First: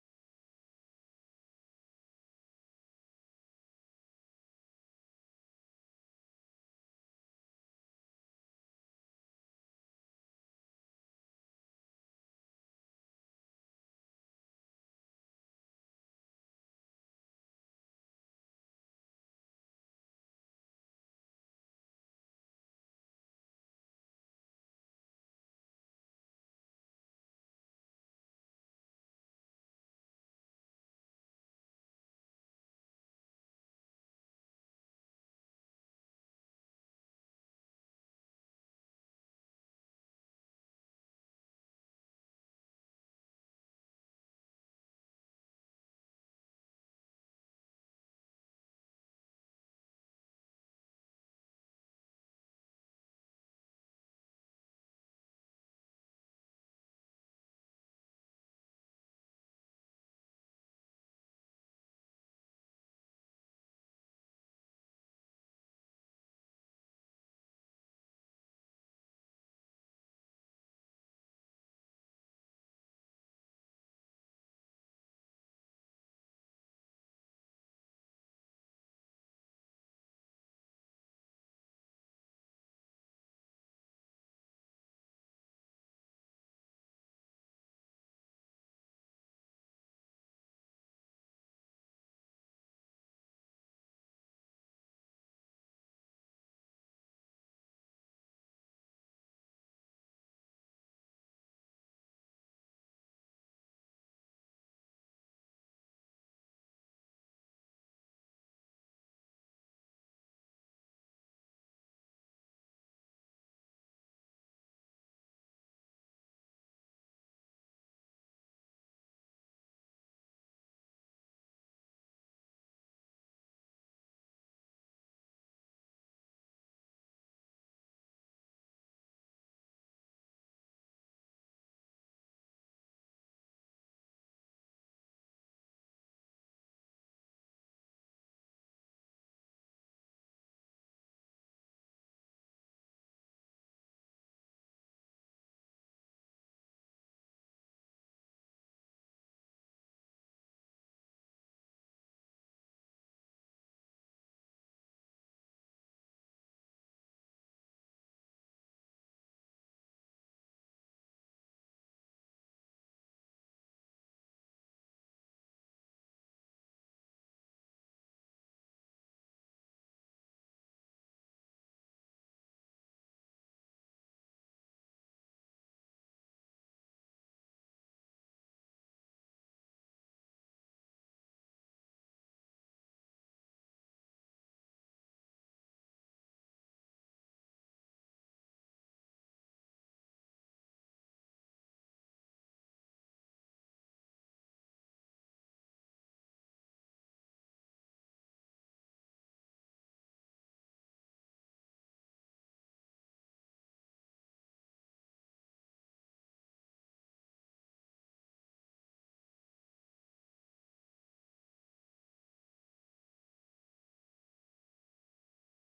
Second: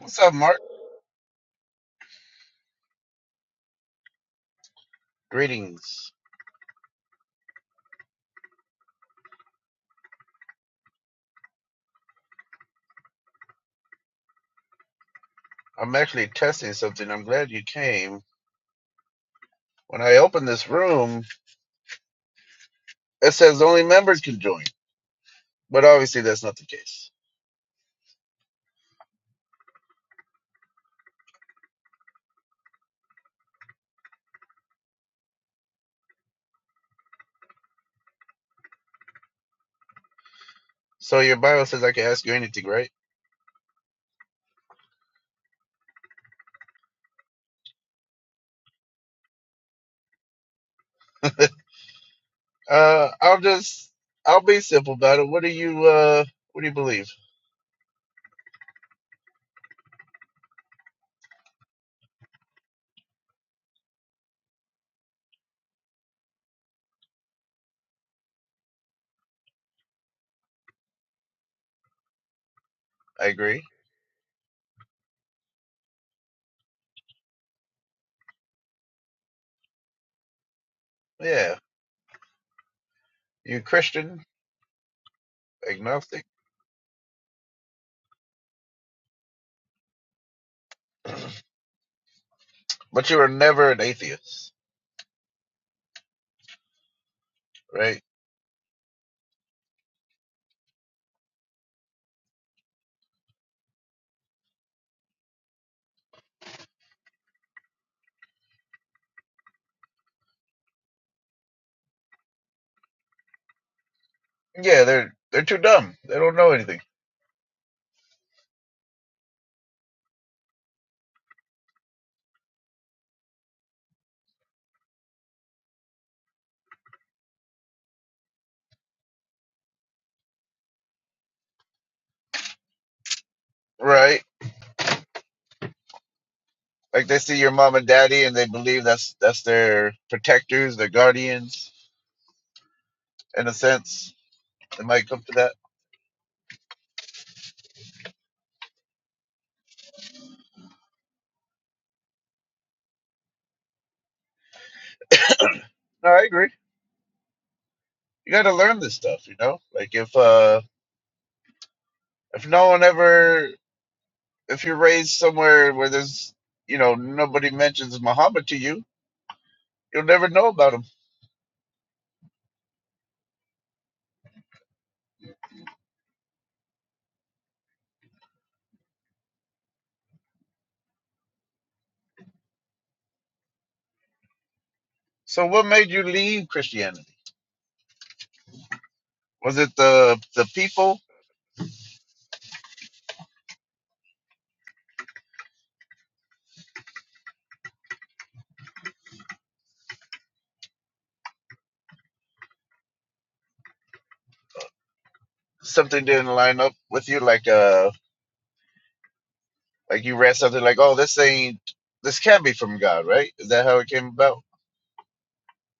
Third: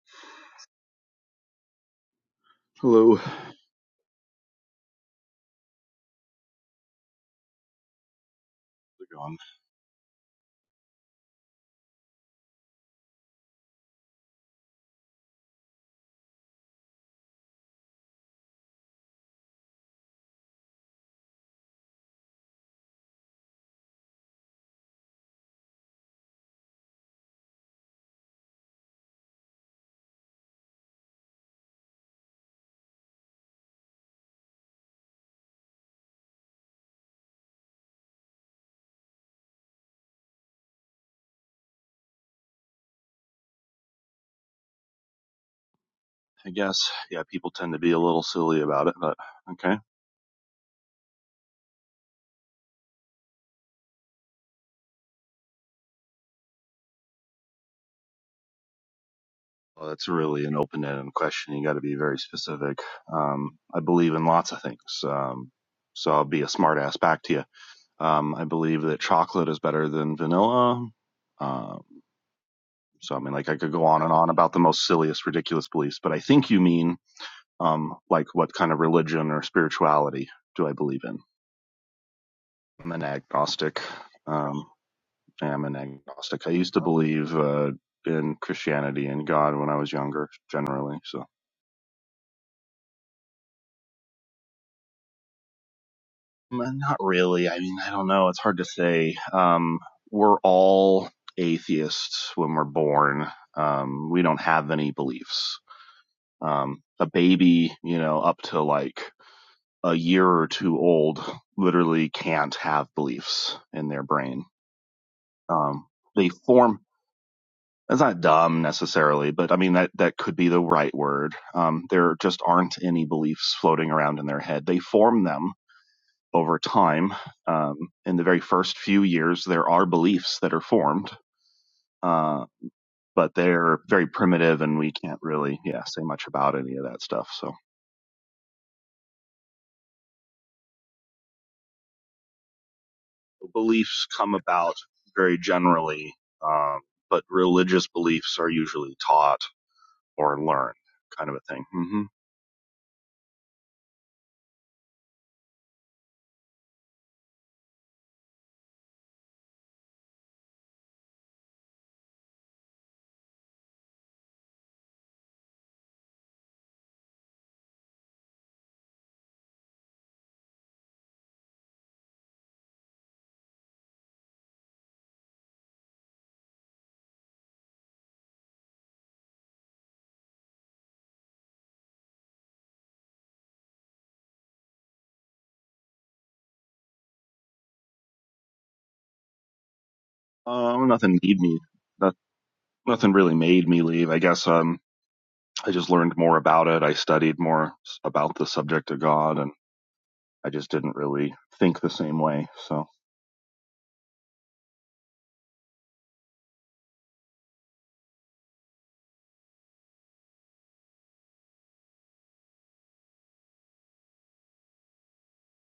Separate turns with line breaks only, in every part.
What's up, Mark?
Hello,
Greetings.
everyone.
I'm actually testing something. I'm glad you came. When I open this room, it says only members can join, but obviously that's not the case. So your bio says I can ask you anything, right?
I guess, yeah, people tend to be a little silly about it, but okay.
Uh, I'll just I'll be simple about it. What do you uh What do you believe?
Well, that's really an open-ended question. You got to be very specific. Um, I believe in lots of things, um, so I'll be a smart ass back to you. Um, I believe that chocolate is better than vanilla. Um, so, I
I
mean, like, I
agree.
could go on and on about the most silliest, ridiculous beliefs, but I think you mean, um, like, what kind of religion or spirituality do I believe in?
Yeah,
I'm an
you
agnostic.
Christian,
Um, am an
agnostic,
agnostic. I used to believe uh, in Christianity and God when I was younger, generally. So
but you were never an atheist,
Mm, not really. I mean, I
right?
don't know. It's hard to say. Um, we're all atheists when we're born. Um, we don't have any beliefs. Um, a baby, you know, up to like a year or two old, literally can't have beliefs in their brain.
Yeah, they're they're too
Um,
dumb. They
they
don't know
form
anything,
That's not dumb necessarily, but I mean that that could be the right word. Um, there just aren't any beliefs floating around in their head. They form them over time. Um, in the very first few years, there are beliefs that are formed, uh, but they're very
right?
primitive, and we can't really yeah say much about any of that
Like they
stuff.
see your
So
mom and daddy and they believe that's that's their protectors, their guardians, in a
beliefs
sense.
come about
It might come to
very
that.
generally, um, but religious beliefs are usually taught or learned, kind of a thing. hmm
No, I agree. You gotta learn this stuff, you know? Like if uh if no one ever if you're raised somewhere where there's you know, nobody mentions Muhammad to you, you'll never know about him. So what made you leave Christianity? Was it the the
Uh,
people?
nothing need me. nothing really made me leave. I guess um, I just learned more about it. I studied more about the subject of God, and I just didn't really think the same way. So,
Something didn't line up with you, like uh like you read something like, Oh, this ain't this can't be from God, right? Is that how it came about?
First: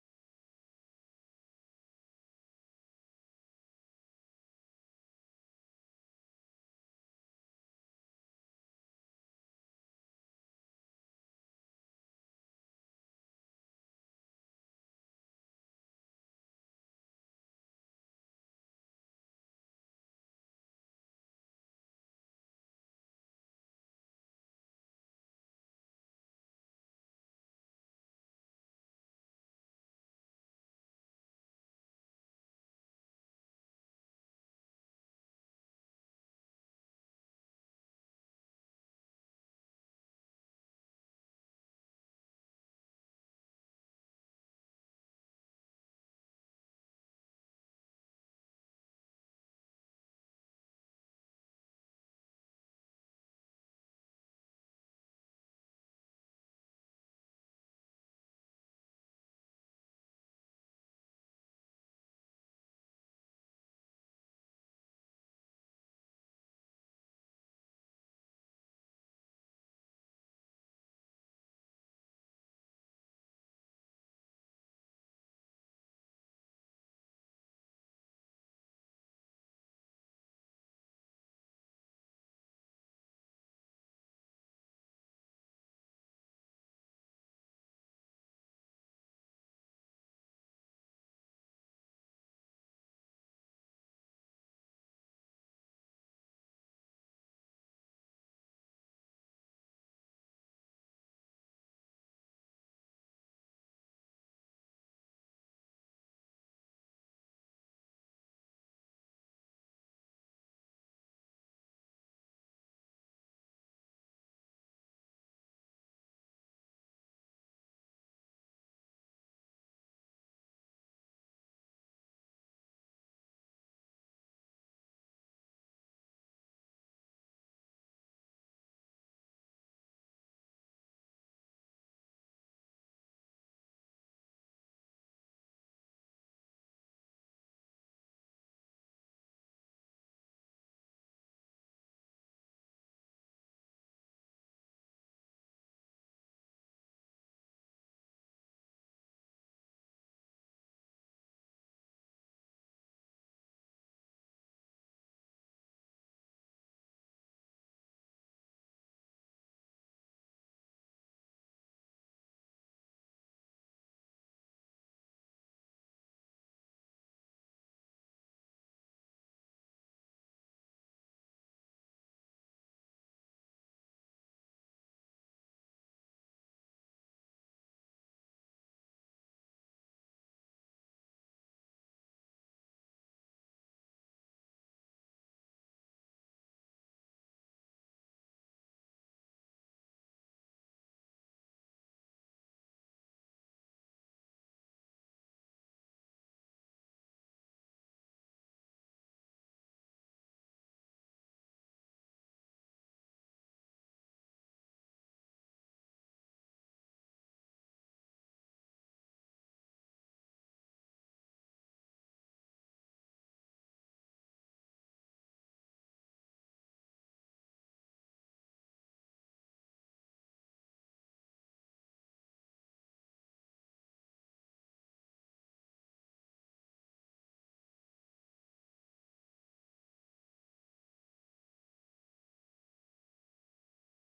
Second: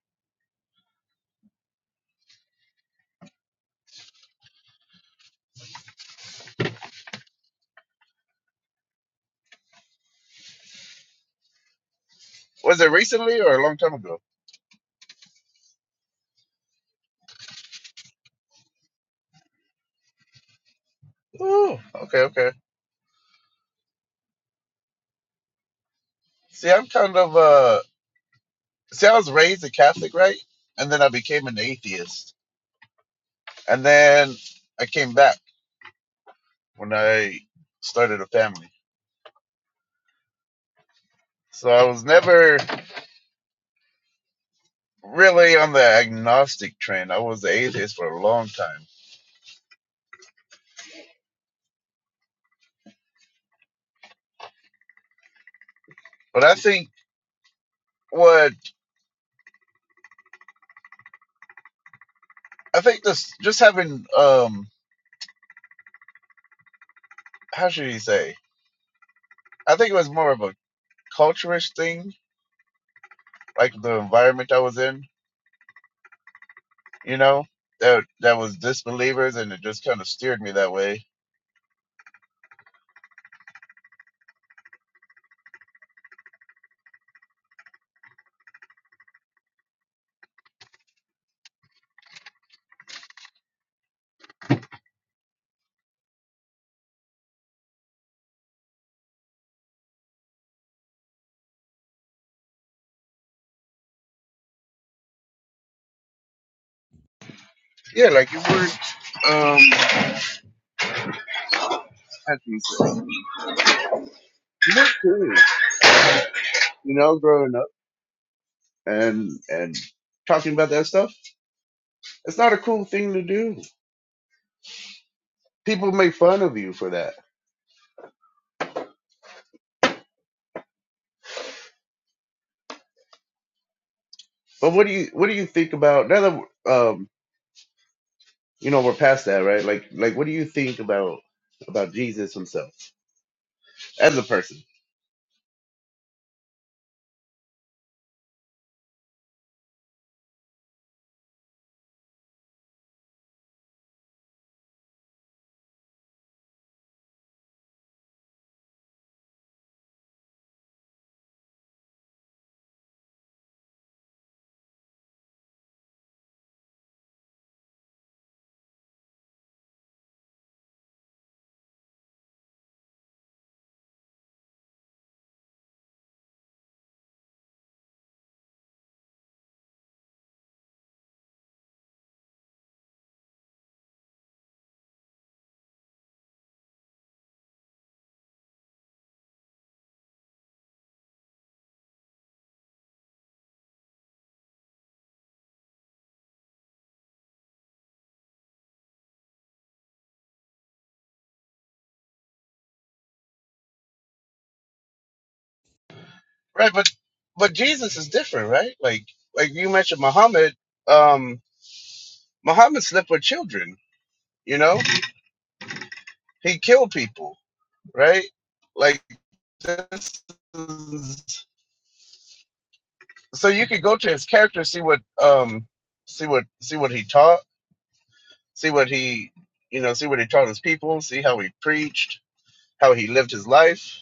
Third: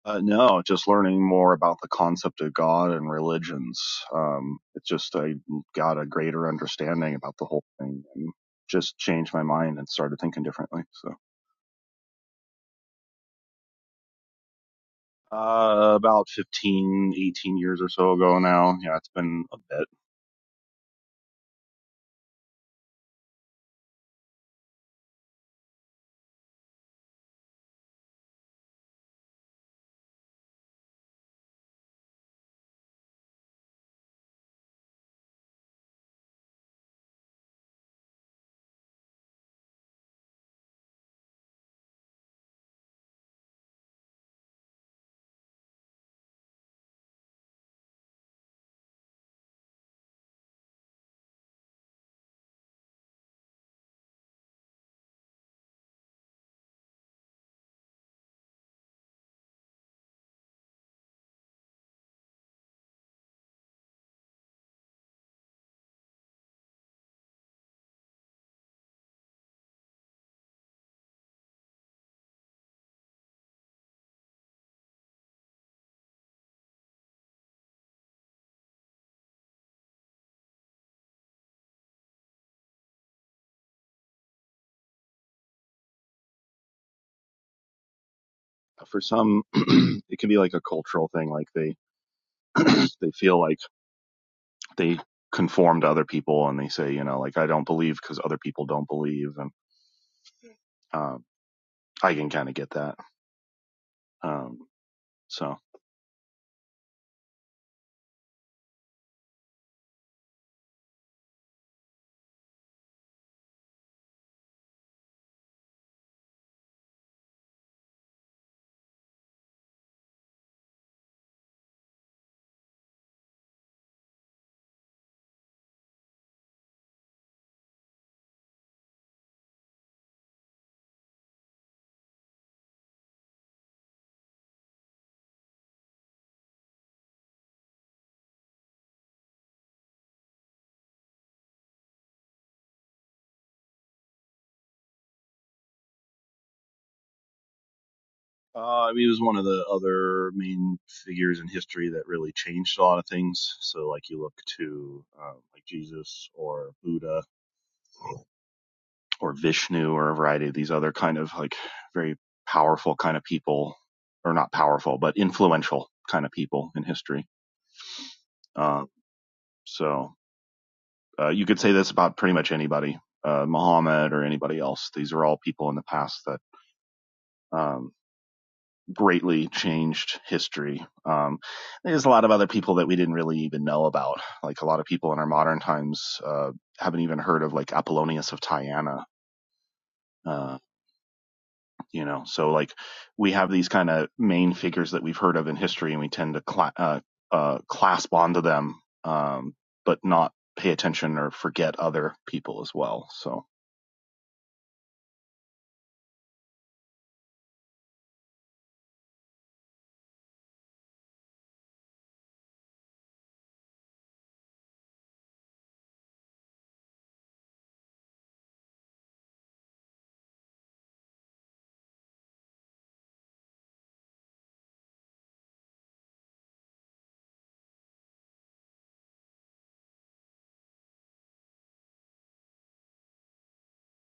uh, no, just learning more about the concept of God and religions. Um, it just I got a greater understanding about the whole thing, and just changed my mind and started thinking differently. So.
Was it recently or a long time ago?
Uh, about 15, 18 years or so ago now. Yeah, it's been a bit.
Ooh, okay, okay. See, I'm kind of uh. See, I was raised a Catholic, right? And then I became an atheist, and then I came back when I started a family. So I was never really on the agnostic train. I was the atheist for a long time. But I think what I think this just having um how should you say? I think it was more of a culturish thing, like the environment I was in you know, that that was disbelievers, and it just kind of steered me that way.
For some, it can be like a cultural thing. Like they, they feel like they conform to other people and they say, you know, like I don't believe because other people don't believe, and um, I can kind of get that. Um, so
Yeah, like it worked. um, how can you say, you were cool, you know, growing up and and talking about that stuff. It's not a cool thing to do. People make fun of you for that. But what do you what do you think about now that we're, um you know we're past that right? Like like what do you think about about Jesus himself as a person?
uh, I mean, he was one of the other main figures in history that really changed a lot of things. So like you look to um, like Jesus or Buddha or Vishnu or a variety of these other kind of like very powerful kind of people, or not powerful but influential kind of people in history. Um, so Uh, you could say this about pretty much anybody, uh, Muhammad or anybody else. These are all people in the past that um, greatly changed history. Um, there's a lot of other people that we didn't really even know about. Like a lot of people in our modern times uh, haven't even heard of, like Apollonius of Tyana. Uh, you know, so like we have these kind of main figures that we've heard of in history, and we tend to cla- uh, uh, clasp onto them, um, but not pay attention or forget other people as well. So
Right, but but Jesus is different, right? Like like you mentioned Muhammad. Um, Muhammad slept with children, you know? He killed people, right? Like this is, so you could go to his character, see what um see what see what he taught, see what he you know, see what he taught his people, see how he preached, how he lived his life,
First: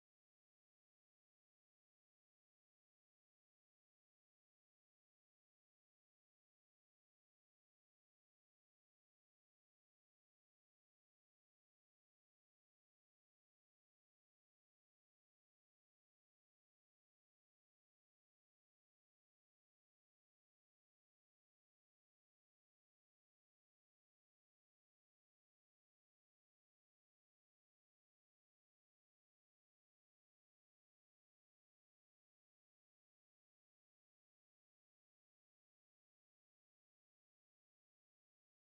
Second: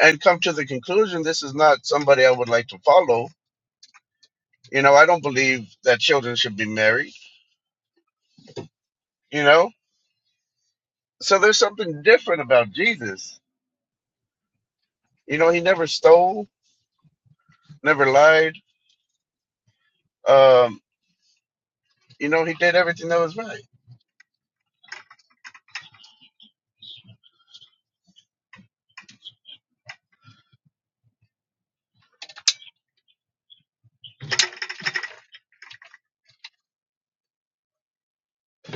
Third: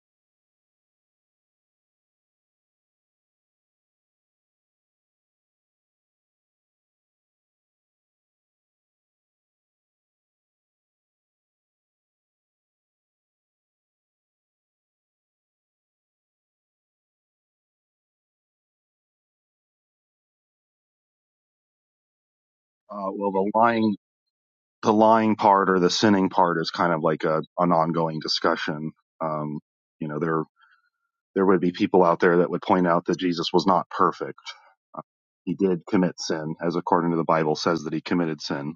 and come to the conclusion this is not somebody I would like to follow. You know, I don't believe that children should be married, you know? So there's something different about Jesus. You know, he never stole, never lied, um, You know, he did everything
Uh,
that
well,
was
the
right.
lying, the lying part or the sinning part is kind of like a, an ongoing discussion. Um, you know, there there would be people out there that would point out that Jesus was not perfect. Uh, He did commit sin, as according to the Bible says that he committed sin,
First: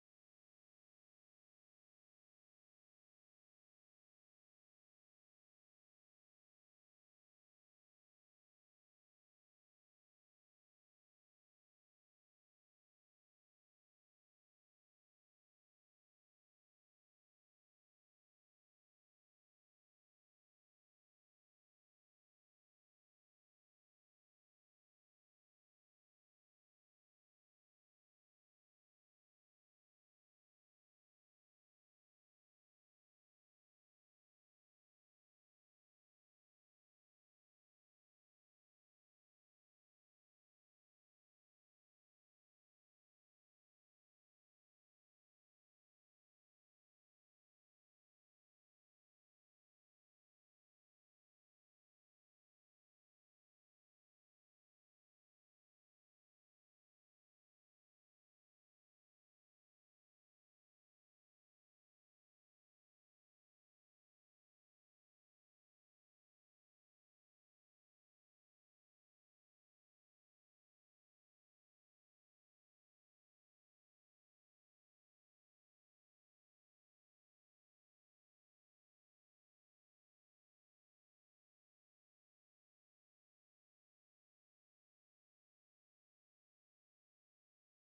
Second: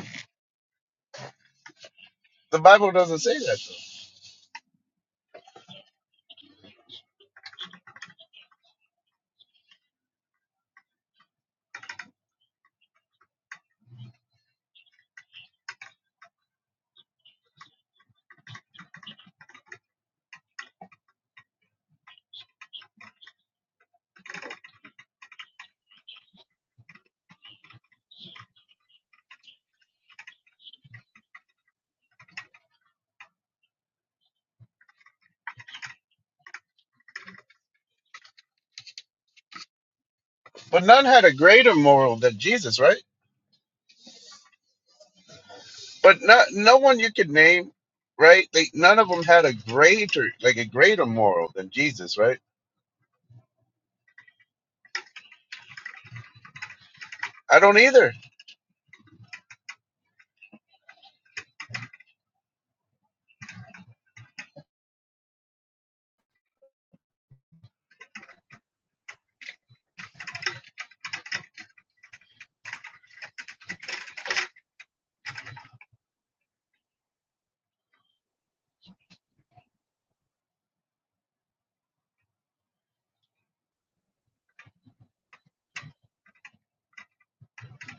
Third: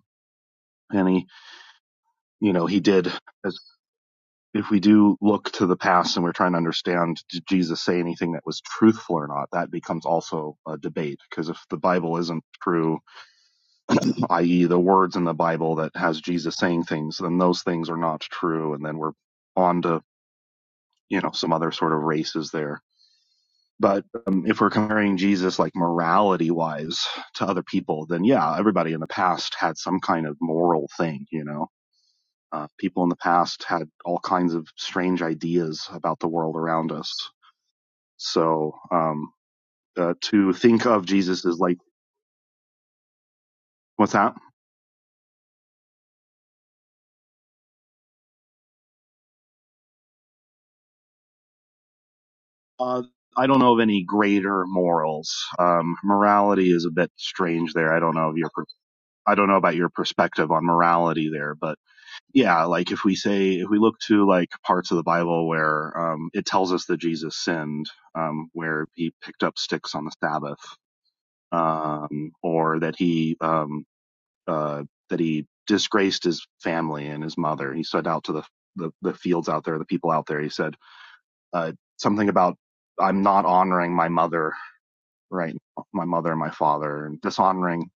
and he, you
The
know, he
Bible
did.
doesn't say that.
As
Though.
if we do look to the past and we're trying to understand, did Jesus say anything that was truthful or not? That becomes also a debate because if the Bible isn't true, i.e., the words in the Bible that has Jesus saying things, then those things are not true, and then we're on to you know some other sort of races there. But um, if we're comparing Jesus like morality wise to other people, then yeah, everybody in the past had some kind of moral thing, you know. Uh, people in the past had all kinds of strange ideas about the world around us. So um, uh, to
But
think
none
of
had a
Jesus as
greater
like,
moral than Jesus, right?
what's that?
But not, no one you could name, right? They, none of them had a greater, like a greater moral than Jesus, right?
Uh, I don't know of any greater morals. Um, morality is a bit
I
strange
don't
there. I
either.
don't know of your, per- I don't know about your perspective on morality there, but yeah, like if we say, if we look to like parts of the Bible where, um, it tells us that Jesus sinned, um, where he picked up sticks on the Sabbath, um, or that he, um, uh, that he disgraced his family and his mother. He said out to the, the, the fields out there, the people out there, he said, uh, something about I'm not honoring my mother right now, my mother and my father, and dishonoring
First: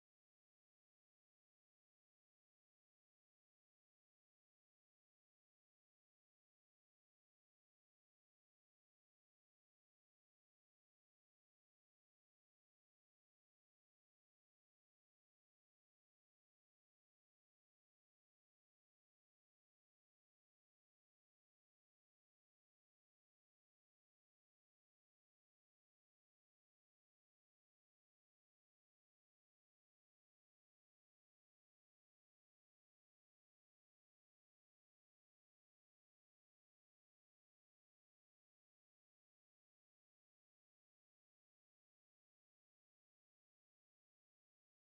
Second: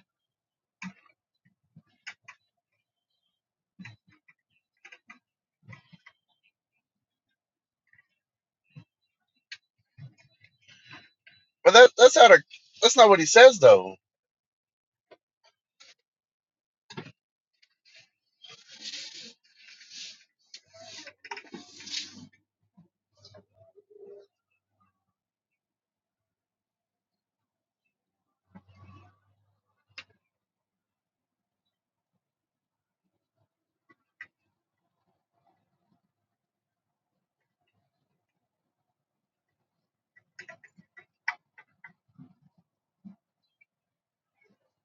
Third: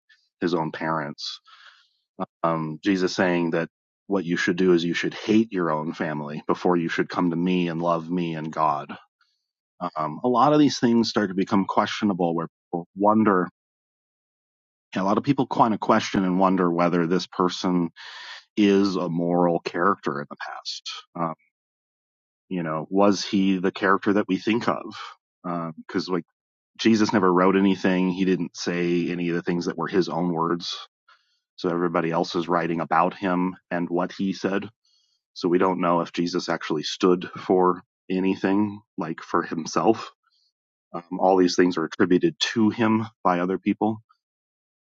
his own parents. Um, Jesus saying that what you should do is you should hate your own family before you should come to me and love me and God. Um, a lot of these things start to become
But that, that's not
questionable
a,
where people
that's not what he
wonder,
says though.
a lot of people kind of question and wonder whether this person is a moral character in the past. Um, you know, was he the character that we think of? Because, um, like, Jesus never wrote anything. He didn't say any of the things that were his own words So everybody else is writing about him and what he said. So we don't know if Jesus actually stood for anything, like for himself. Um, all these things are attributed to him by other people.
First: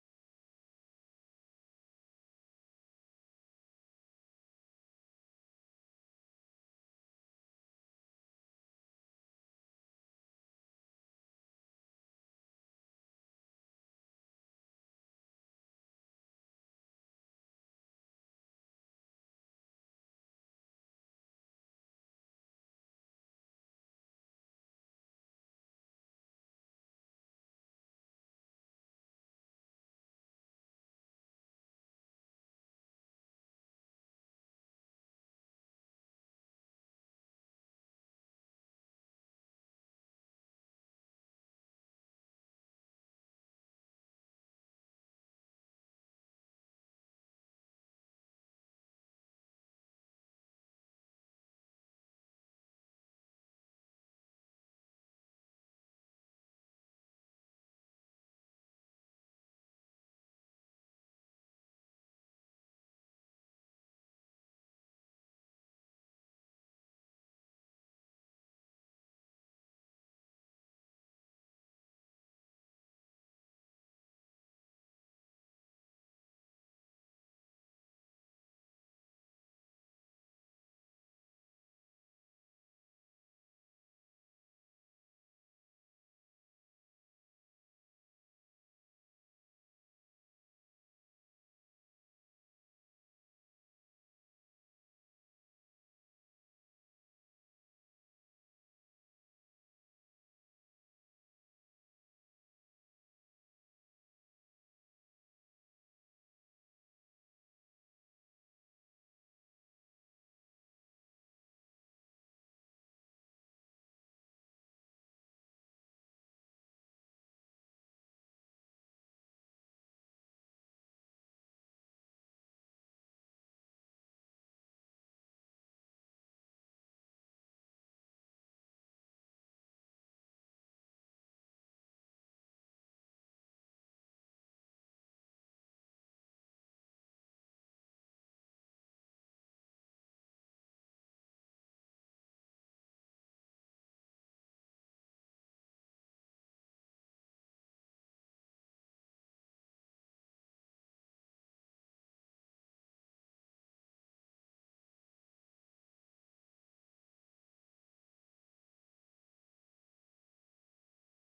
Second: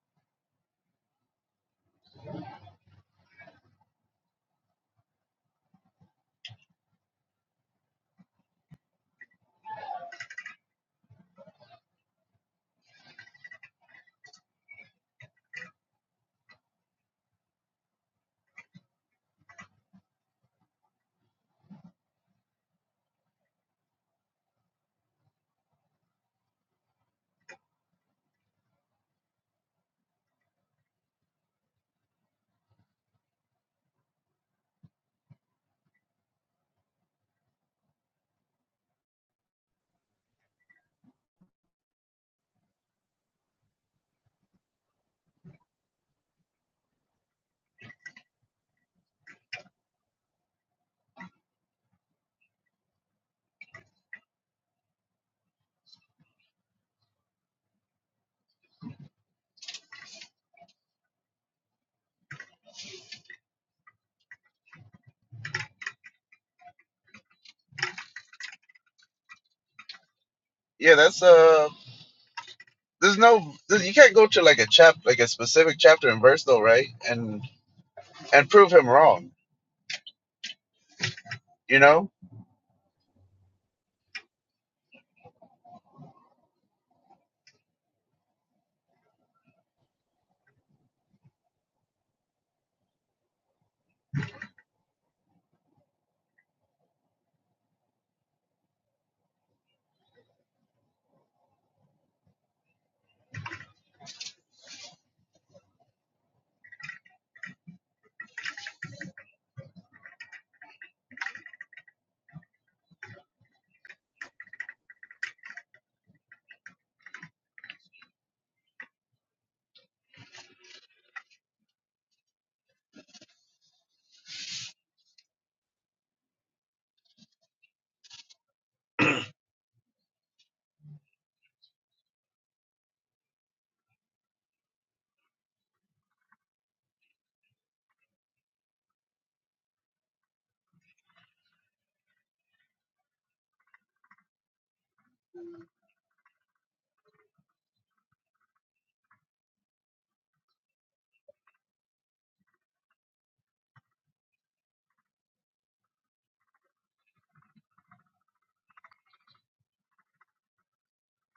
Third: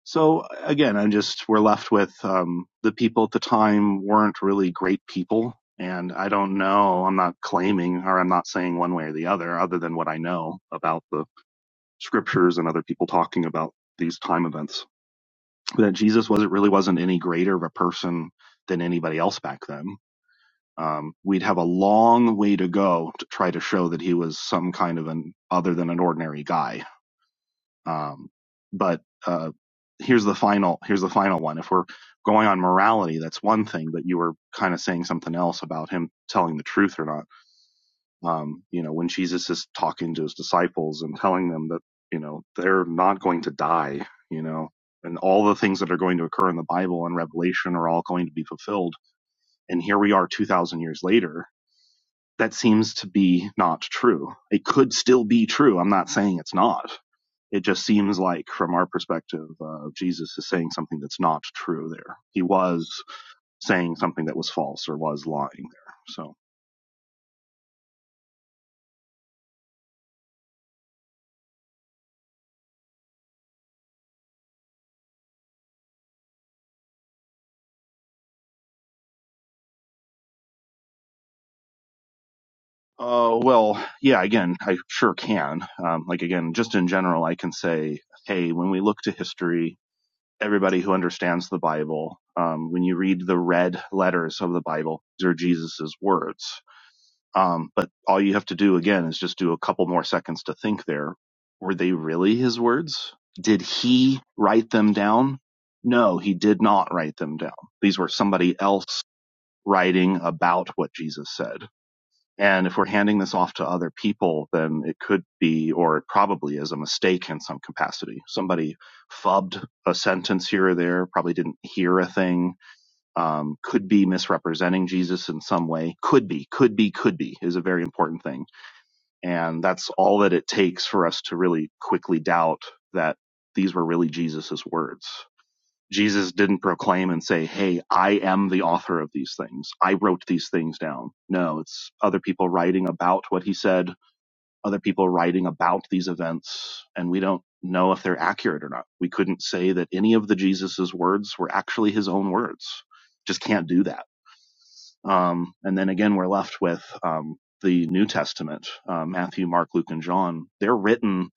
So again, I'm just, we're left with um, the people at the time weren't really great people. And I don't know, I'm not claiming or I'm not saying one way or the other, other than what I know about the scriptures and other people talking about these time events that Jesus wasn't really wasn't any greater of a person than anybody else back then. Um, we'd have a long way to go to try to show that he was some kind of an other than an ordinary guy. Um, but uh, here's the final here's the final one. If we're going on morality, that's one thing, but you were kind of saying something else about him telling the truth or not. Um, you know, when Jesus is talking to his disciples and telling them that, you know, they're not going to die, you know, and all the things that are going to occur in the Bible and Revelation are all going to be fulfilled. And here we are 2,000 years later. That seems to be not true. It could still be true. I'm not saying it's not. It just seems like, from our perspective, uh, Jesus is saying something that's not true there. He was saying something that was false or was lying there. So.
Yeah, that's uh, there's no, you can't go to like a chap, like a specific chapter and verse though, right? And and prove him wrong, you know?
Uh, well, yeah, again, I sure can. Um, like, again, just in general, I can say, hey, when we look to history, everybody who understands the Bible, um, when you read the red letters of the Bible, these are Jesus's words. Um, but all you have to do, again, is just do a couple more seconds to think there. Were they really his words? Did he write them down? No, he did not write them down. These were somebody else writing about what Jesus said and if we're handing this off to other people, then it could be, or it probably is, a mistake in some capacity. Somebody fubbed a sentence here or there, probably didn't hear a thing, um, could be misrepresenting Jesus in some way. Could be, could be, could be is a very important thing. And that's all that it takes for us to really quickly doubt that these were really Jesus's words. Jesus didn't proclaim and say, Hey, I am the author of these things. I wrote these things down. No, it's other people writing about what he said, other people writing about these events, and we don't know if they're accurate or not. We couldn't say that any of the Jesus's words were actually his own words. Just can't do that. Um, and then again, we're left with, um, the New Testament, uh, Matthew, Mark, Luke, and John, they're written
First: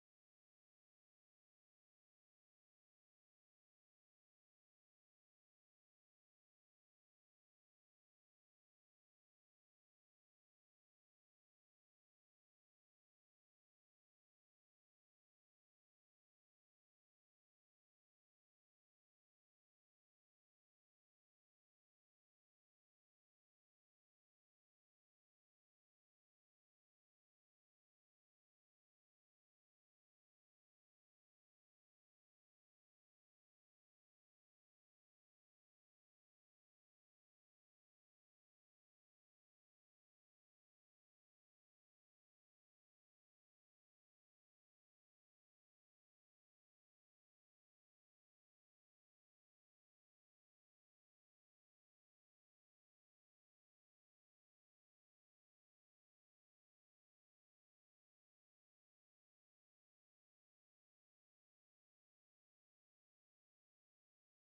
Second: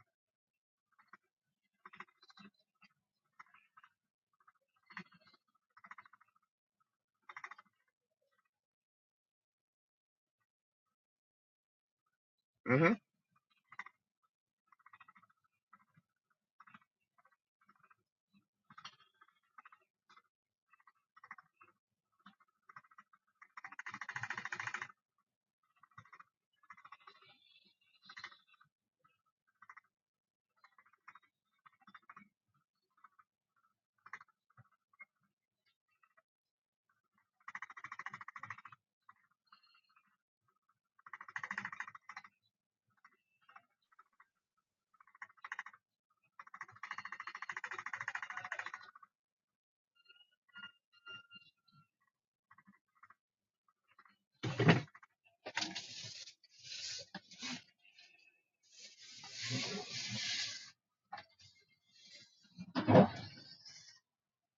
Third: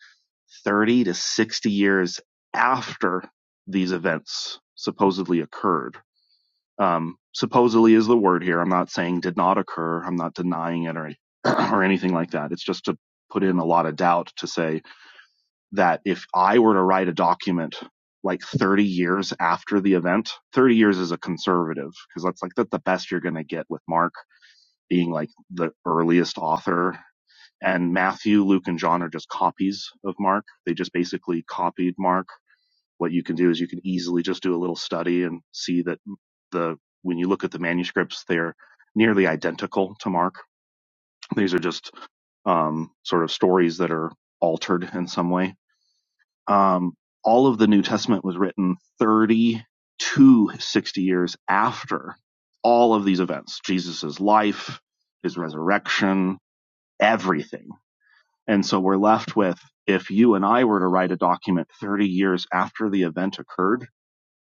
30 to 60 years after these events supposedly occurred. Um, supposedly is the word here. I'm not saying did not occur. I'm not denying it or, or anything like that. It's just
hmm
to put in a lot of doubt to say that if I were to write a document like 30 years after the event, 30 years is a conservative because that's like that's the best you're going to get with Mark being like the earliest author and Matthew, Luke, and John are just copies of Mark. They just basically copied Mark. What you can do is you can easily just do a little study and see that the when you look at the manuscripts, they're nearly identical to Mark. These are just um, sort of stories that are altered in some way. Um, all of the New Testament was written 30 to 60 years after all of these events jesuss life, his resurrection, everything and so we're left with if you and I were to write a document 30 years after the event occurred,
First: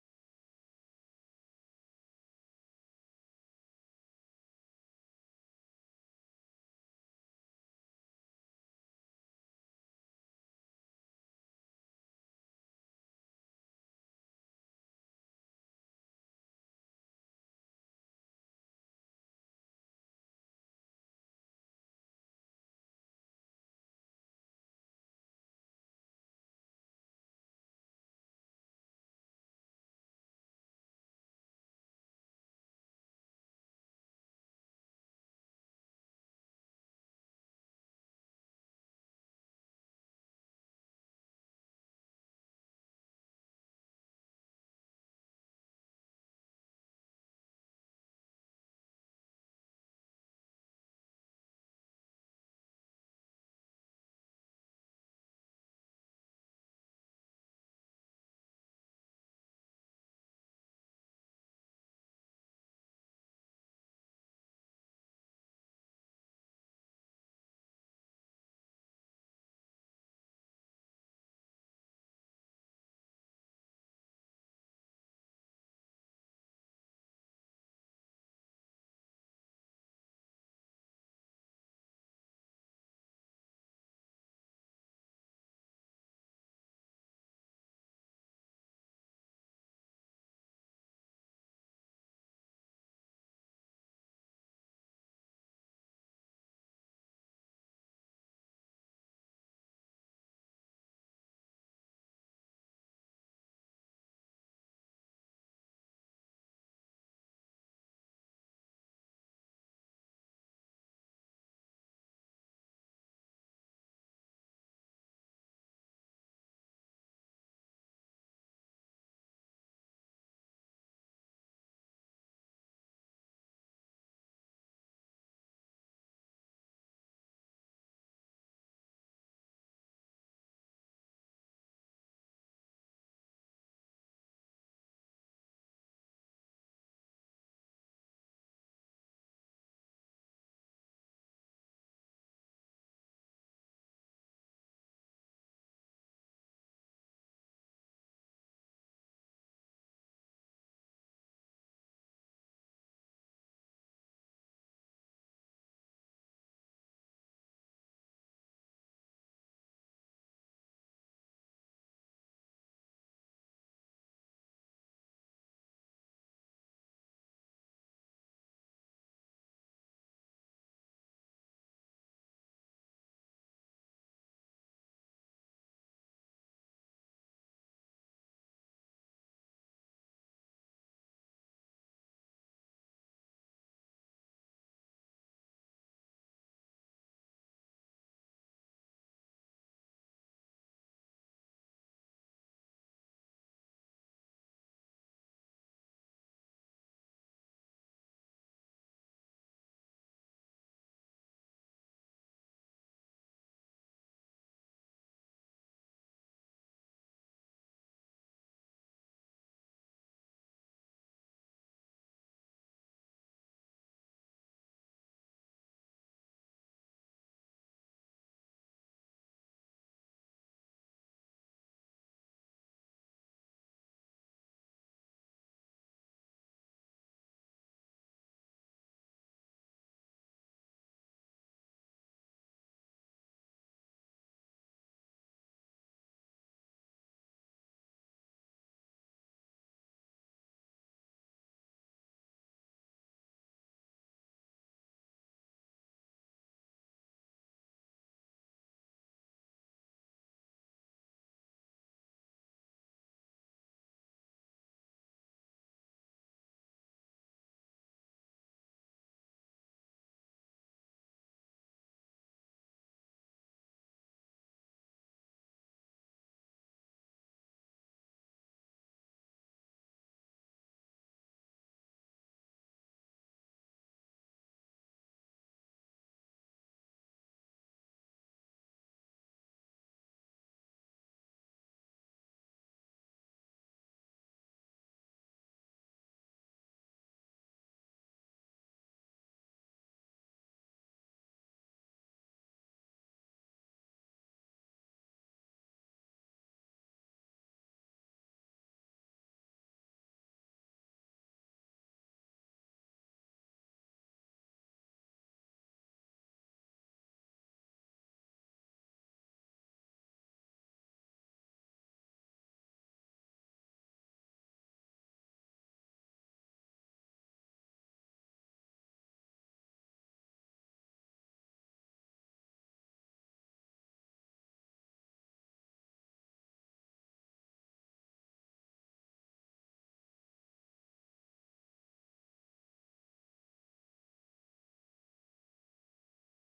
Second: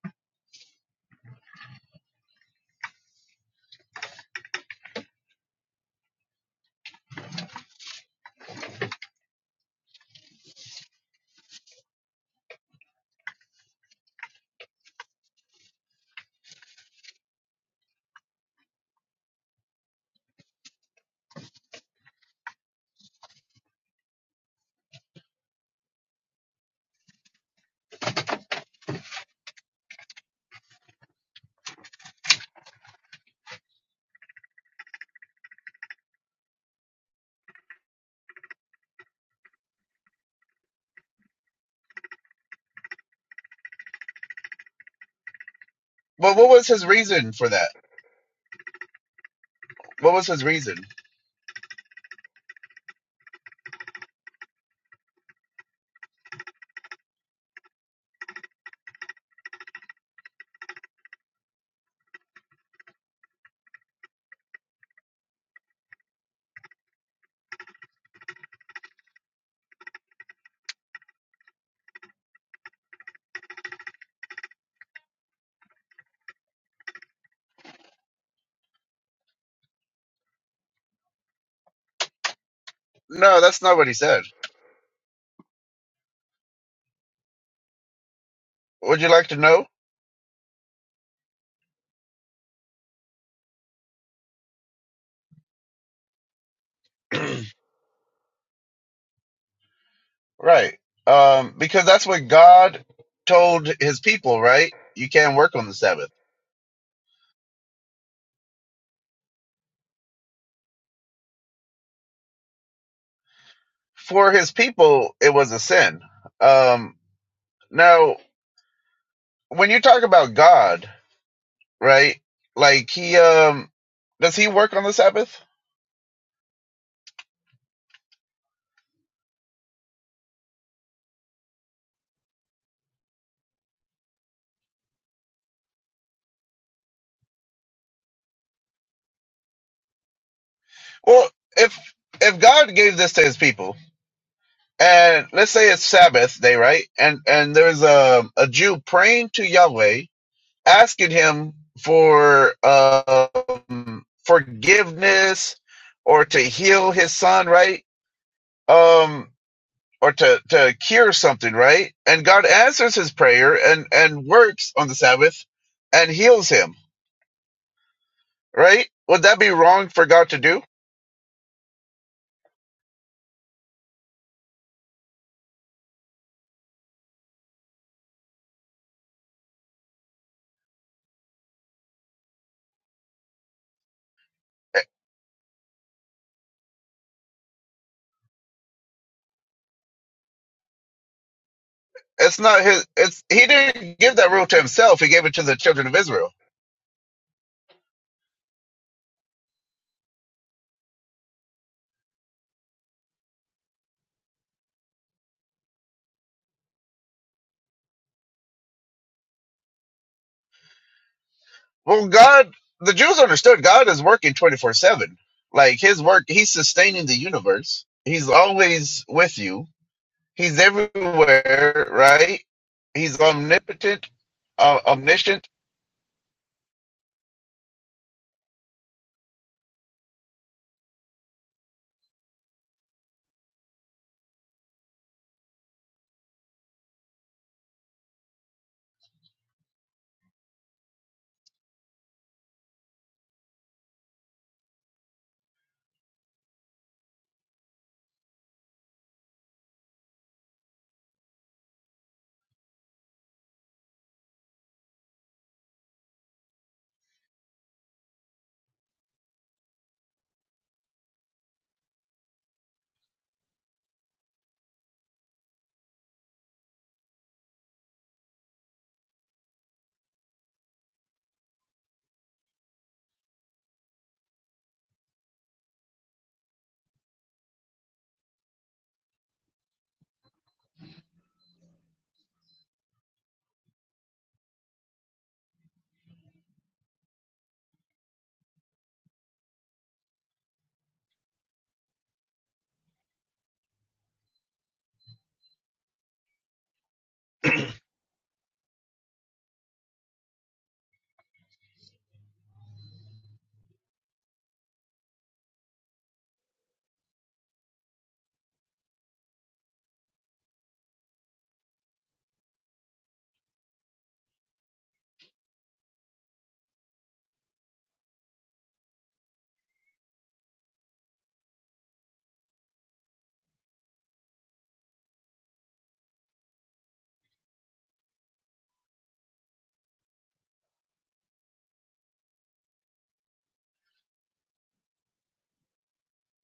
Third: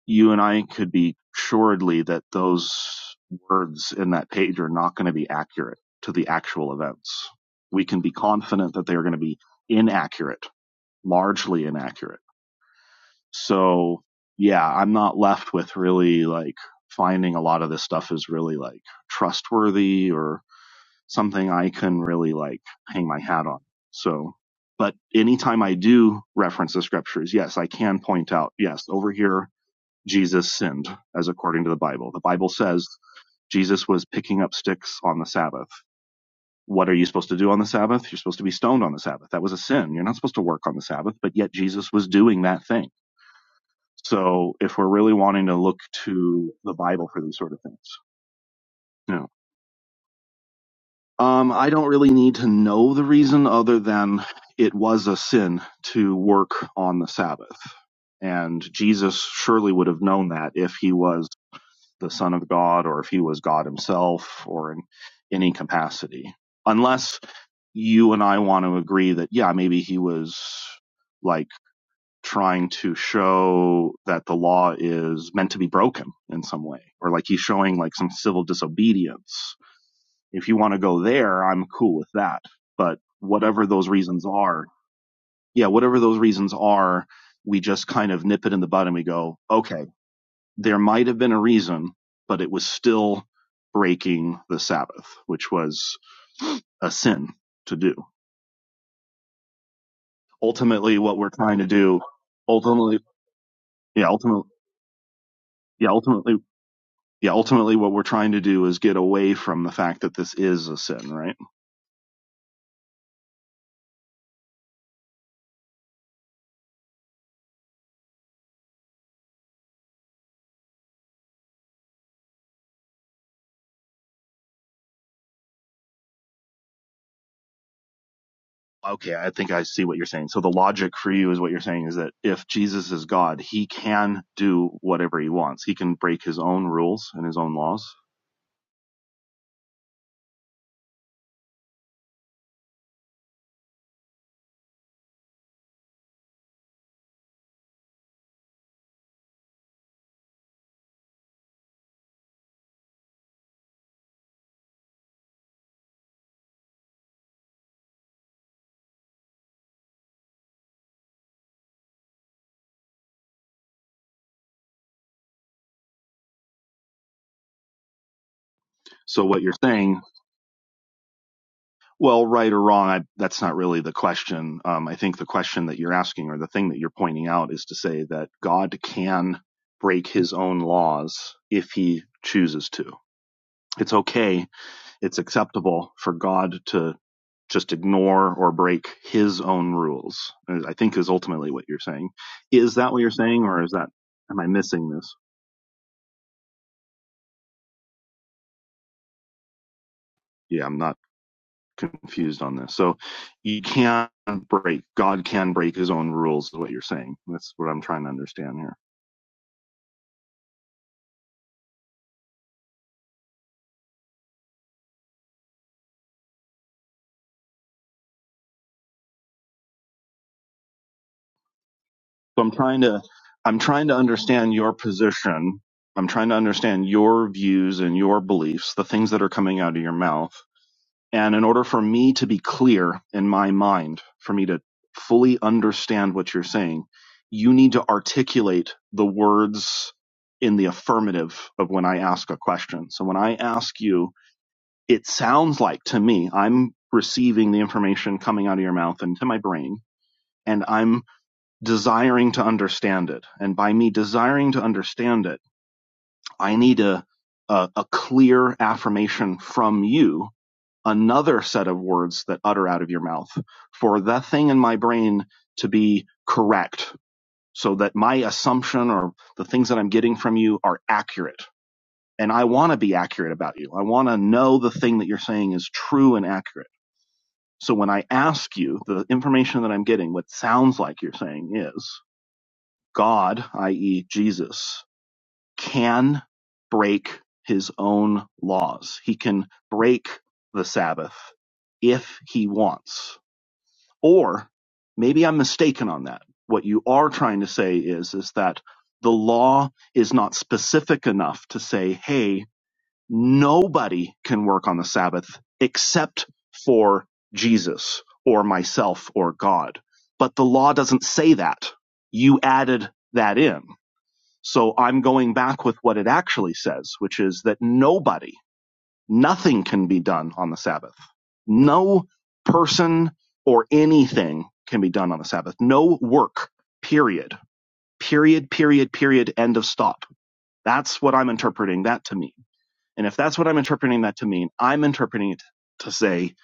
you and I could be assuredly that those words in that page are not going to be accurate to the actual events. We can be confident that they are going to be inaccurate, largely inaccurate. So yeah, I'm not left with really like finding a lot of this stuff is really like trustworthy or something I can really like hang my hat on. So, but anytime I do reference the scriptures, yes, I can point out, yes, over here, Jesus sinned as according to the Bible. The Bible says Jesus was picking up sticks on the Sabbath. What are you supposed to do on the Sabbath? You're supposed to be stoned on the Sabbath. That was a sin. You're not supposed to work on the Sabbath, but yet Jesus was doing that thing. So if we're really wanting to look
But what
to
was
the
his
Bible for
reason
these
for
sort of
that?
things, yeah.
What was his reason?
Um, I don't really need to know the reason other than it was a sin to work on the Sabbath. And Jesus surely would have known that if he was the Son of God or if he was God himself or in any capacity. Unless you and I want to agree that, yeah, maybe he was like trying to show that the law is meant to be broken in some way, or like he's showing like some civil disobedience if you want to go there, I'm cool with that. But
No, that's
whatever
not what
those
he said.
reasons are, yeah, whatever those reasons are, we just kind of nip it in the bud and
Would
we
you like to
go,
know?
okay, there might have been a reason, but it was still breaking the Sabbath, which was a sin to do.
Right.
Ultimately, what we're
Um,
trying to
because
do,
that's what God
ultimately,
told his
yeah,
people,
ultimately,
right? You can't work on the
yeah,
Sabbath.
ultimately, yeah, ultimately, what we're trying to do is get away from the fact that this is a sin, right?
For his people, it was a sin. Um, now, when you talk about God, right? Like he, um, does he work on the Sabbath?
Okay, I think I see what you're saying. So the logic for you is what you're saying is that if Jesus is God, he can do whatever he wants. He can break his own rules and his own laws.
Well, if, if God gave this to his people and let's say it's Sabbath day, right? And, and there's a, a Jew praying to Yahweh asking him for um, forgiveness or to heal his son, right? Um, or to, to cure something, right? And God answers his prayer and, and works on the Sabbath and heals him, right? Would
So
that
what
be
you're
wrong
saying,
for God to do?
well, right or wrong, I, that's not really the question. Um, I think the question that you're asking or the thing that you're pointing out is to say that God can break his own laws if he chooses to. It's okay it's acceptable for God to just ignore or break his own rules, I think is ultimately what you're saying.
It's not
Is
his.
that what you're
It's
saying,
he
or is that,
didn't give that
am
rule
I
to
missing
himself. He
this?
gave it to the children of Israel.
Yeah, I'm not confused on this. So you can break, God can break his own rules, is what you're saying. That's what I'm trying to understand here.
Well, God, the Jews understood God is working twenty four seven. Like His work, He's sustaining the universe. He's always with you. He's everywhere, right?
So I'm trying to,
He's
I'm trying to
omnipotent,
understand your
uh, omniscient.
position. I'm trying to understand your views and your beliefs, the things that are coming out of your mouth And in order for me to be clear in my mind, for me to fully understand what you're saying, you need to articulate the words in the affirmative of when I ask a question. So when I ask you, it sounds like to me, I'm receiving the information coming out of your mouth into my brain, and I'm desiring to understand it. And by me desiring to understand it, I need a, a, a clear affirmation from you another set of words that utter out of your mouth for that thing in my brain to be correct so that my assumption or the things that I'm getting from you are accurate. And I want to be accurate about you. I want to know the thing that you're saying is true and accurate. So when I ask you the information that I'm getting, what sounds like you're saying is God, i.e., Jesus, can break his own laws. He can break the Sabbath if he wants Or maybe I'm mistaken on that. What you are trying to say is, is that the law is not specific enough to say, hey, nobody can work on the Sabbath except for Jesus or myself or God. But the law doesn't say that. You added that in. So I'm going back with what it actually says, which is that nobody Nothing can be done on the Sabbath. No person or anything can be done on the Sabbath. No work, period. Period, period, period, end of stop. That's what I'm interpreting that to mean. And if that's what I'm interpreting that to mean, I'm interpreting it to say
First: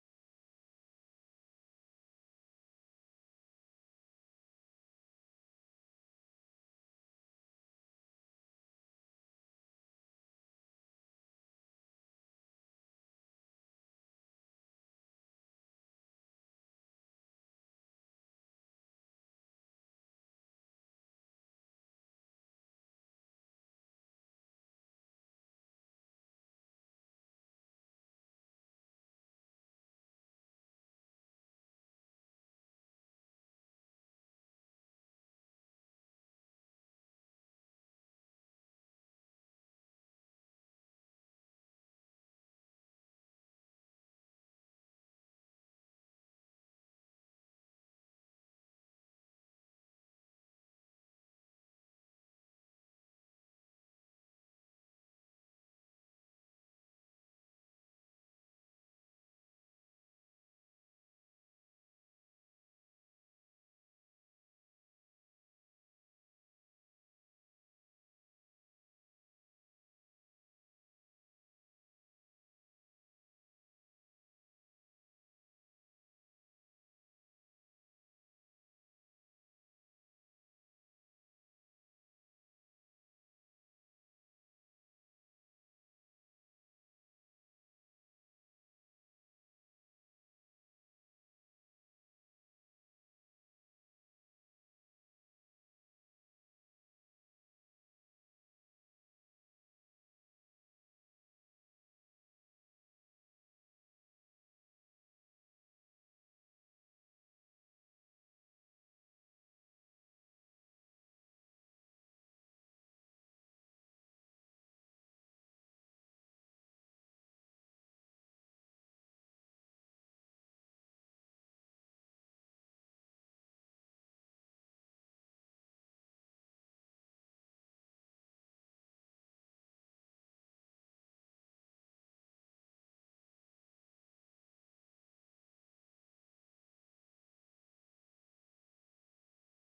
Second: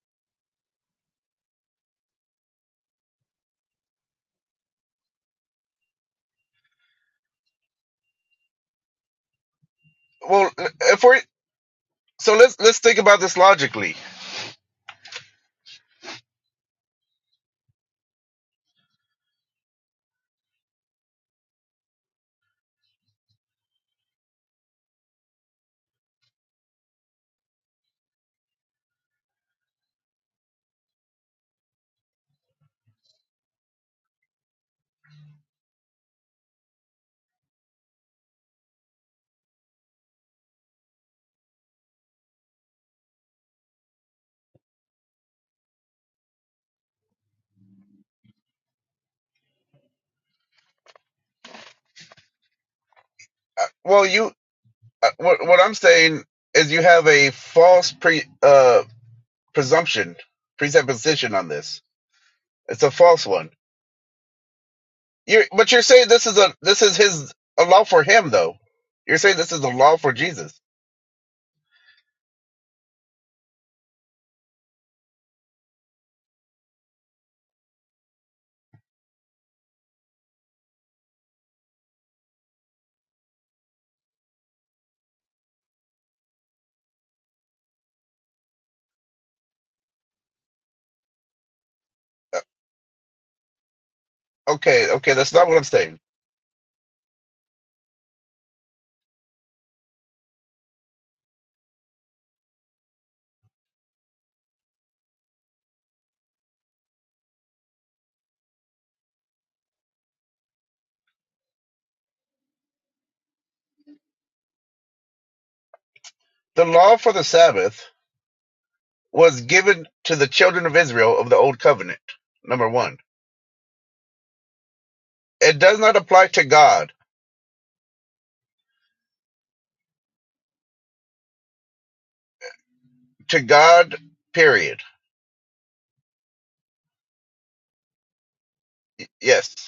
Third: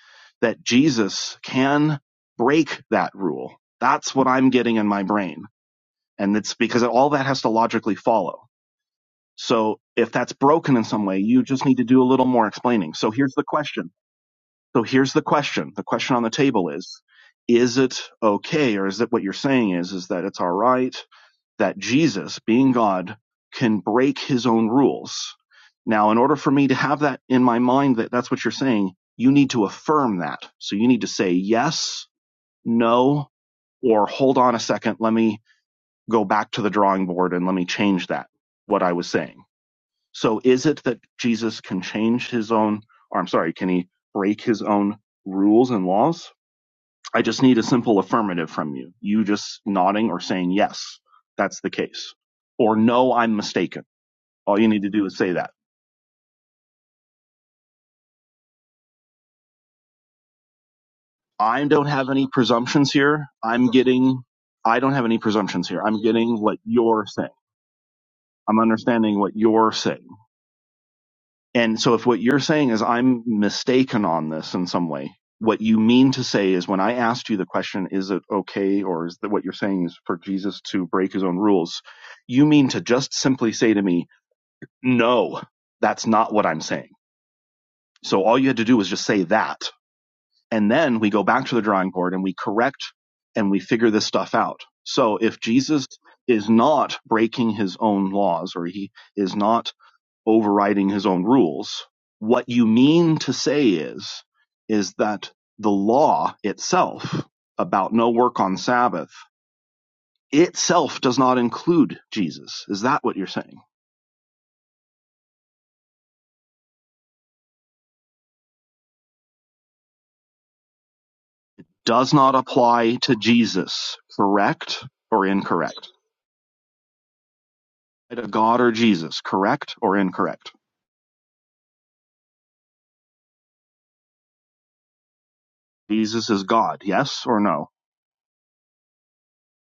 that Jesus can break that rule. That's what I'm getting in my brain. And it's because all that has to logically follow. So if that's
Well,
broken in
if
some
we
way, you just need to do a little
so
more
let's let's
explaining.
think
So
about
here's
this
the question
logically.
so here's the question. The question on the table is, is it okay or is it what you're saying is, is that it's all right that Jesus, being God, can break his own rules? Now, in order for me to have that in my mind that that's what you're saying, you need to affirm that. So you need to say yes, no, or hold on a second. Let me go back to the drawing board and let me change that, what I was saying. So is it that Jesus can change his own, or I'm sorry, can he break his own rules and laws? I just need a simple affirmative from you. You just nodding or saying, yes, that's the case. Or no, I'm
Uh,
mistaken.
Well, you
All you need to do
uh,
is say
what
that.
what I'm saying is you have a false pre uh presumption presupposition on
I
this.
don't have any
It's
presumptions
a false
here.
one.
I'm getting, I don't have any
You
presumptions
but
here.
you're
I'm
saying this is
getting
a
what
this is
you're saying.
his a law for him though.
I'm
You're
understanding what
saying this is a
you're
law
saying.
for Jesus.
And so if what you're saying is I'm mistaken on this in some way, what you mean to say is when I asked you the question, is it okay or is that what you're saying is for Jesus to break his own rules? You mean to just simply say to me, no, that's not what I'm saying. So all you had to do was just say that. And then we go back to the drawing board and we correct and we figure this stuff out.
Okay, okay,
So
that's
if
not what I'm
Jesus
saying.
is not breaking his own laws or he is not overriding his own rules. What you mean to say is, is that the law itself about no work on Sabbath itself does not include Jesus. Is that what you're saying?
The law for the Sabbath was given to the children of Israel of the old covenant.
Does not
Number
apply
one,
to Jesus, correct or
it does
incorrect?
not apply to God.
To God or Jesus, correct or incorrect?
To God, period.
Jesus is God, yes or no?
Yes.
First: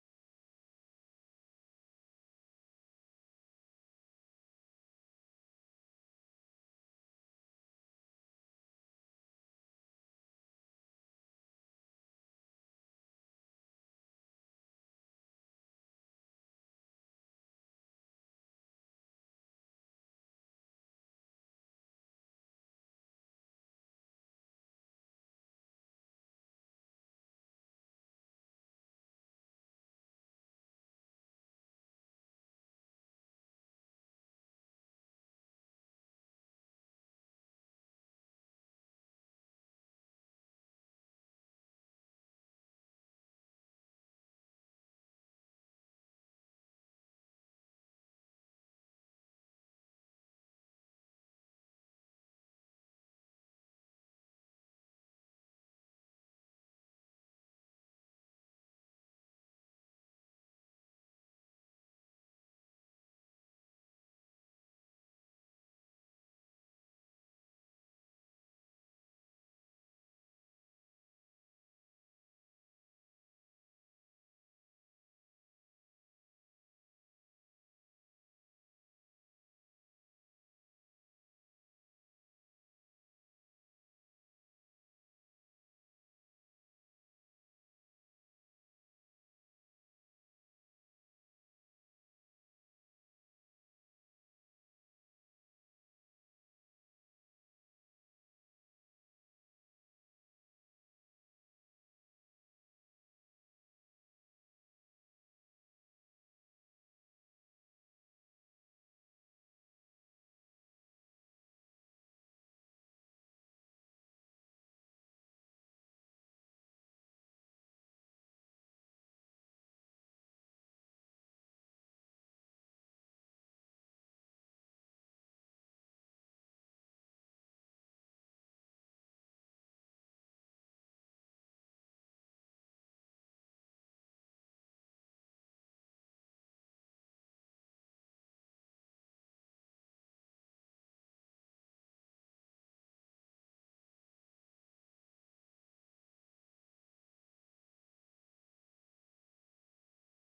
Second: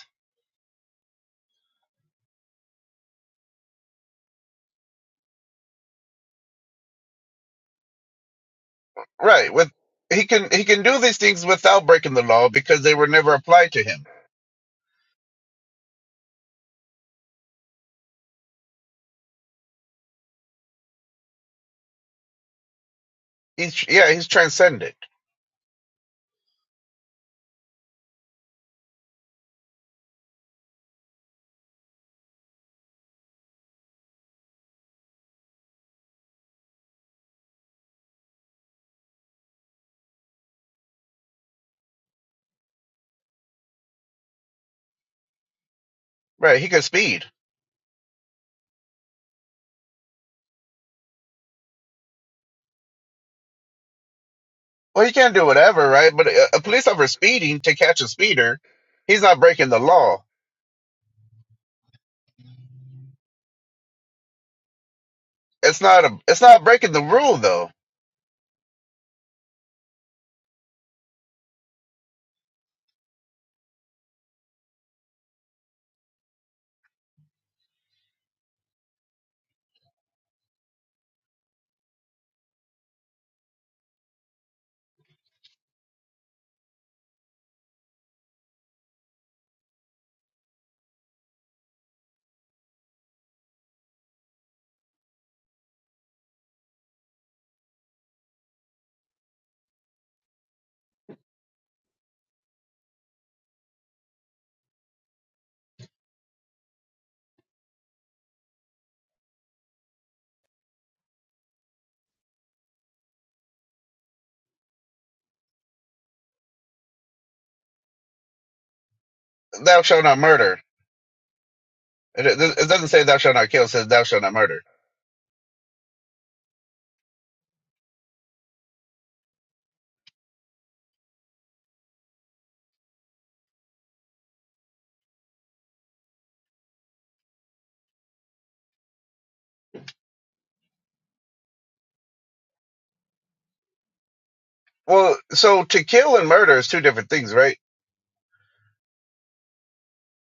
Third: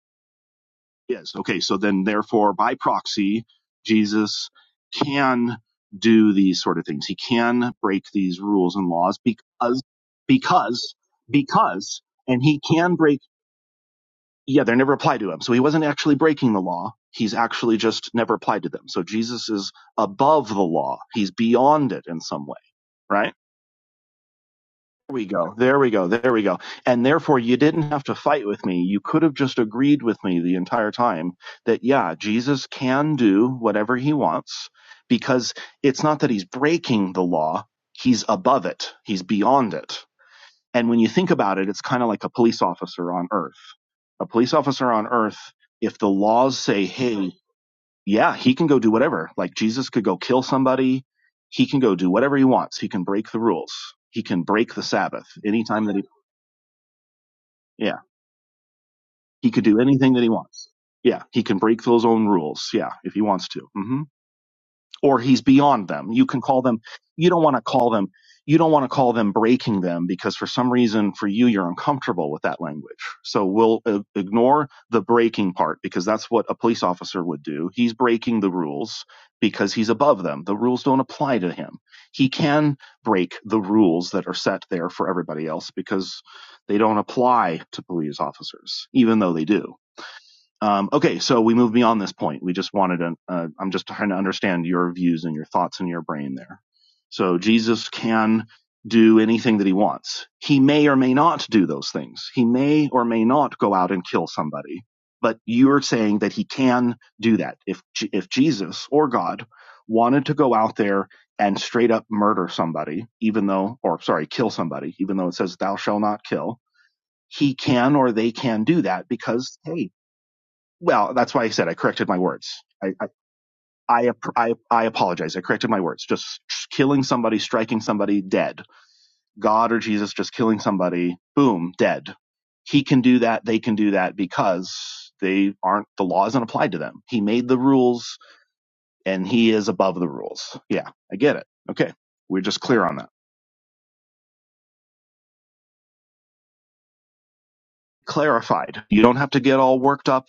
Is Okay. So then, therefore, by proxy, Jesus can do these sort of things. He can break these rules and laws
Right. With
because,
he can he can
because,
do these things without
because,
breaking the
and
law
he
because they
can
were
break,
never applied to him.
yeah, they are never applied to him. So he wasn't actually breaking the law. He's actually just never applied to them. So Jesus is above the law. He's beyond it in some way, right?
He's yeah, he's transcendent.
There we go. There we go. There we go. And therefore, you didn't have to fight with me. You could have just agreed with me the entire time that, yeah, Jesus can do whatever he wants because it's not that he's breaking the law, he's above it, he's beyond it. And when you think about it, it's kind of like a police officer on earth. A police officer on earth, if the laws
Right. He can
say,
speed.
hey, yeah, he can go do whatever, like Jesus could go kill somebody, he can go do whatever he wants, he can break the rules. He can break the
Well, he
Sabbath
can't do
anytime
whatever,
that he
right? But a, a police officer speeding to
yeah.
catch a speeder, he's not
He could
breaking
do
the
anything that
law.
he wants. Yeah. He can break those own rules. Yeah. If he wants to. hmm or he's
It's
beyond
not
them.
a
You
it's
can call
not
them,
breaking the
you
rule
don't want to
though.
call them, you don't want to call them breaking them because for some reason for you, you're uncomfortable with that language. So we'll uh, ignore the breaking part because that's what a police officer would do. He's breaking the rules because he's above them. The rules don't apply to him. He can break the rules that are set there for everybody else because they don't apply to police officers, even though they do. Um, okay, so we move beyond this point. We just wanted to. Uh, I'm just trying to understand your views and your thoughts in your brain there. So Jesus can do anything that he wants. He may or may not do those things. He may or may not go out and kill somebody. But you're saying that he can do that. If if Jesus or God wanted to go out there and straight up murder somebody, even though, or sorry, kill somebody, even though it says thou shall not kill, he can or they can do that because
Thou
hey,
shalt not murder.
well, that's why I said I corrected my
It, it
words.
it
I,
doesn't say
I,
thou shalt not kill. It says thou
I,
shalt not
I,
murder.
I apologize. I corrected my words. Just killing somebody, striking somebody, dead. God or Jesus just killing somebody, boom, dead. He can do that. They can do that because they aren't, the law isn't applied to them. He made the rules and he is above the rules. Yeah, I get it. Okay. We're just clear on that.
Well, so to kill and murder is two different things, right?
Clarified. You don't have to get all worked up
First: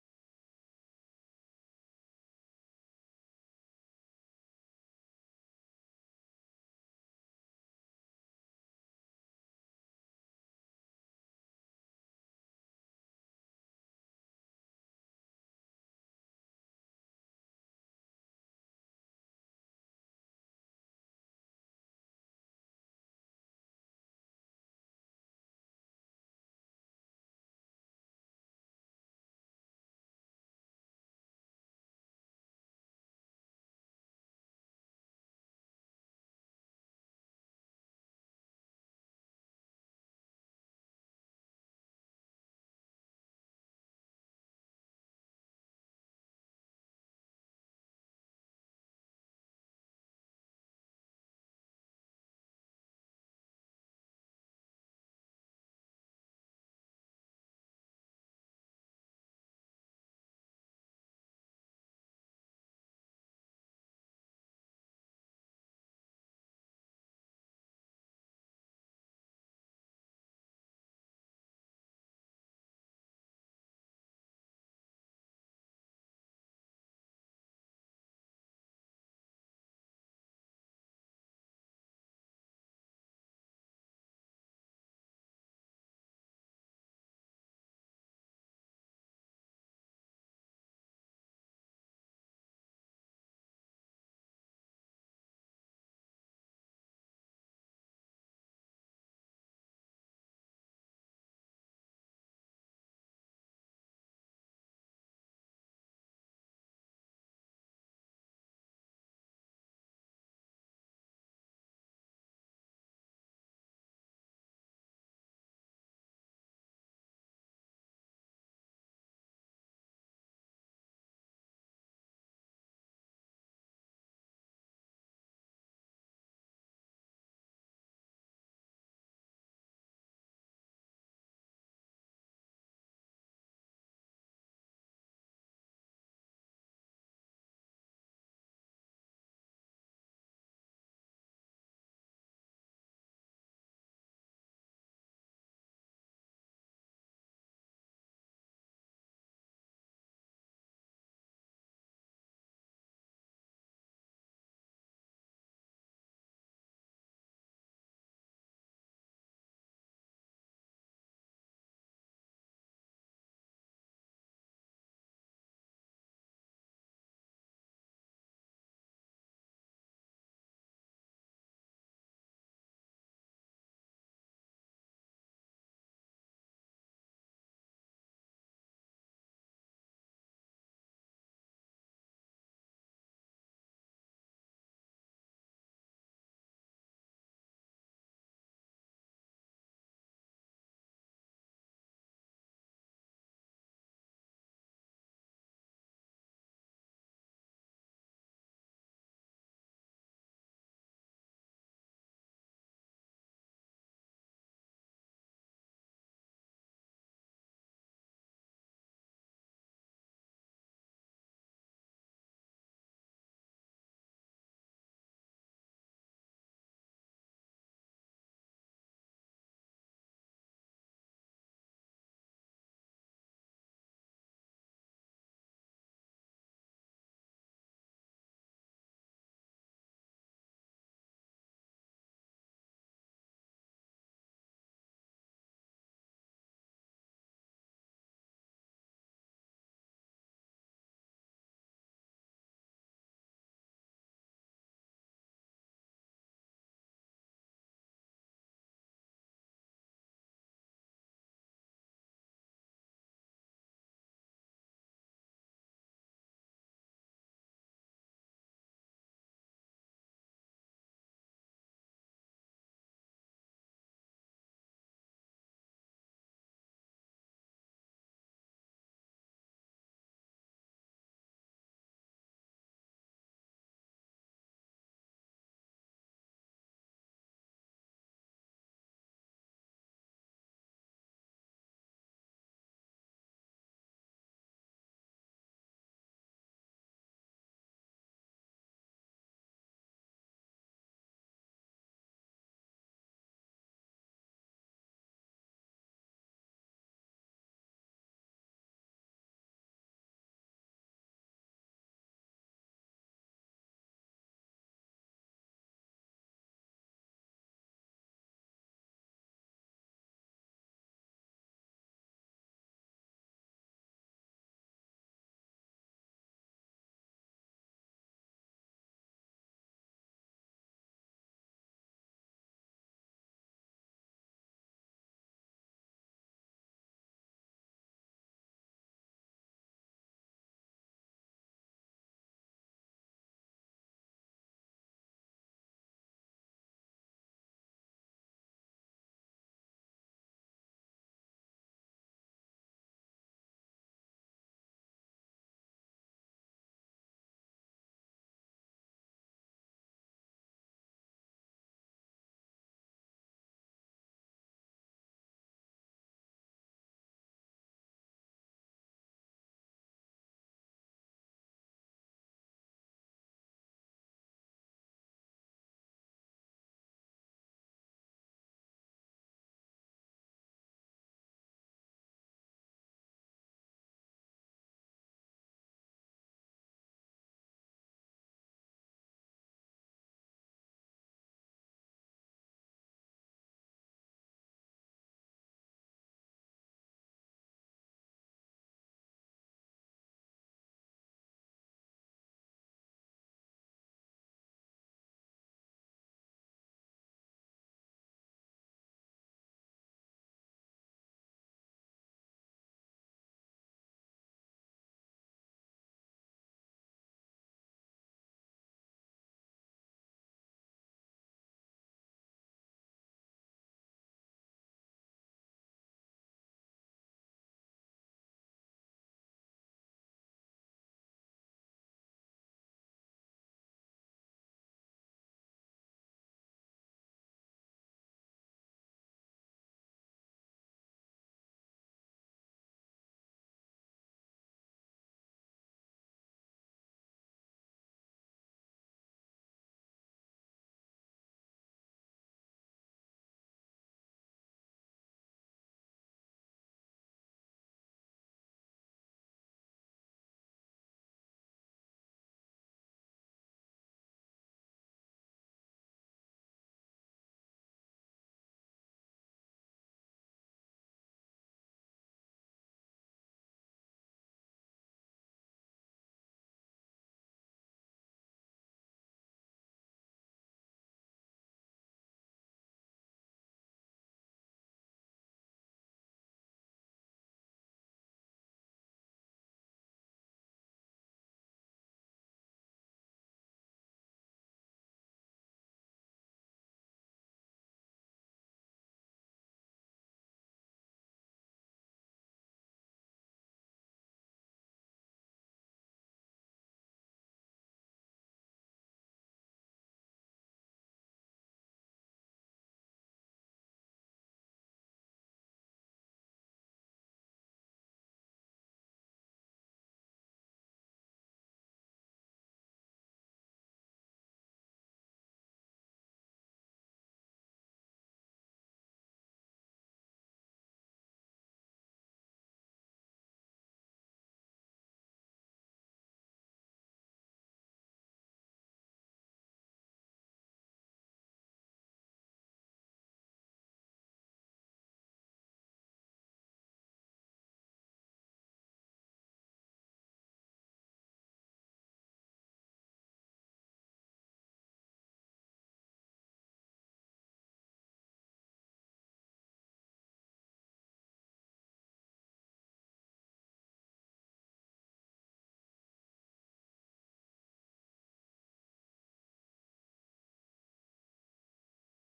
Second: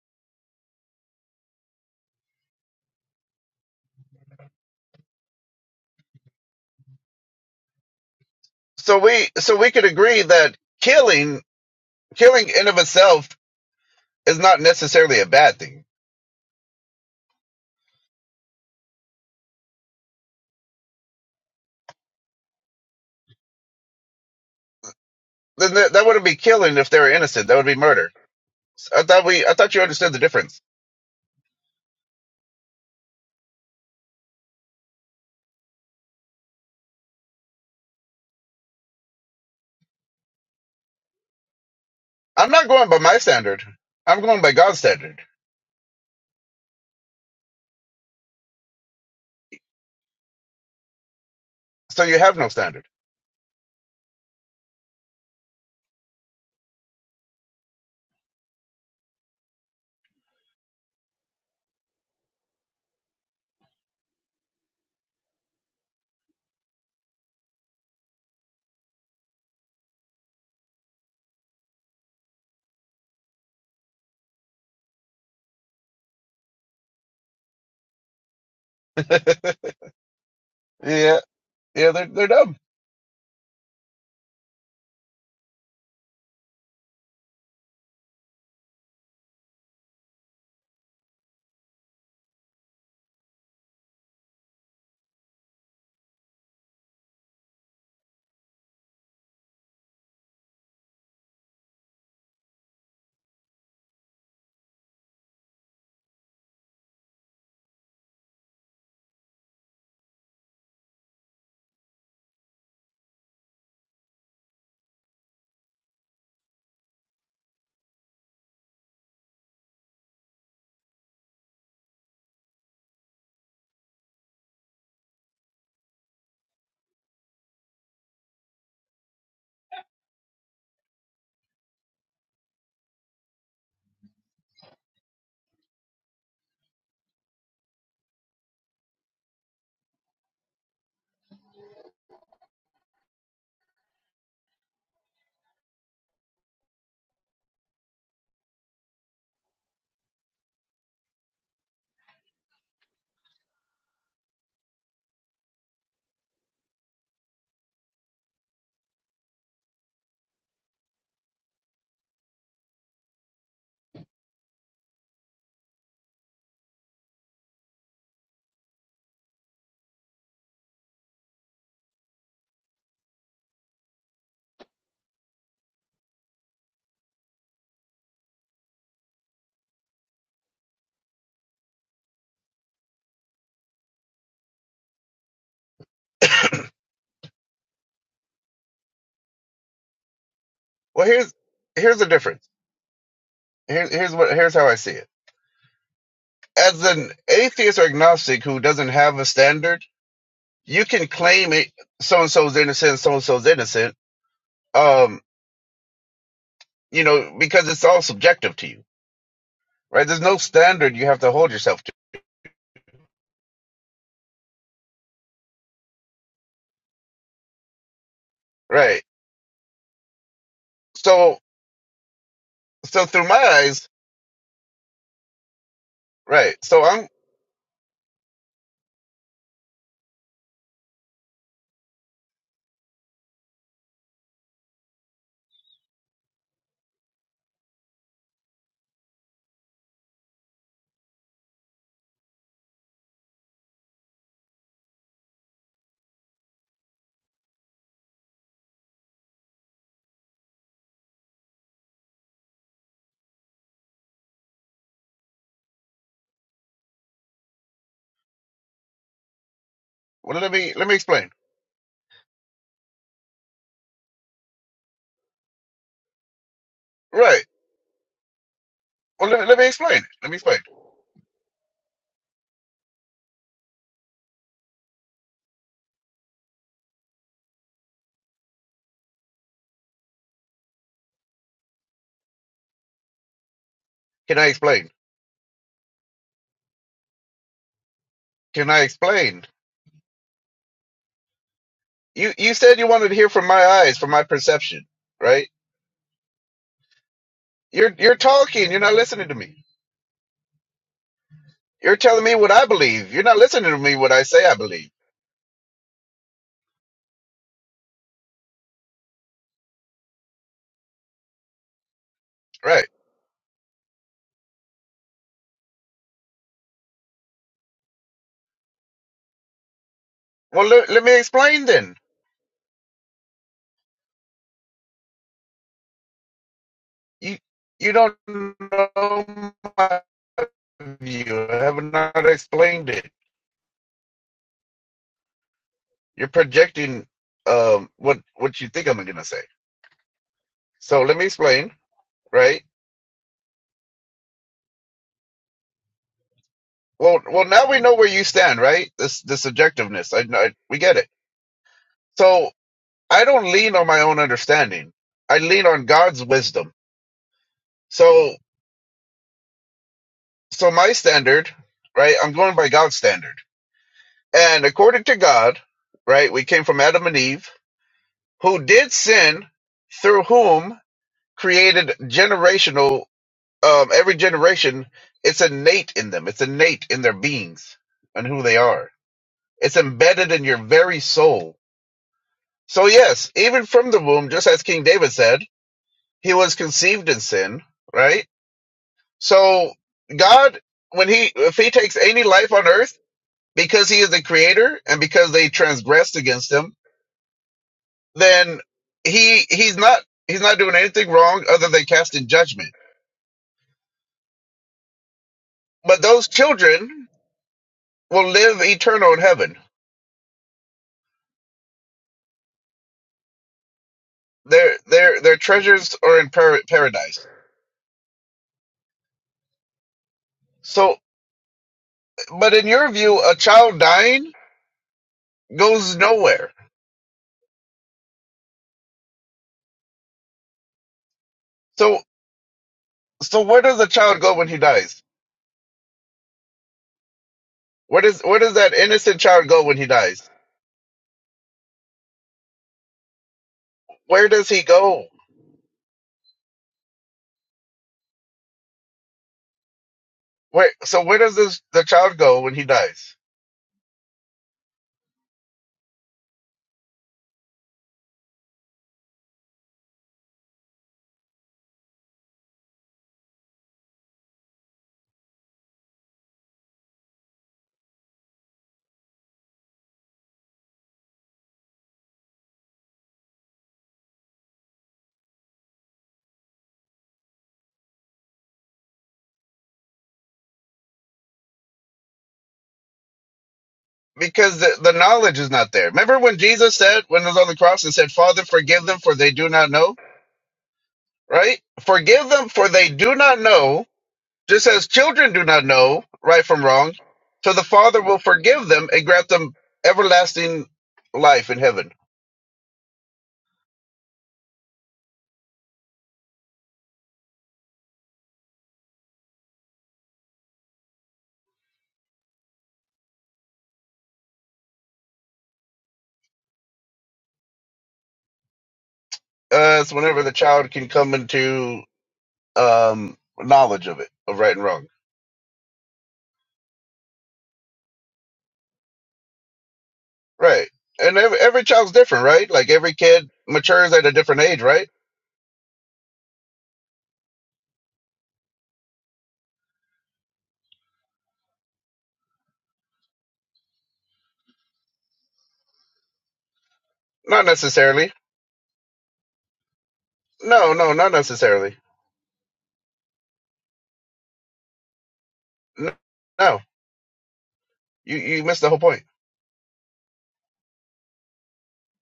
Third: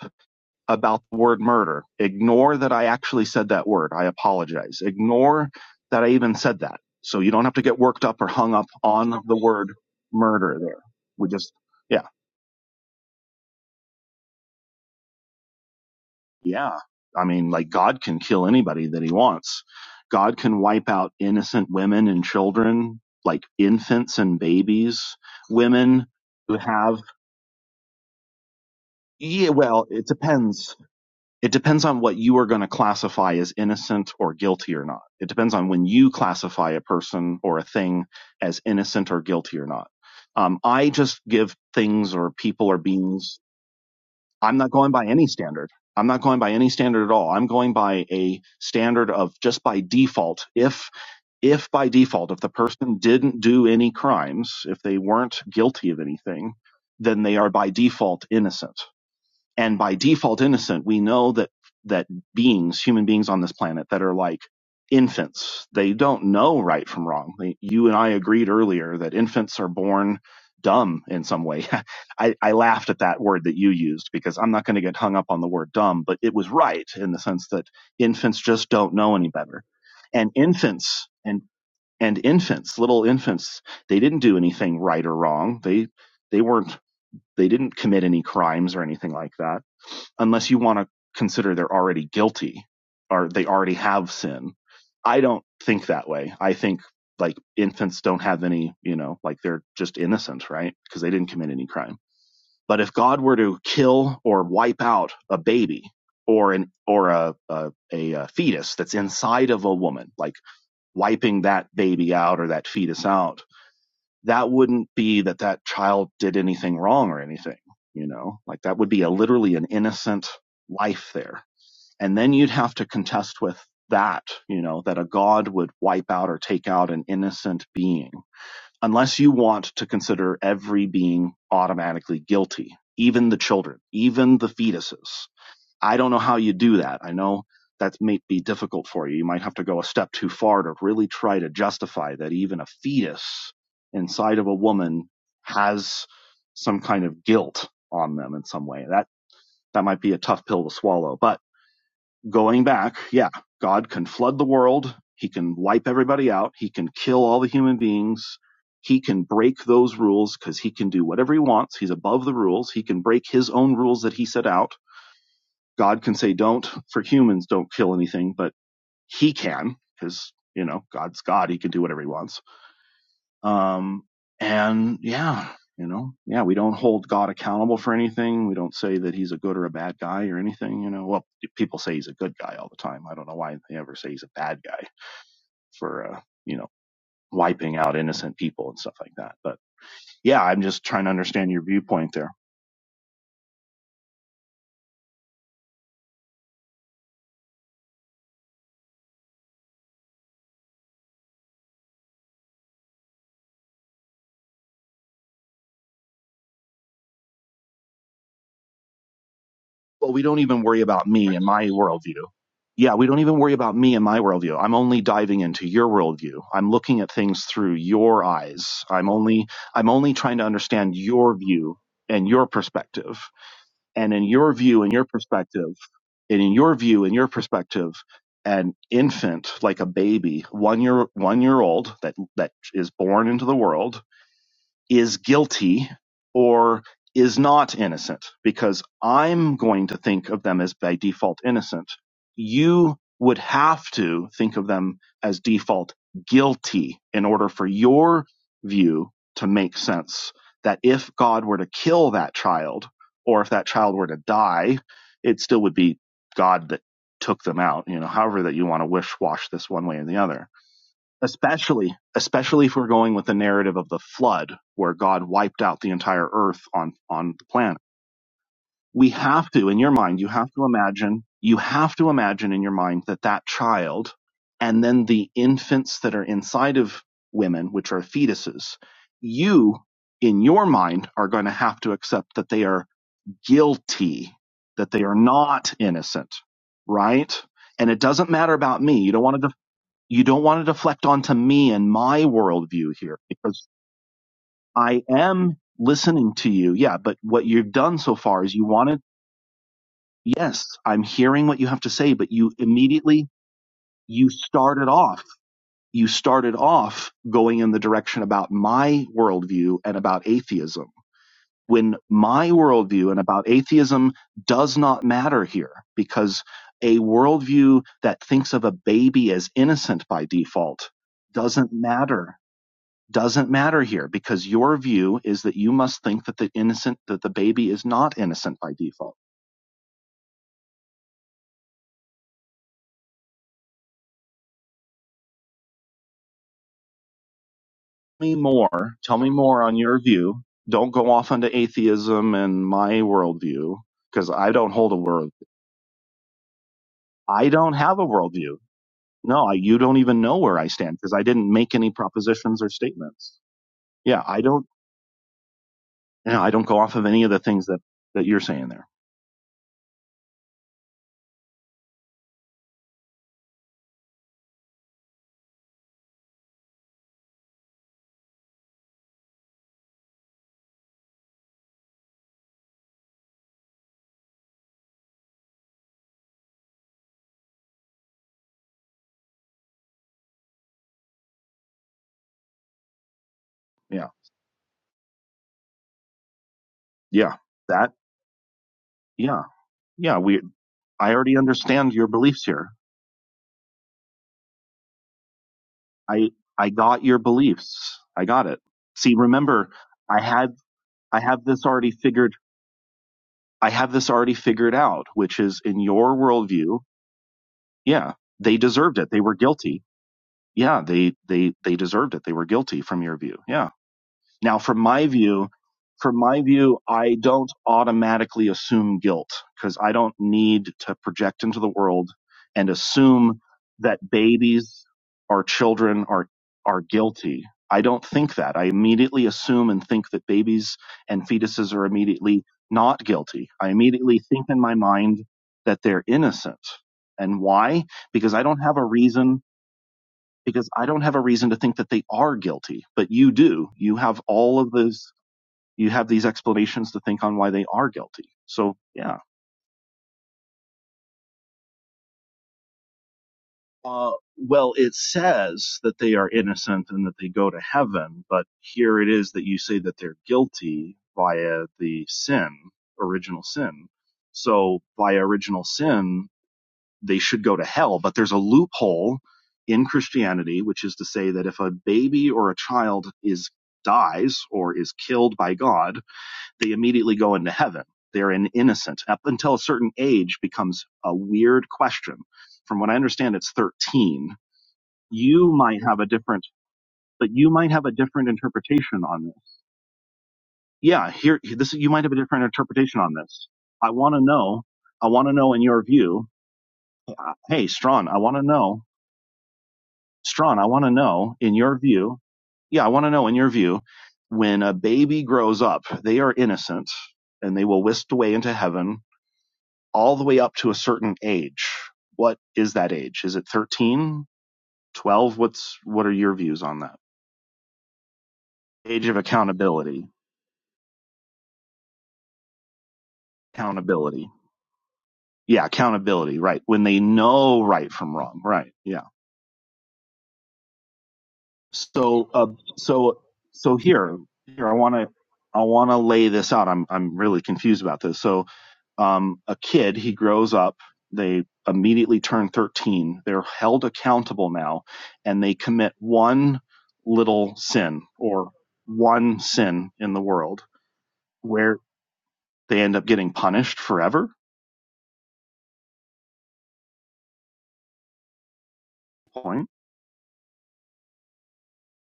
about the word murder. Ignore that I actually said that word. I apologize. Ignore that I even said that. So you don't have to get worked up or hung up
So
on
we
the
so we
word
could agree that
murder there. We
killing
just, yeah,
killing in of itself is not necessarily a bad thing
yeah. I mean, like God can kill anybody that he wants. God can wipe out innocent women and children, like infants and babies,
Then that, that
women
wouldn't be
who
killing if they
have,
were innocent. That would be murder. So I thought we,
yeah,
I thought you
well, it
understood the difference.
depends it depends on what you are going to classify as innocent or guilty or not. It depends on when you classify a person or a thing as innocent or guilty or not. Um, I just give things or
I'm
people
not
or
going by my
beings.
standard. I'm going by
I'm not
God's
going by
standard.
any standard. I'm not going by any standard at all. I'm going by a standard of just by default. If, if by
So you
default,
have
if
no
the
standard.
person didn't do any crimes, if they weren't guilty of anything, then they are by default innocent and by default innocent we know that that beings human beings on this planet that are like infants they don't know right from wrong They- you and i agreed earlier that infants are born dumb in some way I, I laughed at that word that you used because i'm not going to get hung up on the word dumb but it was right in the sense that infants just don't know any better and infants
yeah,
and
yeah, they're
and
they're dumb.
infants little infants they didn't do anything right or wrong they they weren't they didn't commit any crimes or anything like that unless you want to consider they're already guilty or they already have sin. I don't think that way. I think like infants don't have any, you know, like they're just innocent, right? Because they didn't commit any crime. But if God were to kill or wipe out a baby or an or a a, a, uh fetus that's inside of a woman, like wiping that baby out or that fetus out, that wouldn't be that that child did anything wrong or anything, you know, like that would be a literally an innocent life there. And then you'd have to contest with that, you know, that a God would wipe out or take out an innocent being, unless you want to consider every being automatically guilty, even the children, even the fetuses. I don't know how you do that. I know that may be difficult for you. You might have to go a step too far to really try to justify that even a fetus inside of a woman has some kind of guilt on them in some way. That that might be a tough pill to swallow. But going back, yeah, God can flood the world. He can wipe everybody out. He can kill all the human beings. He can break those rules because he can do whatever he wants. He's above the rules. He can break his own rules that he set out God can say don't for humans, don't kill anything, but he can because you know God's God. He can do whatever he wants. Um, and yeah, you know, yeah, we don't hold God accountable for anything. We don't say that he's a good or a bad guy or anything. You know, well, people say he's a good guy all the time. I don't know why they ever say he's a bad guy for uh, you know wiping out innocent people and stuff like that. But yeah, I'm just trying
Well,
to
here's
understand your
here's the
viewpoint there.
difference. Here's here's what here's how I see it. As an atheist or agnostic who doesn't have a standard, you can claim it. So and so's innocent. So and so's innocent. Um, you know, because it's all subjective to you, right?
well,
There's
we
no
don't even worry
standard you
about
have to
me and
hold
my
yourself to
worldview. Yeah, we don't even worry about me and my worldview. I'm only diving into your worldview. I'm looking at things through your eyes.
Right.
I'm only I'm only trying to understand your
So
view and your
so
perspective.
through my eyes,
And in your view and your perspective, and in
right.
your
So
view
I'm
and your perspective, an infant like a baby, one year one year old that that is born into the world is guilty or is not innocent because I'm going to think of them as by default innocent. You would have to think of them as default guilty in order for your view to make sense that if God were to kill that child or if that child were to die, it still would be God that took them out, you know, however that you want to wish wash this one way or the
well
other
let me let me explain.
especially especially if we're going with the narrative of the flood where god wiped out the entire earth on on
Right.
the planet we
Well let,
have
let me
to in your
explain.
mind you
Let me
have
explain.
to imagine you have to imagine in your mind that that child and then the infants that are inside of women which are fetuses you in your mind are going to have to accept that they are guilty
Can I explain?
that they are not innocent right and it doesn't matter
Can I
about me you don't want to
explain?
you don't want to deflect onto me and my
You you said you
worldview
wanted to
here
hear from my
because
eyes, from my perception,
I
right?
am listening to you. Yeah, but what you've
You're
done
you're
so far is you
talking, you're not
wanted,
listening to me.
yes, I'm hearing what you have to
You're
say,
telling
but
me what
you
I believe. You're
immediately,
not listening to me what I
you
say I
started
believe.
off, you started off going in the direction about my worldview and about atheism. When my
Right.
worldview and about atheism does not matter here because a worldview that thinks of a baby as innocent by
Well let,
default
let me explain
doesn't
then.
matter doesn't matter here because your view is that you must think that the innocent that the
You
baby is
you don't
not innocent by default.
know my view. I have not explained it. You're projecting um, what
Tell me
what you think
more.
I'm
Tell
gonna
me
say.
more on your view. Don't
So
go
let me
off onto
explain,
atheism
right?
and my worldview because I don't hold a world.
Well, well,
I
now
don't
we know
have a
where you
worldview.
stand, right? This this
No, I, you don't
subjectiveness,
even
I,
know
I
where I
we
stand
get it.
because I didn't make any
So
propositions or
I
statements.
don't lean on my own
Yeah, I don't.
understanding. I lean on God's
You know, I don't
wisdom.
go off of any of the things that that
So
you're saying there.
so my standard, right? I'm going by God's standard, and according to God, right? We came from Adam and Eve, who did sin, through whom created generational um, every generation, it's innate in them. It's innate in their beings and who they are. It's embedded in your very soul. So yes, even from the
Yeah,
womb, just as King David said, he was conceived in
yeah,
sin,
that.
right?
Yeah,
So
yeah. We.
God, when
I
he,
already
if he
understand
takes
your
any
beliefs
life on
here
earth, because he is the creator and because they transgressed
I
against
I
him,
got your beliefs. I got
then
it. See,
he,
remember,
he's not,
I
he's
had
not doing anything
I
wrong
have this
other than
already
casting
figured
judgment.
I have this already figured out, which is in
But
your
those
worldview,
children
yeah,
will
they
live
deserved it.
eternal in
They were
heaven
guilty. Yeah, they they they deserved it. They were guilty from your view. Yeah. Now,
Their
from my
their their
view,
treasures
from
are in
my
par-
view, I
paradise.
don't automatically assume guilt because I don't need to
So,
project into the world
but in
and
your view, a
assume
child
that
dying
babies or
goes
children are
nowhere.
are guilty. I don't think that. I immediately assume and think that babies and fetuses are
So
immediately not
so
guilty.
where
I
does a
immediately
child go
think
when he
in my
dies?
mind that they're innocent. And why?
Where does
Because
where
I
does
don't
that
have a
innocent
reason
child go when he dies?
because I don't have a reason to think that they are guilty, but you do. You have
Where does
all
he
of those
go?
you have these explanations to think on why they are guilty. So, yeah.
Where so where does this, the child go when he dies?
Uh, well, it says that they are innocent and that they go to heaven, but here it is that you say that they're guilty via the sin, original sin. So, by original sin, they should go to hell, but there's a loophole in Christianity, which is to say that if a baby or a child is dies or is killed by God, they immediately go into heaven. They're an innocent. Up until a certain age becomes a weird question. From what I understand, it's 13.
Because the, the knowledge is
You
not
might
there.
have a
Remember when
different,
Jesus said when he
but
was on
you
the
might
cross
have a
and said,
different
"Father, forgive them
interpretation
for
on
they
this.
do not know."
Yeah, here,
Right?
this, you might have a
Forgive
different
them for they
interpretation on
do not
this.
know
I want to know,
Just as
I want
children
to
do
know in
not
your
know
view,
right from wrong,
uh,
so the
hey,
Father
Strawn, I
will
want to
forgive
know,
them and grant them
Strawn,
everlasting
I want to know
life
in
in
your
heaven.
view, yeah, I want to know in your view, when a baby grows up, they are innocent and they will whisked away into heaven all the way up to a certain age. What is that age? Is it 13, 12? What's what are your views on that? Age of
Uh, it's
accountability.
whenever the child can come into um, knowledge of it,
Accountability.
of right and wrong.
Yeah, accountability, right. When they know right from wrong, right. Yeah.
Right. And every, every child's different,
So uh
right? Like every
so
kid
so
matures at a
here
different age,
here I
right?
want to I want to lay this out. I'm I'm really confused about this. So um, a kid, he grows up, they immediately turn 13, they're held accountable now, and they commit one
Not
little sin
necessarily.
or one sin in the world
No, no, not necessarily.
where they end up getting punished forever.
N- No, you, you missed the whole point.
Point.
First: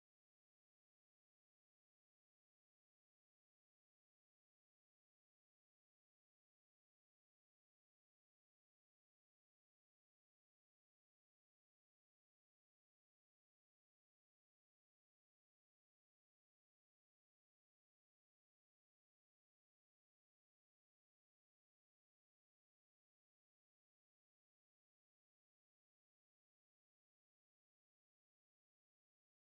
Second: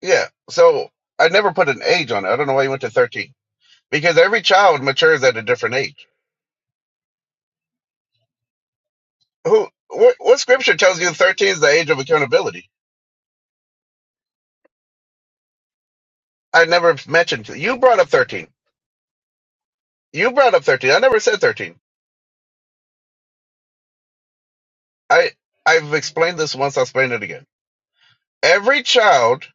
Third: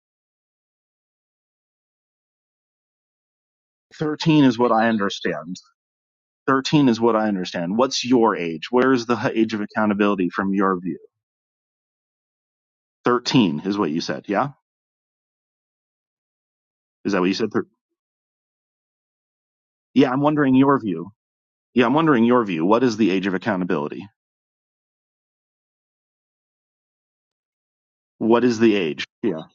Yeah. So I never put an age on it. I don't know why you went to 13. Because every
13 is what
child
I
matures at a
understand.
different age
13 is what I understand. What's your age? Where's the age of
Who? What,
accountability
what
from
scripture
your view?
tells you thirteen is the age of accountability?
13 is what you said. Yeah.
I never
Is that what you
mentioned
said?
you brought up thirteen.
Yeah. I'm
You brought
wondering
up
your
thirteen. I
view.
never said thirteen.
Yeah. I'm wondering your view. What is the age of accountability?
I I've explained this once. I'll explain it again.
What is the
Every
age? Yeah.
child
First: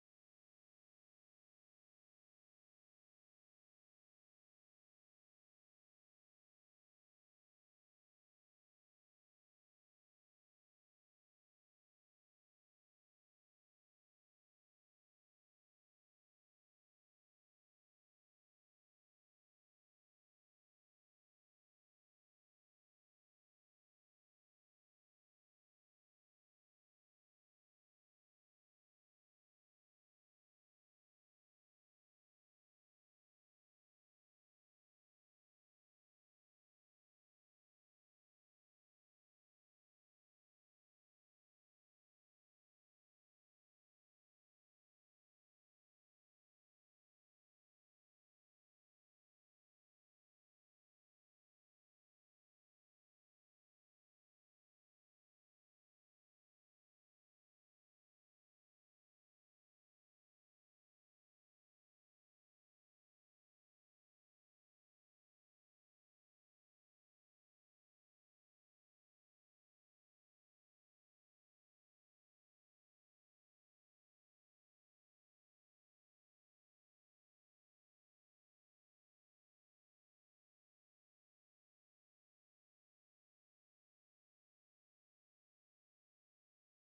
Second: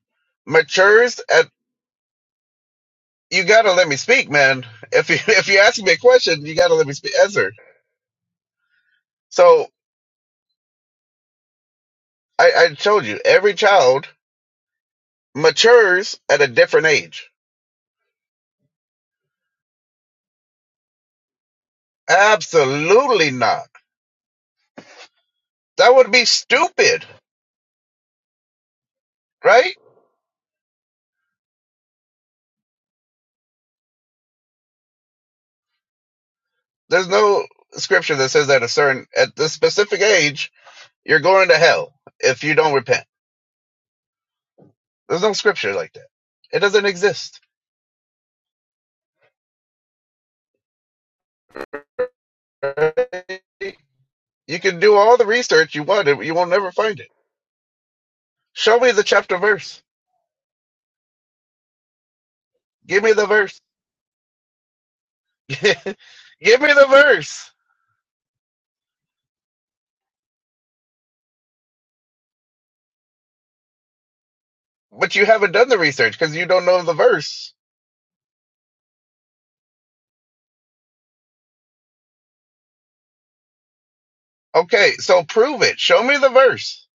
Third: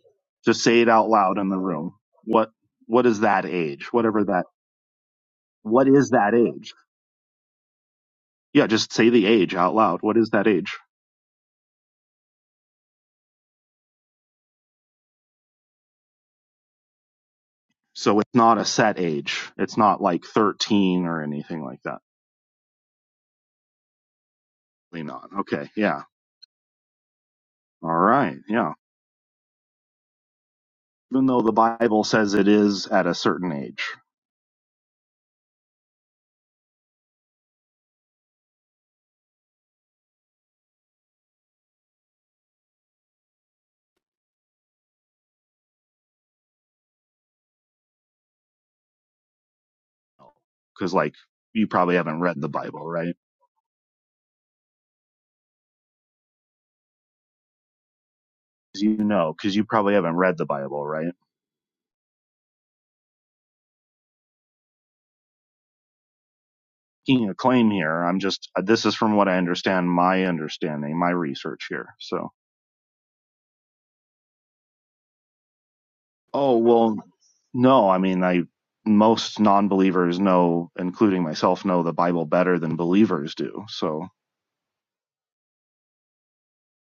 Just say it out
matures
loud
at.
in the room. What what is
You
that
gotta let
age?
me
Whatever
speak,
that
man. If you if you ask
what
me a
is that
question, you
age?
gotta let me speak, answer.
Yeah, just say the age
So
out loud. What is that age?
I, I told you, every child matures at a different age.
So it's not a set age. It's not like 13 or anything like that.
Absolutely not.
Really not. Okay.
That
Yeah.
would be stupid,
All right. Yeah.
right?
Even though the Bible says it is at a certain age.
There's no scripture that says that a certain at this specific age you're going to hell if you don't repent. There's no scripture like that. It doesn't exist.
Cuz like you probably haven't read the Bible, right?
You can do all the research you want, you won't never find it. Show me
You
the
know,
chapter
cuz you
verse.
probably haven't read the Bible, right?
Give me the verse. Give me the
Making a
verse.
claim here. I'm just uh, this is from what I understand, my understanding, my research here. So
But you haven't done the research because you
Oh,
don't know the
well,
verse.
no. I mean, I most non-believers know, including myself, know the Bible better than believers do. So,
Okay, so prove it. Show me the verse.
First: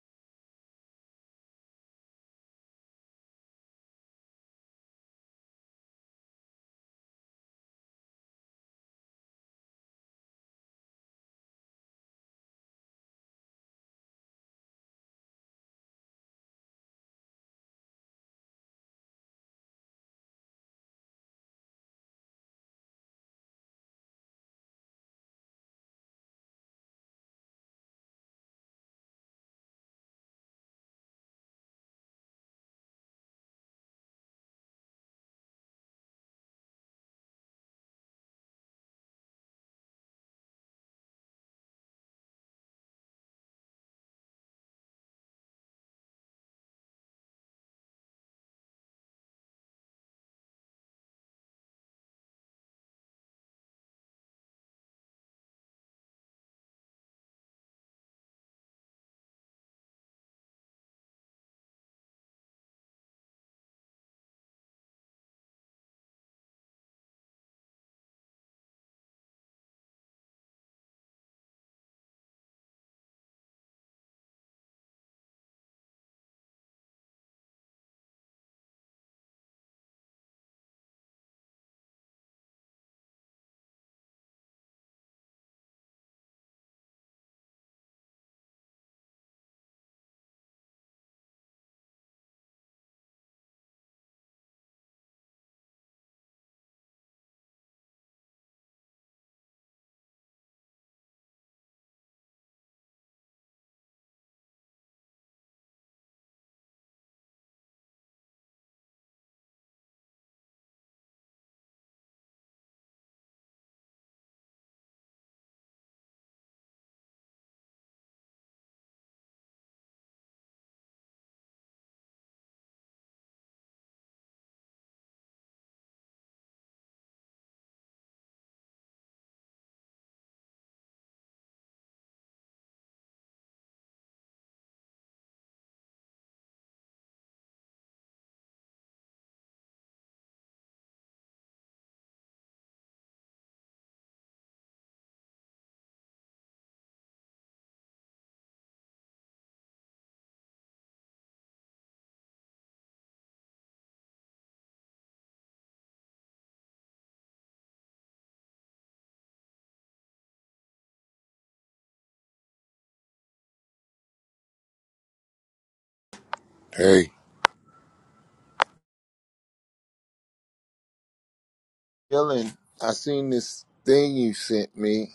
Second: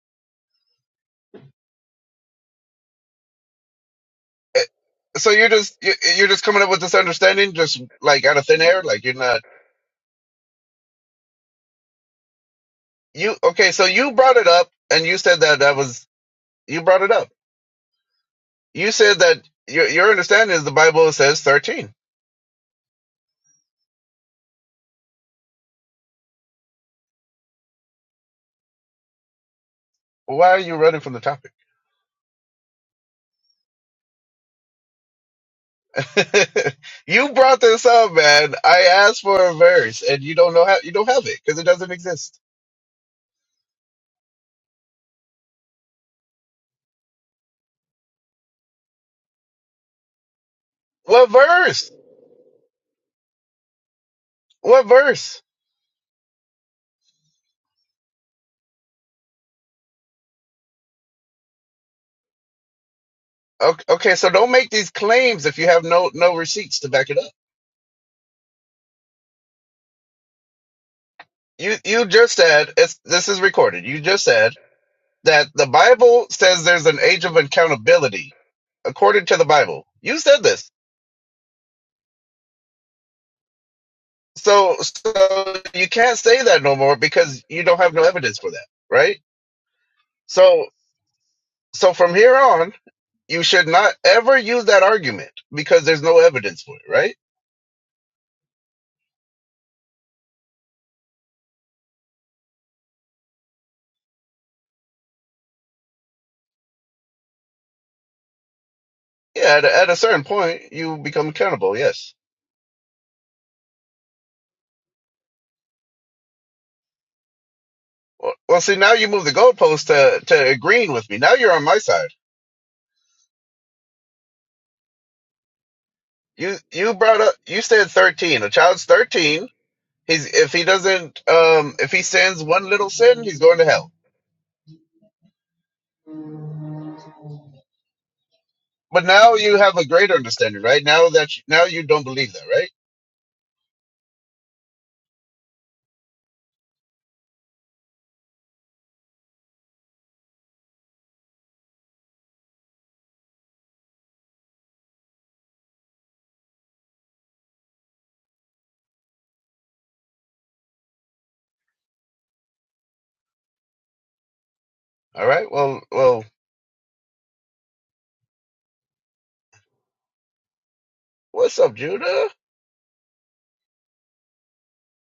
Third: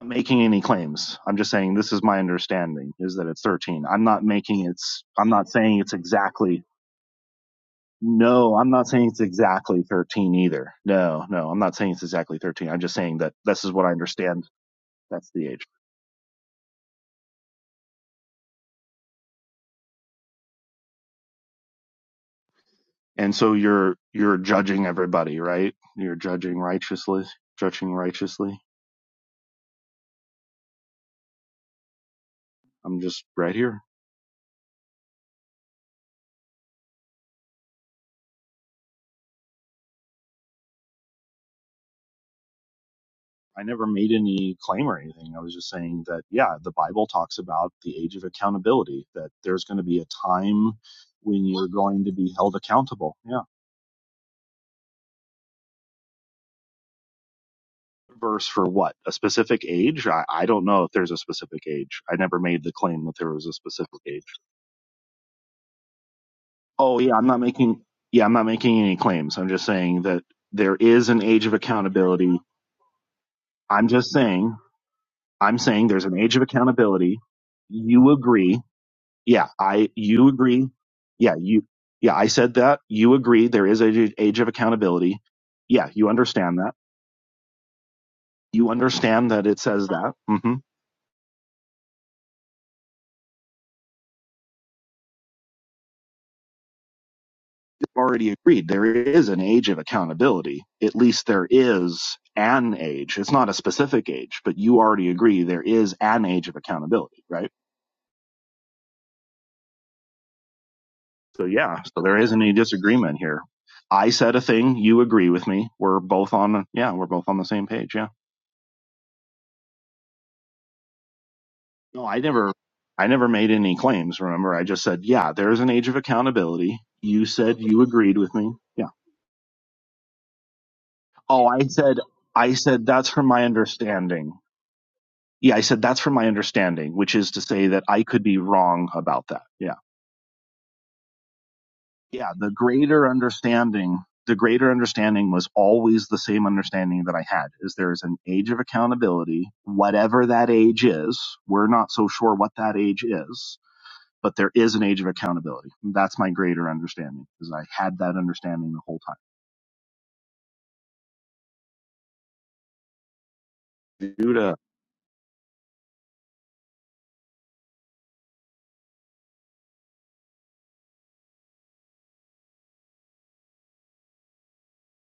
I'm not making any claims. I'm just saying this is my understanding is that it's 13. I'm not making it's
So
I'm not
you're just
saying
you-
it's
you're just coming
exactly
up with this understanding, just like out of
no,
thin
I'm
air,
not
like
saying
you're
it's
not.
exactly 13 either. No, no, I'm not saying it's exactly 13. I'm just saying that
You
this
okay?
is
So
what I
you brought it
understand
up, and you
that's
said
the
that
age.
that was you brought it up. You said that your your understanding is the Bible says thirteen.
And so you're you're judging everybody, right? You're judging righteously, judging righteously.
Why are you running from the topic?
I'm just right here.
you brought this up, man. I asked for a verse, and you don't know how you don't have it because it doesn't exist.
I never made any claim or anything. I was just saying that, yeah, the Bible talks about the age of accountability, that there's going to be a time
What
when you're
verse?
going to be held accountable. Yeah.
What verse?
Verse for what? A specific age? I, I don't know if there's a specific age. I never made the claim that there was a
Okay,
specific
okay,
age.
so don't make these claims if you have no no receipts to
Oh,
back
yeah,
it
I'm
up.
not making, yeah, I'm not making any claims. I'm just saying that there is an age of
You you just
accountability.
said it's this is recorded.
I'm
You
just
just said
saying,
that
I'm
the
saying there's an
Bible
age of
says there's an
accountability.
age of
You
accountability
agree
according to the
yeah,
Bible.
I
You
you
said
agree.
this.
Yeah, you yeah, I said that. You agree there is a age age of
So
accountability.
so you
Yeah, you
can't say
understand
that
that.
no more because you don't have no evidence for that,
You
right?
understand that it says that. hmm
So so from here on, you should not ever use that argument because there's no evidence for it, right?
You've already agreed there is an age of accountability. At least there is an age. It's not a specific age, but you already agree there is an age of accountability, right?
Yeah, at a, at a certain point, you become
So
accountable,
yeah, so
yes.
there isn't any disagreement here. I said a thing, you agree with me. We're both on yeah, we're both on the same page. Yeah.
Well, well, see, now you move the goalpost to, to agreeing with me. Now you're on my
No,
side.
I never I never made any claims, remember? I just said, yeah, there is an age of
You
accountability.
you brought
You
up,
said
you
you
said
agreed with
13. A
me.
child's
Yeah.
13 He's if he doesn't
Oh, I
um if
said
he sins
I
one
said
little
that's
sin,
from
he's
my
going to hell.
understanding. Yeah, I said that's from my understanding, which is to say that I could be wrong
But
about
now
that.
you
Yeah.
have a greater understanding, right? Now that you, now you don't
Yeah,
believe that,
the
right?
greater understanding, the greater understanding was always the same understanding that I had is there is an age of accountability, whatever that age is. We're not so sure what that age is but there is an age of accountability. And That's my greater understanding because I had that understanding the whole time. Judah,
All right. Well, well,
Hey.
what's up, Judah?
Dylan, I seen this thing you sent me.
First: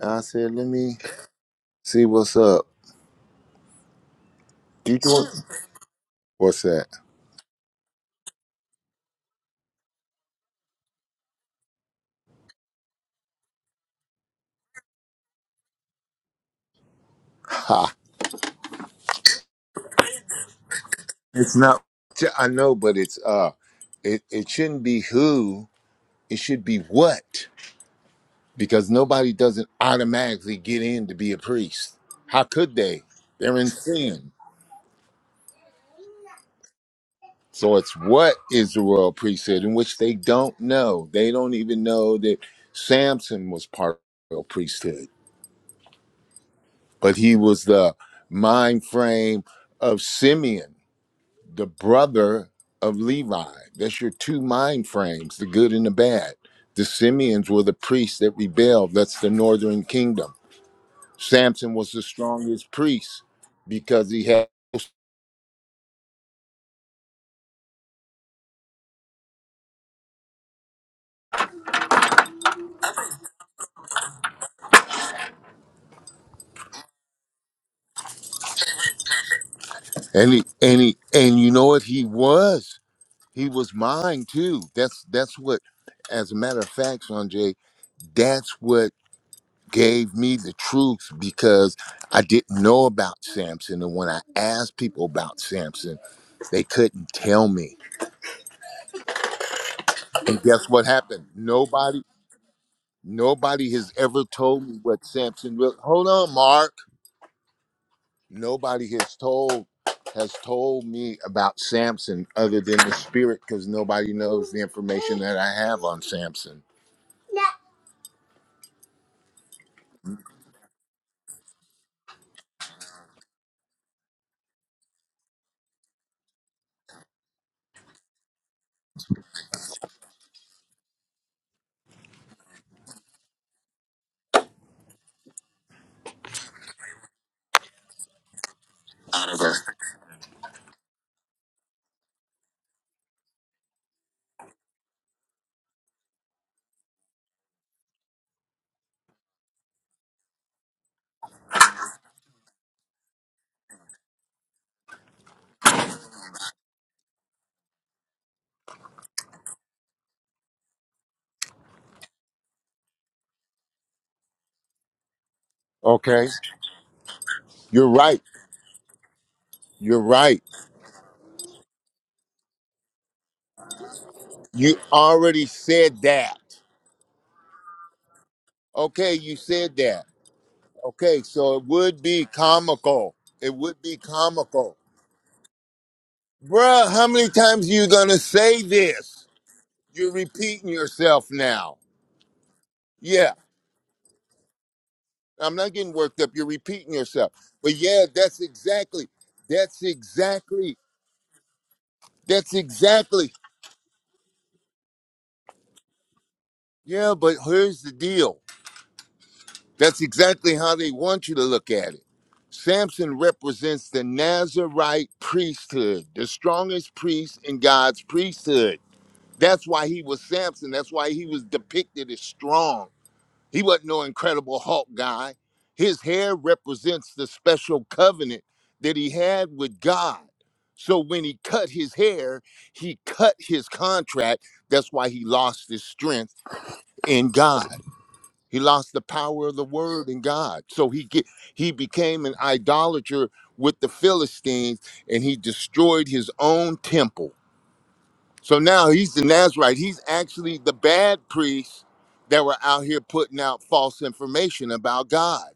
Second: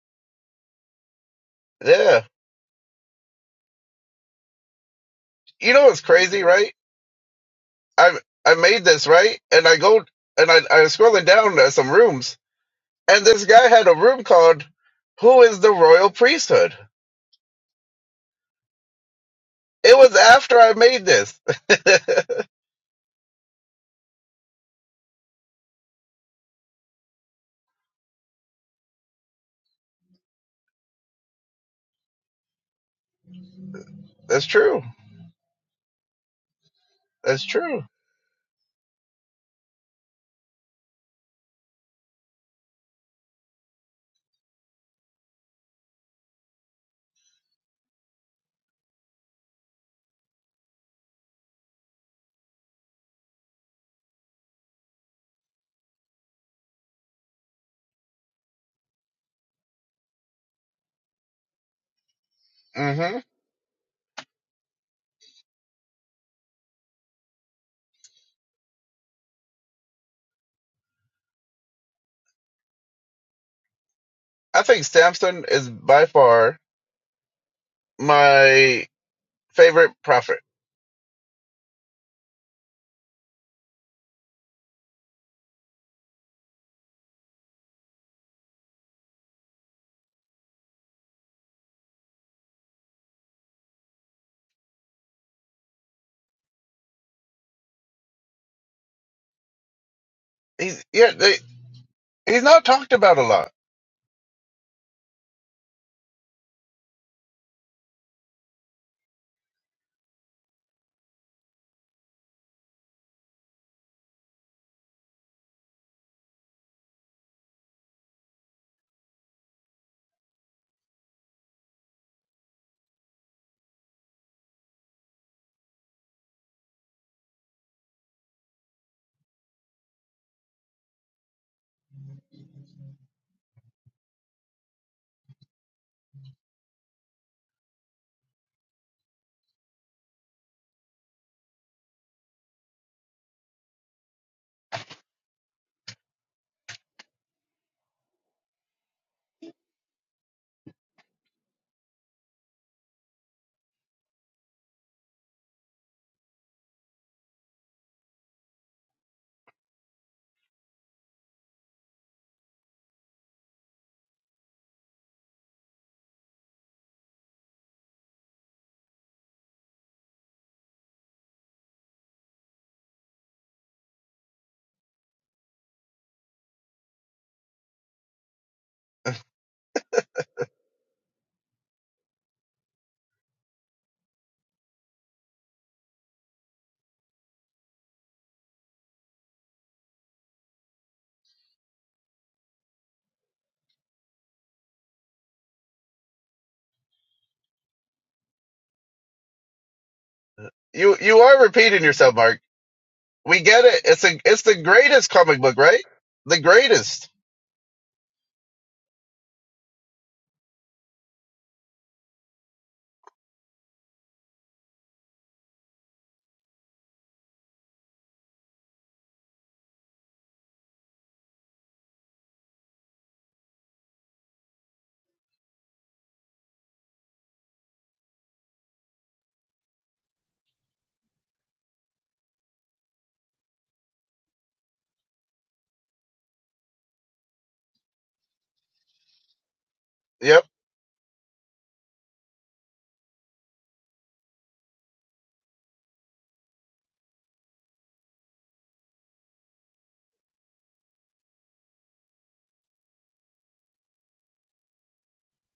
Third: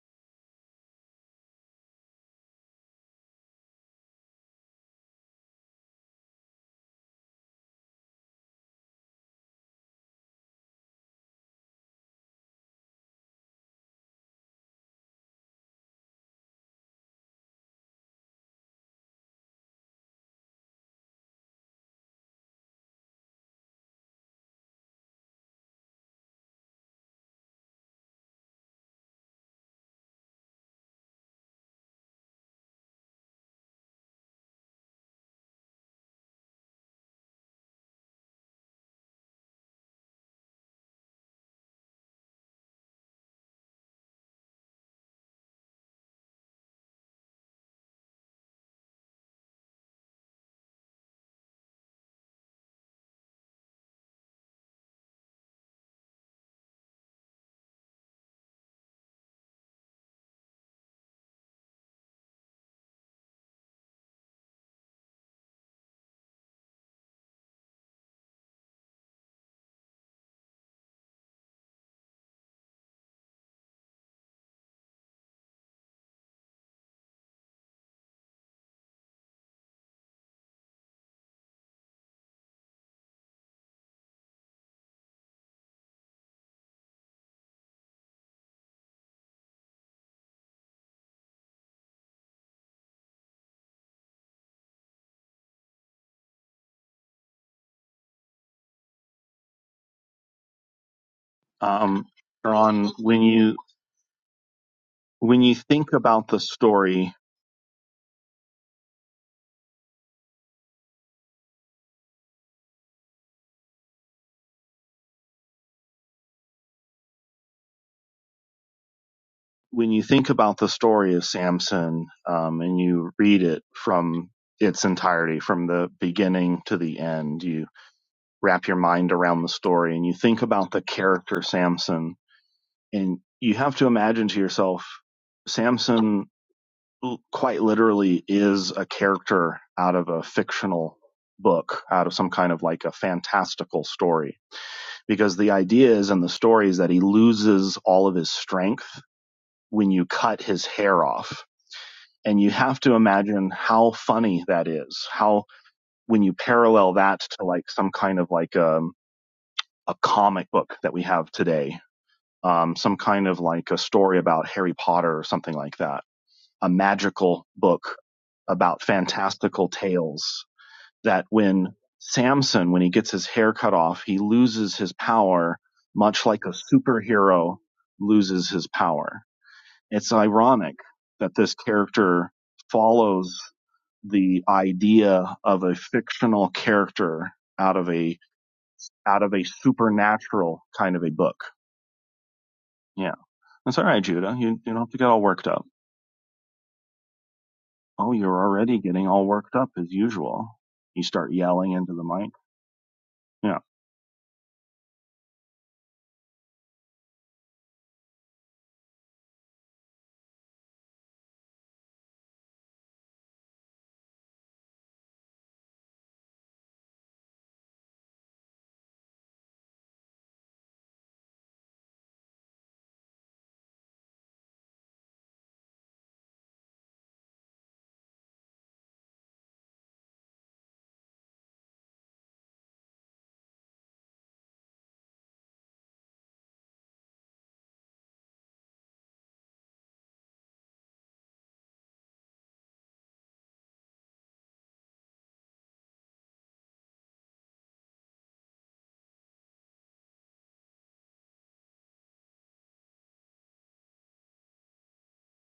I said, let me see
Yeah.
what's up. You doing
You know what's crazy,
what's
right?
that?
I I made this right, and I go and I I was scrolling down uh, some rooms, and this guy had a room called "Who is the Royal Priesthood?"
Ha.
It was after I made this.
It's not I know, but it's uh it, it shouldn't be who, it should be what. Because nobody doesn't automatically get in to be a priest. How could they? They're in sin.
That's true. That's
So
true.
it's what is the royal priesthood in which they don't know. They don't even know that Samson was part of the royal priesthood. but he was the mind frame of Simeon, the brother of Levi. That's your two mind frames, the good and the bad. The Simeons were the priests that rebelled. That's the northern kingdom. Samson was the strongest
hmm
priest because he had
I think Samson is by far my favorite
and
prophet.
he and he and you know what he was? He was mine too. That's that's what as a matter of fact, Sanjay, that's what gave me the truth because I didn't know about Samson. And when I asked people about Samson, they couldn't tell me. And guess
He's
what
yeah,
happened?
they,
Nobody,
um,
he's not
Ron,
talked about
when
a lot.
you
nobody has ever told me what
when you
Samson really.
think
Hold
about
on,
the
Mark.
story,
Nobody has told has told me about Samson other than the spirit because nobody knows the information that I have on Samson.
when you think about the story of Samson, um, and you read it from its entirety, from the beginning to the end, you wrap your mind around the story, and you think about the character Samson, and you have to imagine to yourself, Samson. quite literally is a character out of a fictional book, out of some kind of like a fantastical story. Because the idea is in the story is that he loses all of his strength when you cut his hair off. And you have to imagine how funny that is. How, when you parallel that to like some kind of like um, a comic book that we have today, um, some kind of like a story about Harry Potter or something like that
Okay.
a magical
You're
book
right.
about fantastical
You're right.
tales that when Samson, when he gets his hair cut off, he
You
loses his
already
power,
said
much like a
that.
superhero loses his
Okay,
power.
you said that.
It's ironic
Okay,
that this
so it would be
character
comical.
follows
It would be
the
comical.
idea of a fictional
Bruh, how many
character
times are
out
you
of
gonna
a
say
out
this?
of a
You're
supernatural
repeating
kind of a
yourself
book.
now.
Yeah.
Yeah,
That's all right, Judah. You you don't have to get all worked
I'm
up.
not getting worked up. You're repeating yourself. But yeah,
Oh, you're
that's
already
exactly,
getting all worked up
that's
as usual.
exactly,
You
You
you
start
are
yelling
repeating
into the
yourself,
mic.
Mark.
that's exactly.
We
Yeah.
get it. It's a it's the greatest comic book, right? The greatest.
Yeah, but here's the deal. That's exactly how they want you to look at it. Samson represents the Nazarite priesthood, the strongest priest in God's priesthood. That's why he was Samson. That's why he was depicted as strong. He wasn't no incredible Hulk guy. His hair represents the special covenant that he had with God. So when he cut his hair, he cut his contract. That's why he lost his strength in God. He lost the power of the word in
Yep,
God. So he get, he became an idolater with the Philistines and he destroyed his own temple so now he's the Nazarite. He's actually the bad priests that were out here putting out false information about God.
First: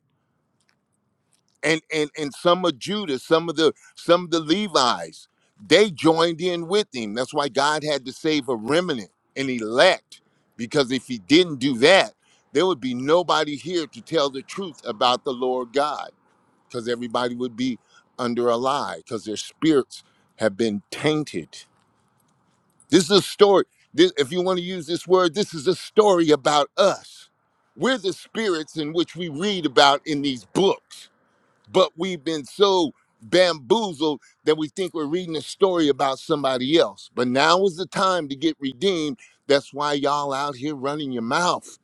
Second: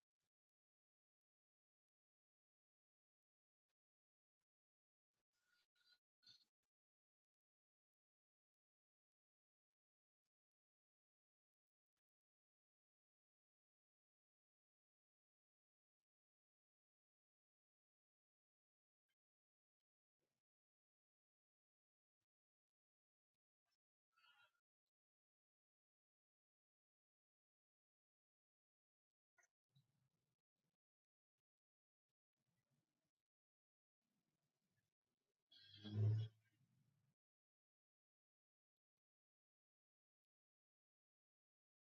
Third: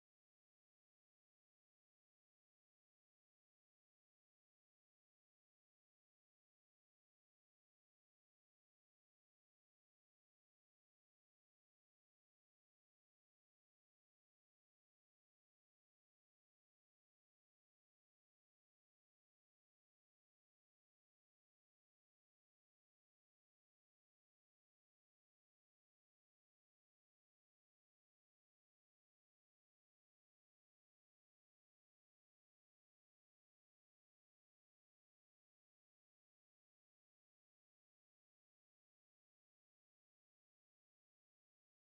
And and and some of Judah, some of the some of the Levites, they joined in with him. That's why God had to save a remnant, an elect, because if he didn't do that, there would be nobody here to tell the truth about the Lord God, because everybody would be under a lie, because their spirits have been tainted. This is a story. This, if you want to use this word, this is a story about us. We're the spirits in which we read about in these books, but we've been so bamboozled that we think we're reading a story about somebody else. But now is the time to get redeemed. That's why y'all out here running your mouth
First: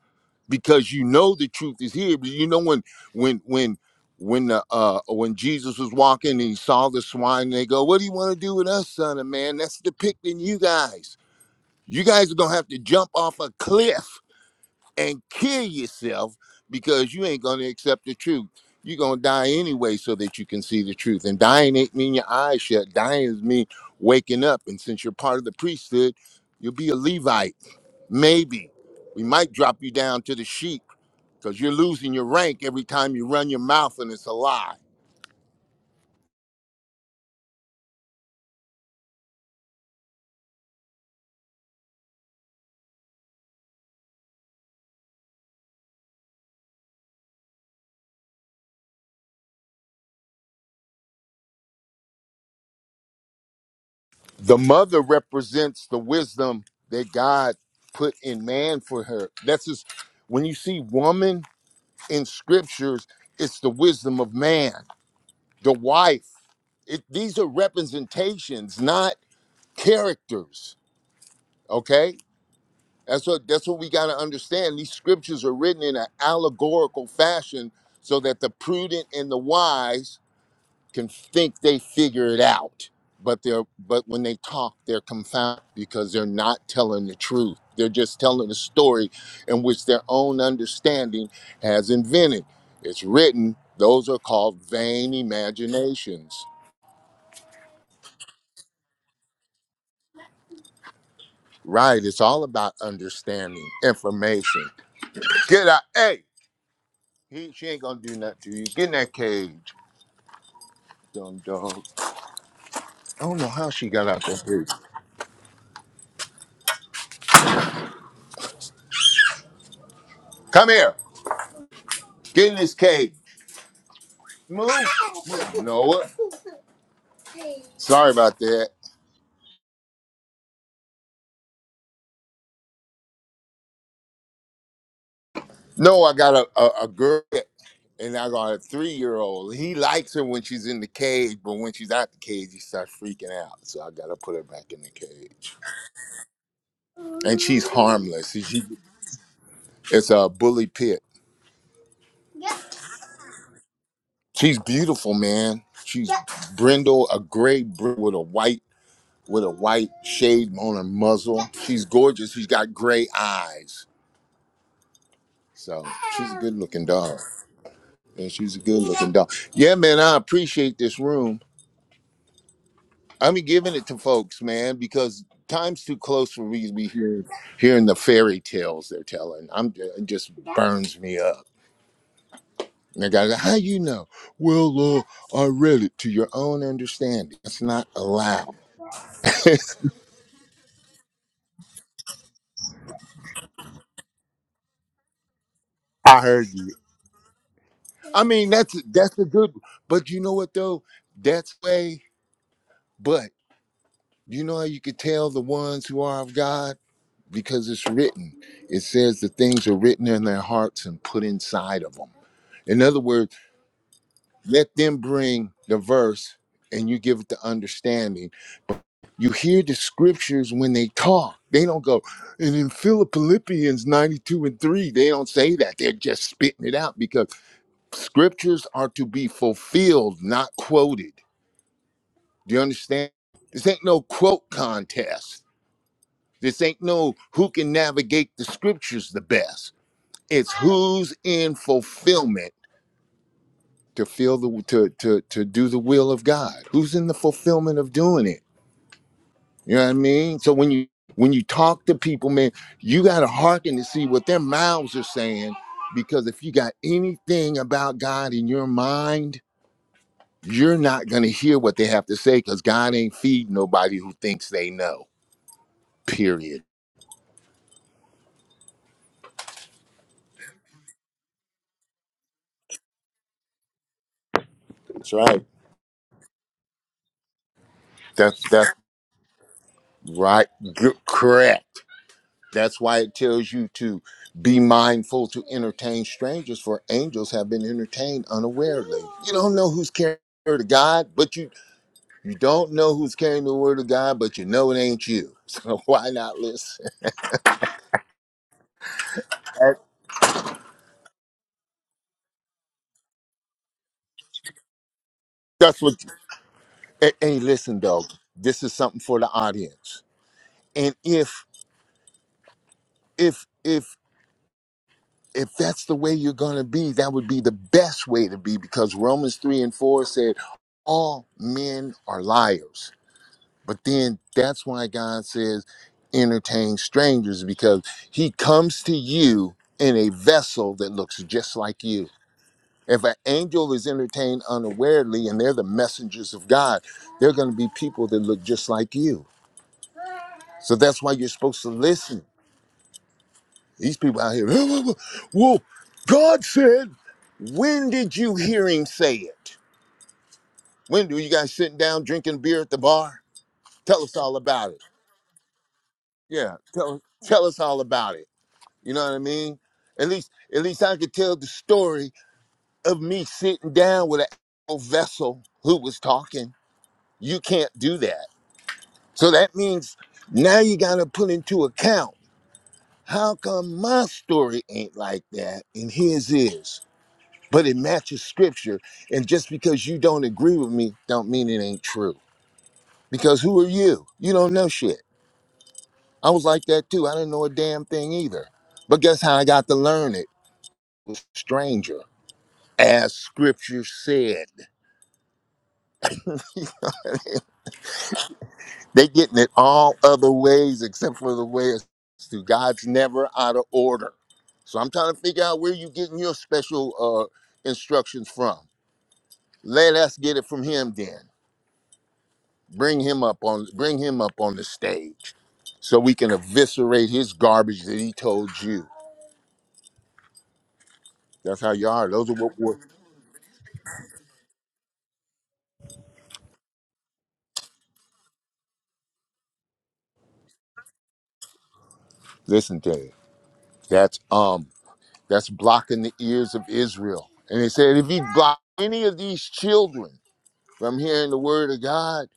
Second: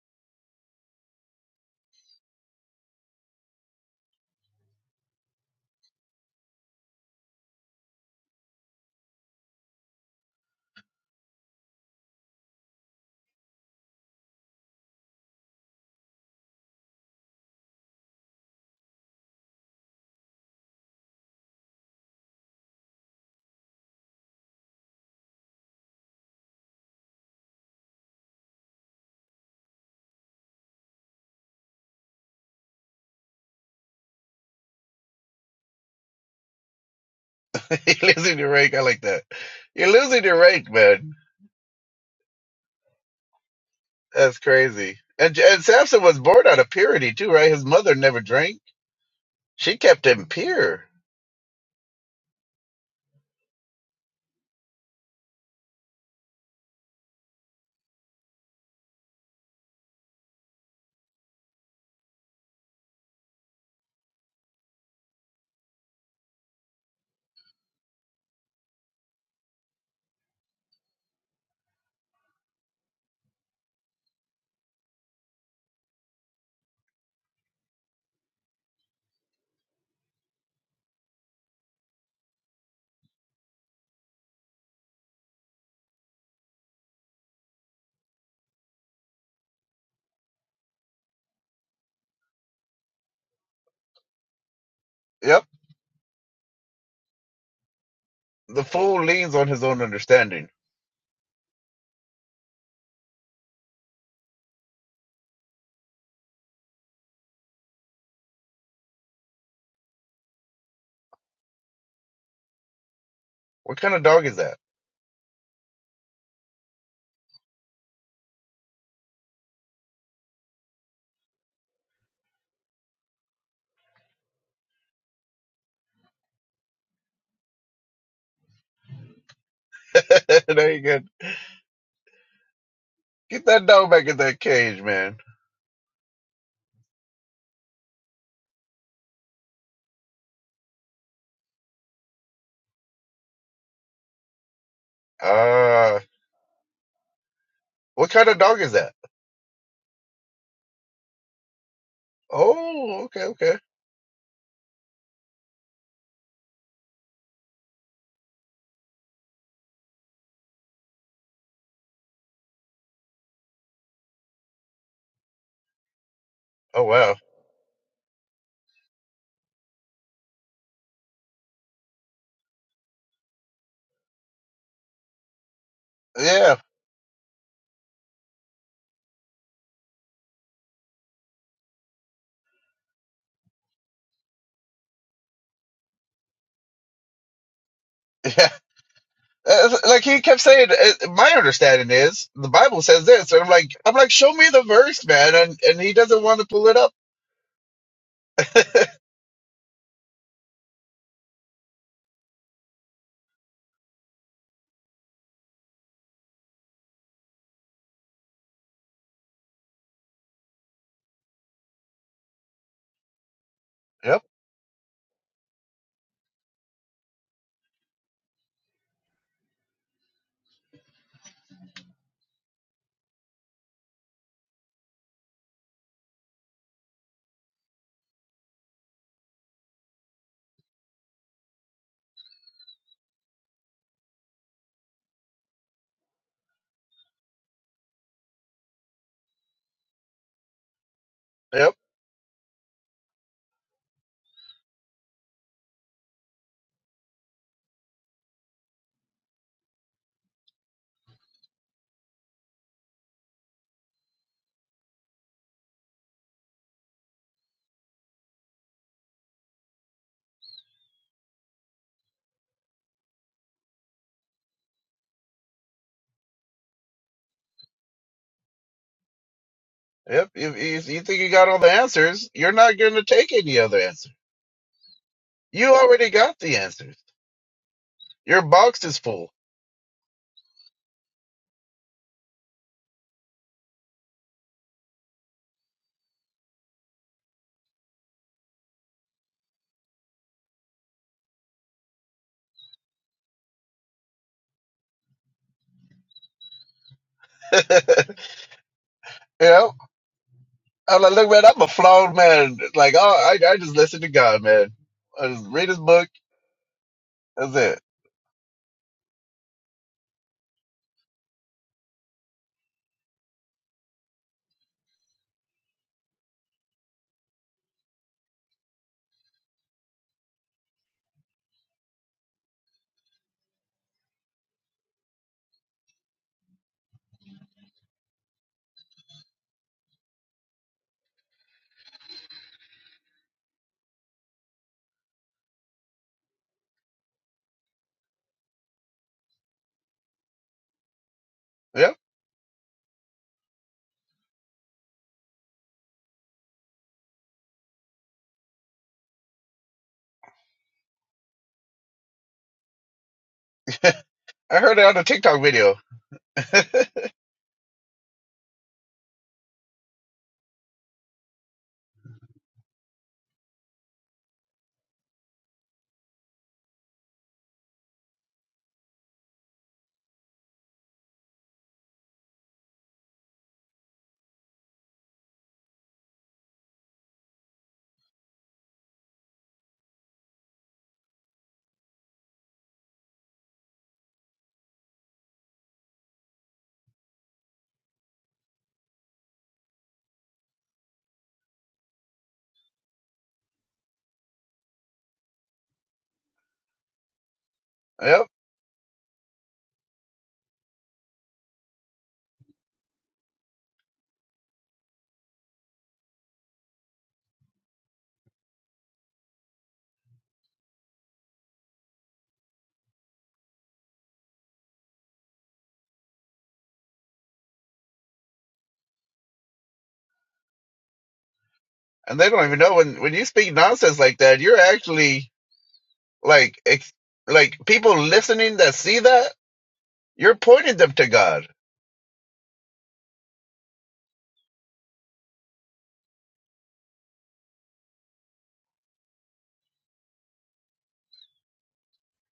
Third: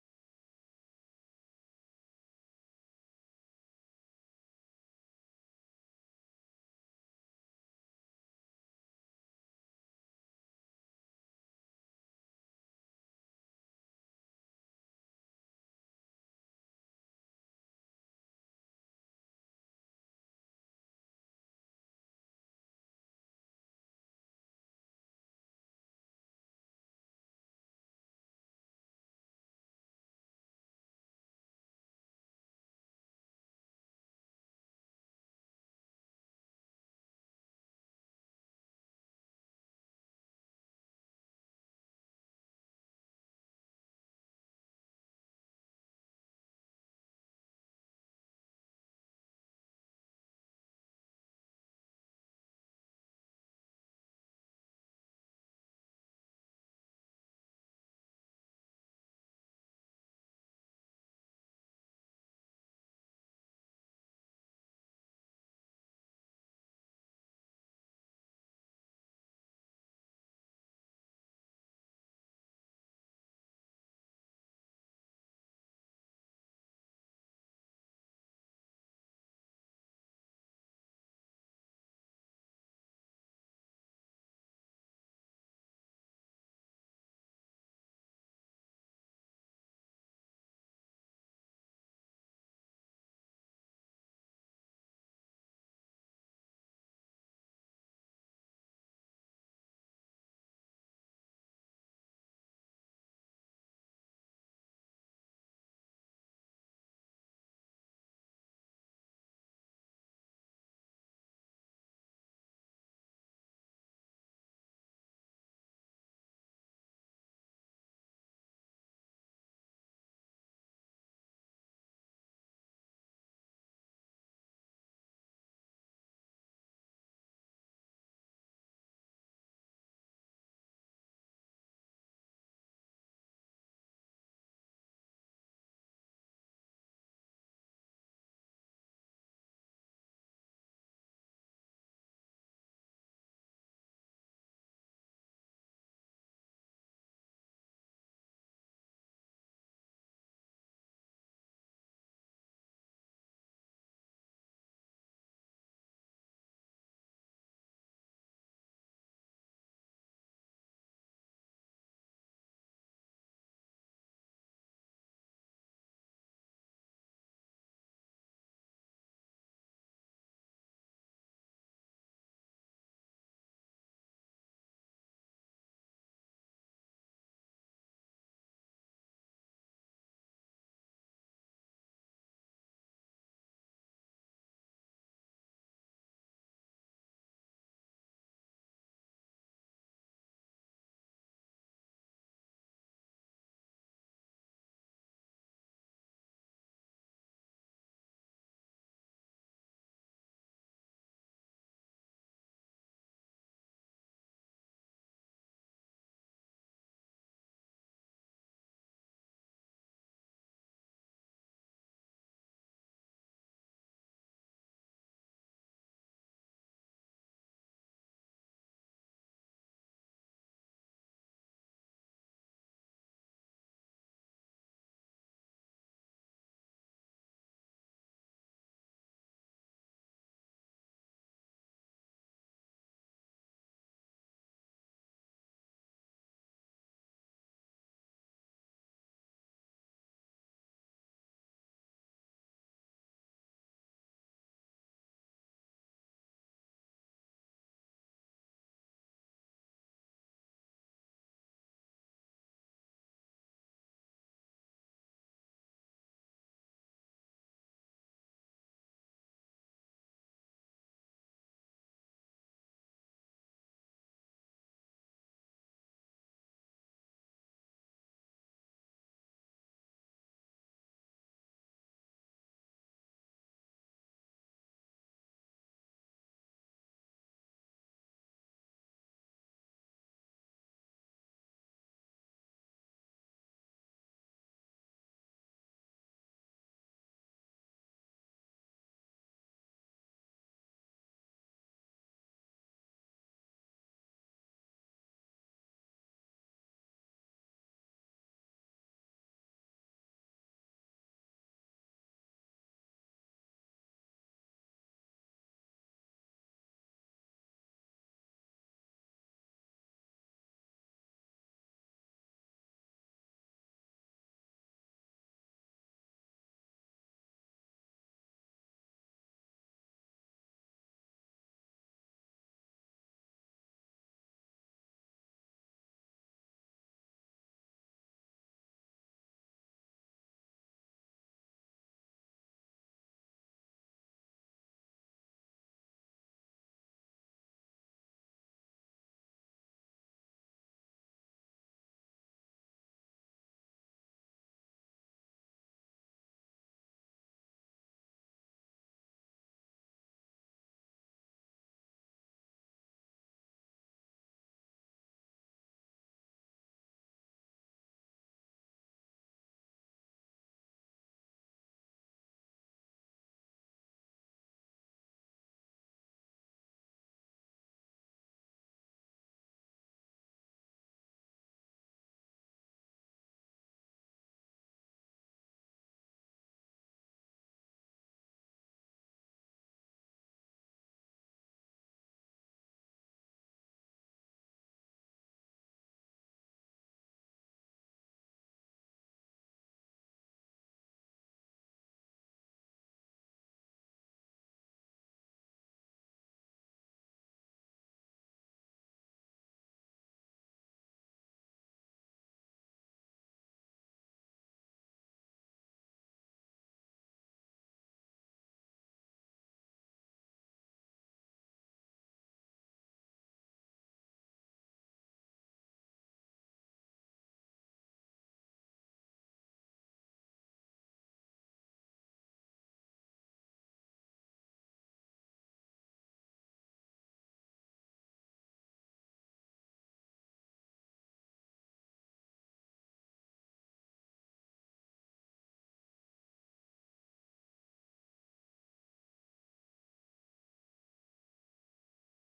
because you know the truth is here. But you know when when when when the, uh when Jesus was walking and he saw the swine, and they go, "What do you want to do with us, son of man?" That's depicting you guys you guys are gonna have to jump off a cliff and kill yourself because you ain't gonna accept the truth. You're gonna die anyway so that you can see the truth. And dying ain't mean your eyes shut. Dying is mean waking up. And since you're part of the priesthood, you'll be a Levite. Maybe. We might drop you down to the sheep because you're losing your rank every time you run your mouth and it's a lie.
you're losing your rank. I like that. You're losing your rank, man. That's crazy. And and Samson was born out of purity too, right? His mother never drank. She kept him pure.
The mother represents the wisdom that God put in man for her. That's just when you see woman in scriptures it's the wisdom of man the wife it, these are representations not characters okay that's what that's what we got to understand these scriptures are written in an allegorical fashion so that the prudent and the wise can think they figure it out, but they're but when they talk, they're confounded because they're not telling the truth. They're just telling a story in which their own understanding has invented. It's written. Those are called vain
Yep.
imaginations.
The fool leans on his own understanding.
Right. It's all about understanding information. Get out. Hey, he, she ain't gonna do nothing to you. Get in that cage, dumb dog. I don't know how
What
she
kind of
got out
dog is
that
that?
cage. Come here. Get in this cage. Move. Move. Noah. Sorry about that.
there you go. Get that dog back in that cage, man.
No, I got a, a, a girl and I got a three year old. He likes her when she's in the cage, but when she's out the cage, he starts freaking out. So I got to put her back in the cage.
Ah,
And she's
what kind
harmless.
of
She,
dog
she-
is that?
it's a bully pit.
Oh, okay, okay.
She's beautiful, man. She's brindle, a gray br- with a white with a white shade on her muzzle. She's gorgeous. She's got gray eyes. So she's a good
Oh,
looking
wow.
dog. Yeah, she's a good looking dog. Yeah, man, I appreciate this room. I'm giving it to folks, man, because time's too close for
Yeah,
me to be hearing, hearing the fairy tales they're telling. I'm it just burns me up. And the guy's like, how you know? Well, uh, I read it to your own understanding. That's not
yeah.
allowed. I
That's- Like he kept saying, uh, my understanding is the Bible says this, and I'm like, I'm like, show me the verse, man, and and he doesn't want to
heard
pull
you.
it up.
I mean, that's that's a good. But you know what though? That's way. But you know how you could tell the ones who are of God because it's written. It says the things are written in their hearts and put inside of them. In other words,
Yep,
let them bring the verse and you give it the understanding. You hear the scriptures when they talk. They don't go, and in Philippians 92 and 3, they don't say that. They're just spitting it out because scriptures are to be fulfilled, not quoted. Do you understand? This ain't no quote contest. This ain't no who can navigate the scriptures the best It's who's in
yep,
fulfillment to feel the to to to do the will of God. Who's in the fulfillment of doing it? You know what I mean? So when you when you talk to people, man, you gotta hearken to see what their mouths are saying. Because if you got anything about God in your mind, you're not gonna hear what they have to say because God ain't feed nobody who thinks they know. Period.
yep. You, you, you think you got all the answers? You're not going to take any other answer.
That's right.
You already got the answers. Your
That's that's
box is full.
right. Good, correct. That's why it tells you to be mindful to entertain strangers, for angels have been entertained unawarely. You don't know who's carrying the word of God, but you you don't know who's carrying the word of God, but you know it ain't you. So why not listen?
You know,
That-
I'm like, look, man, I'm a flawed man. Like, oh, I, I just listen to God, man. I just read his
That's what.
book.
Hey, hey,
That's
listen,
it.
dog. This is something for the audience. And if if if if that's the way you're gonna be, that would be the best way to be, because Romans three and four said, "All men are liars." But then that's why God says, entertain strangers, because he comes to you in a vessel that looks just like you. If an angel is entertained unawarely and they're the messengers of God, they're going to be people that look just like you. So that's why you're supposed to
Yep.
listen. These people out here, "Oh, well, well, God said, when did you hear him say it? When do you guys sitting down drinking beer at the bar? Tell us all
I
about
heard
it.
it on a TikTok video.
Yeah, tell, tell us all about it You know what I mean? At least, at least I could tell the story of me sitting down with an a vessel who was talking. You can't do that. So that means now you got to put into account how come my story ain't like that and his is, but it matches scripture. And just because you don't agree with me, don't mean it ain't true. Because who are you? You don't know shit. I was like that too. I didn't know a damn thing either. But guess how I got to learn it? Was a stranger. as scripture said.
Yep.
They getting it all other ways except for the way it's through. God's never out of order. So I'm trying to figure out where you getting your special uh, instructions from. Let us get it from him then. Bring him up on bring him up on the stage so we can eviscerate his garbage that he told you. That's how you are.
And they
Those are
don't
what
even know
we're
when when you speak nonsense like that, you're actually like ex- like people listening that see that, you're pointing them to God.
listen to. It. That's um that's blocking the ears of Israel. And they said if he block any of these children From hearing the word of God,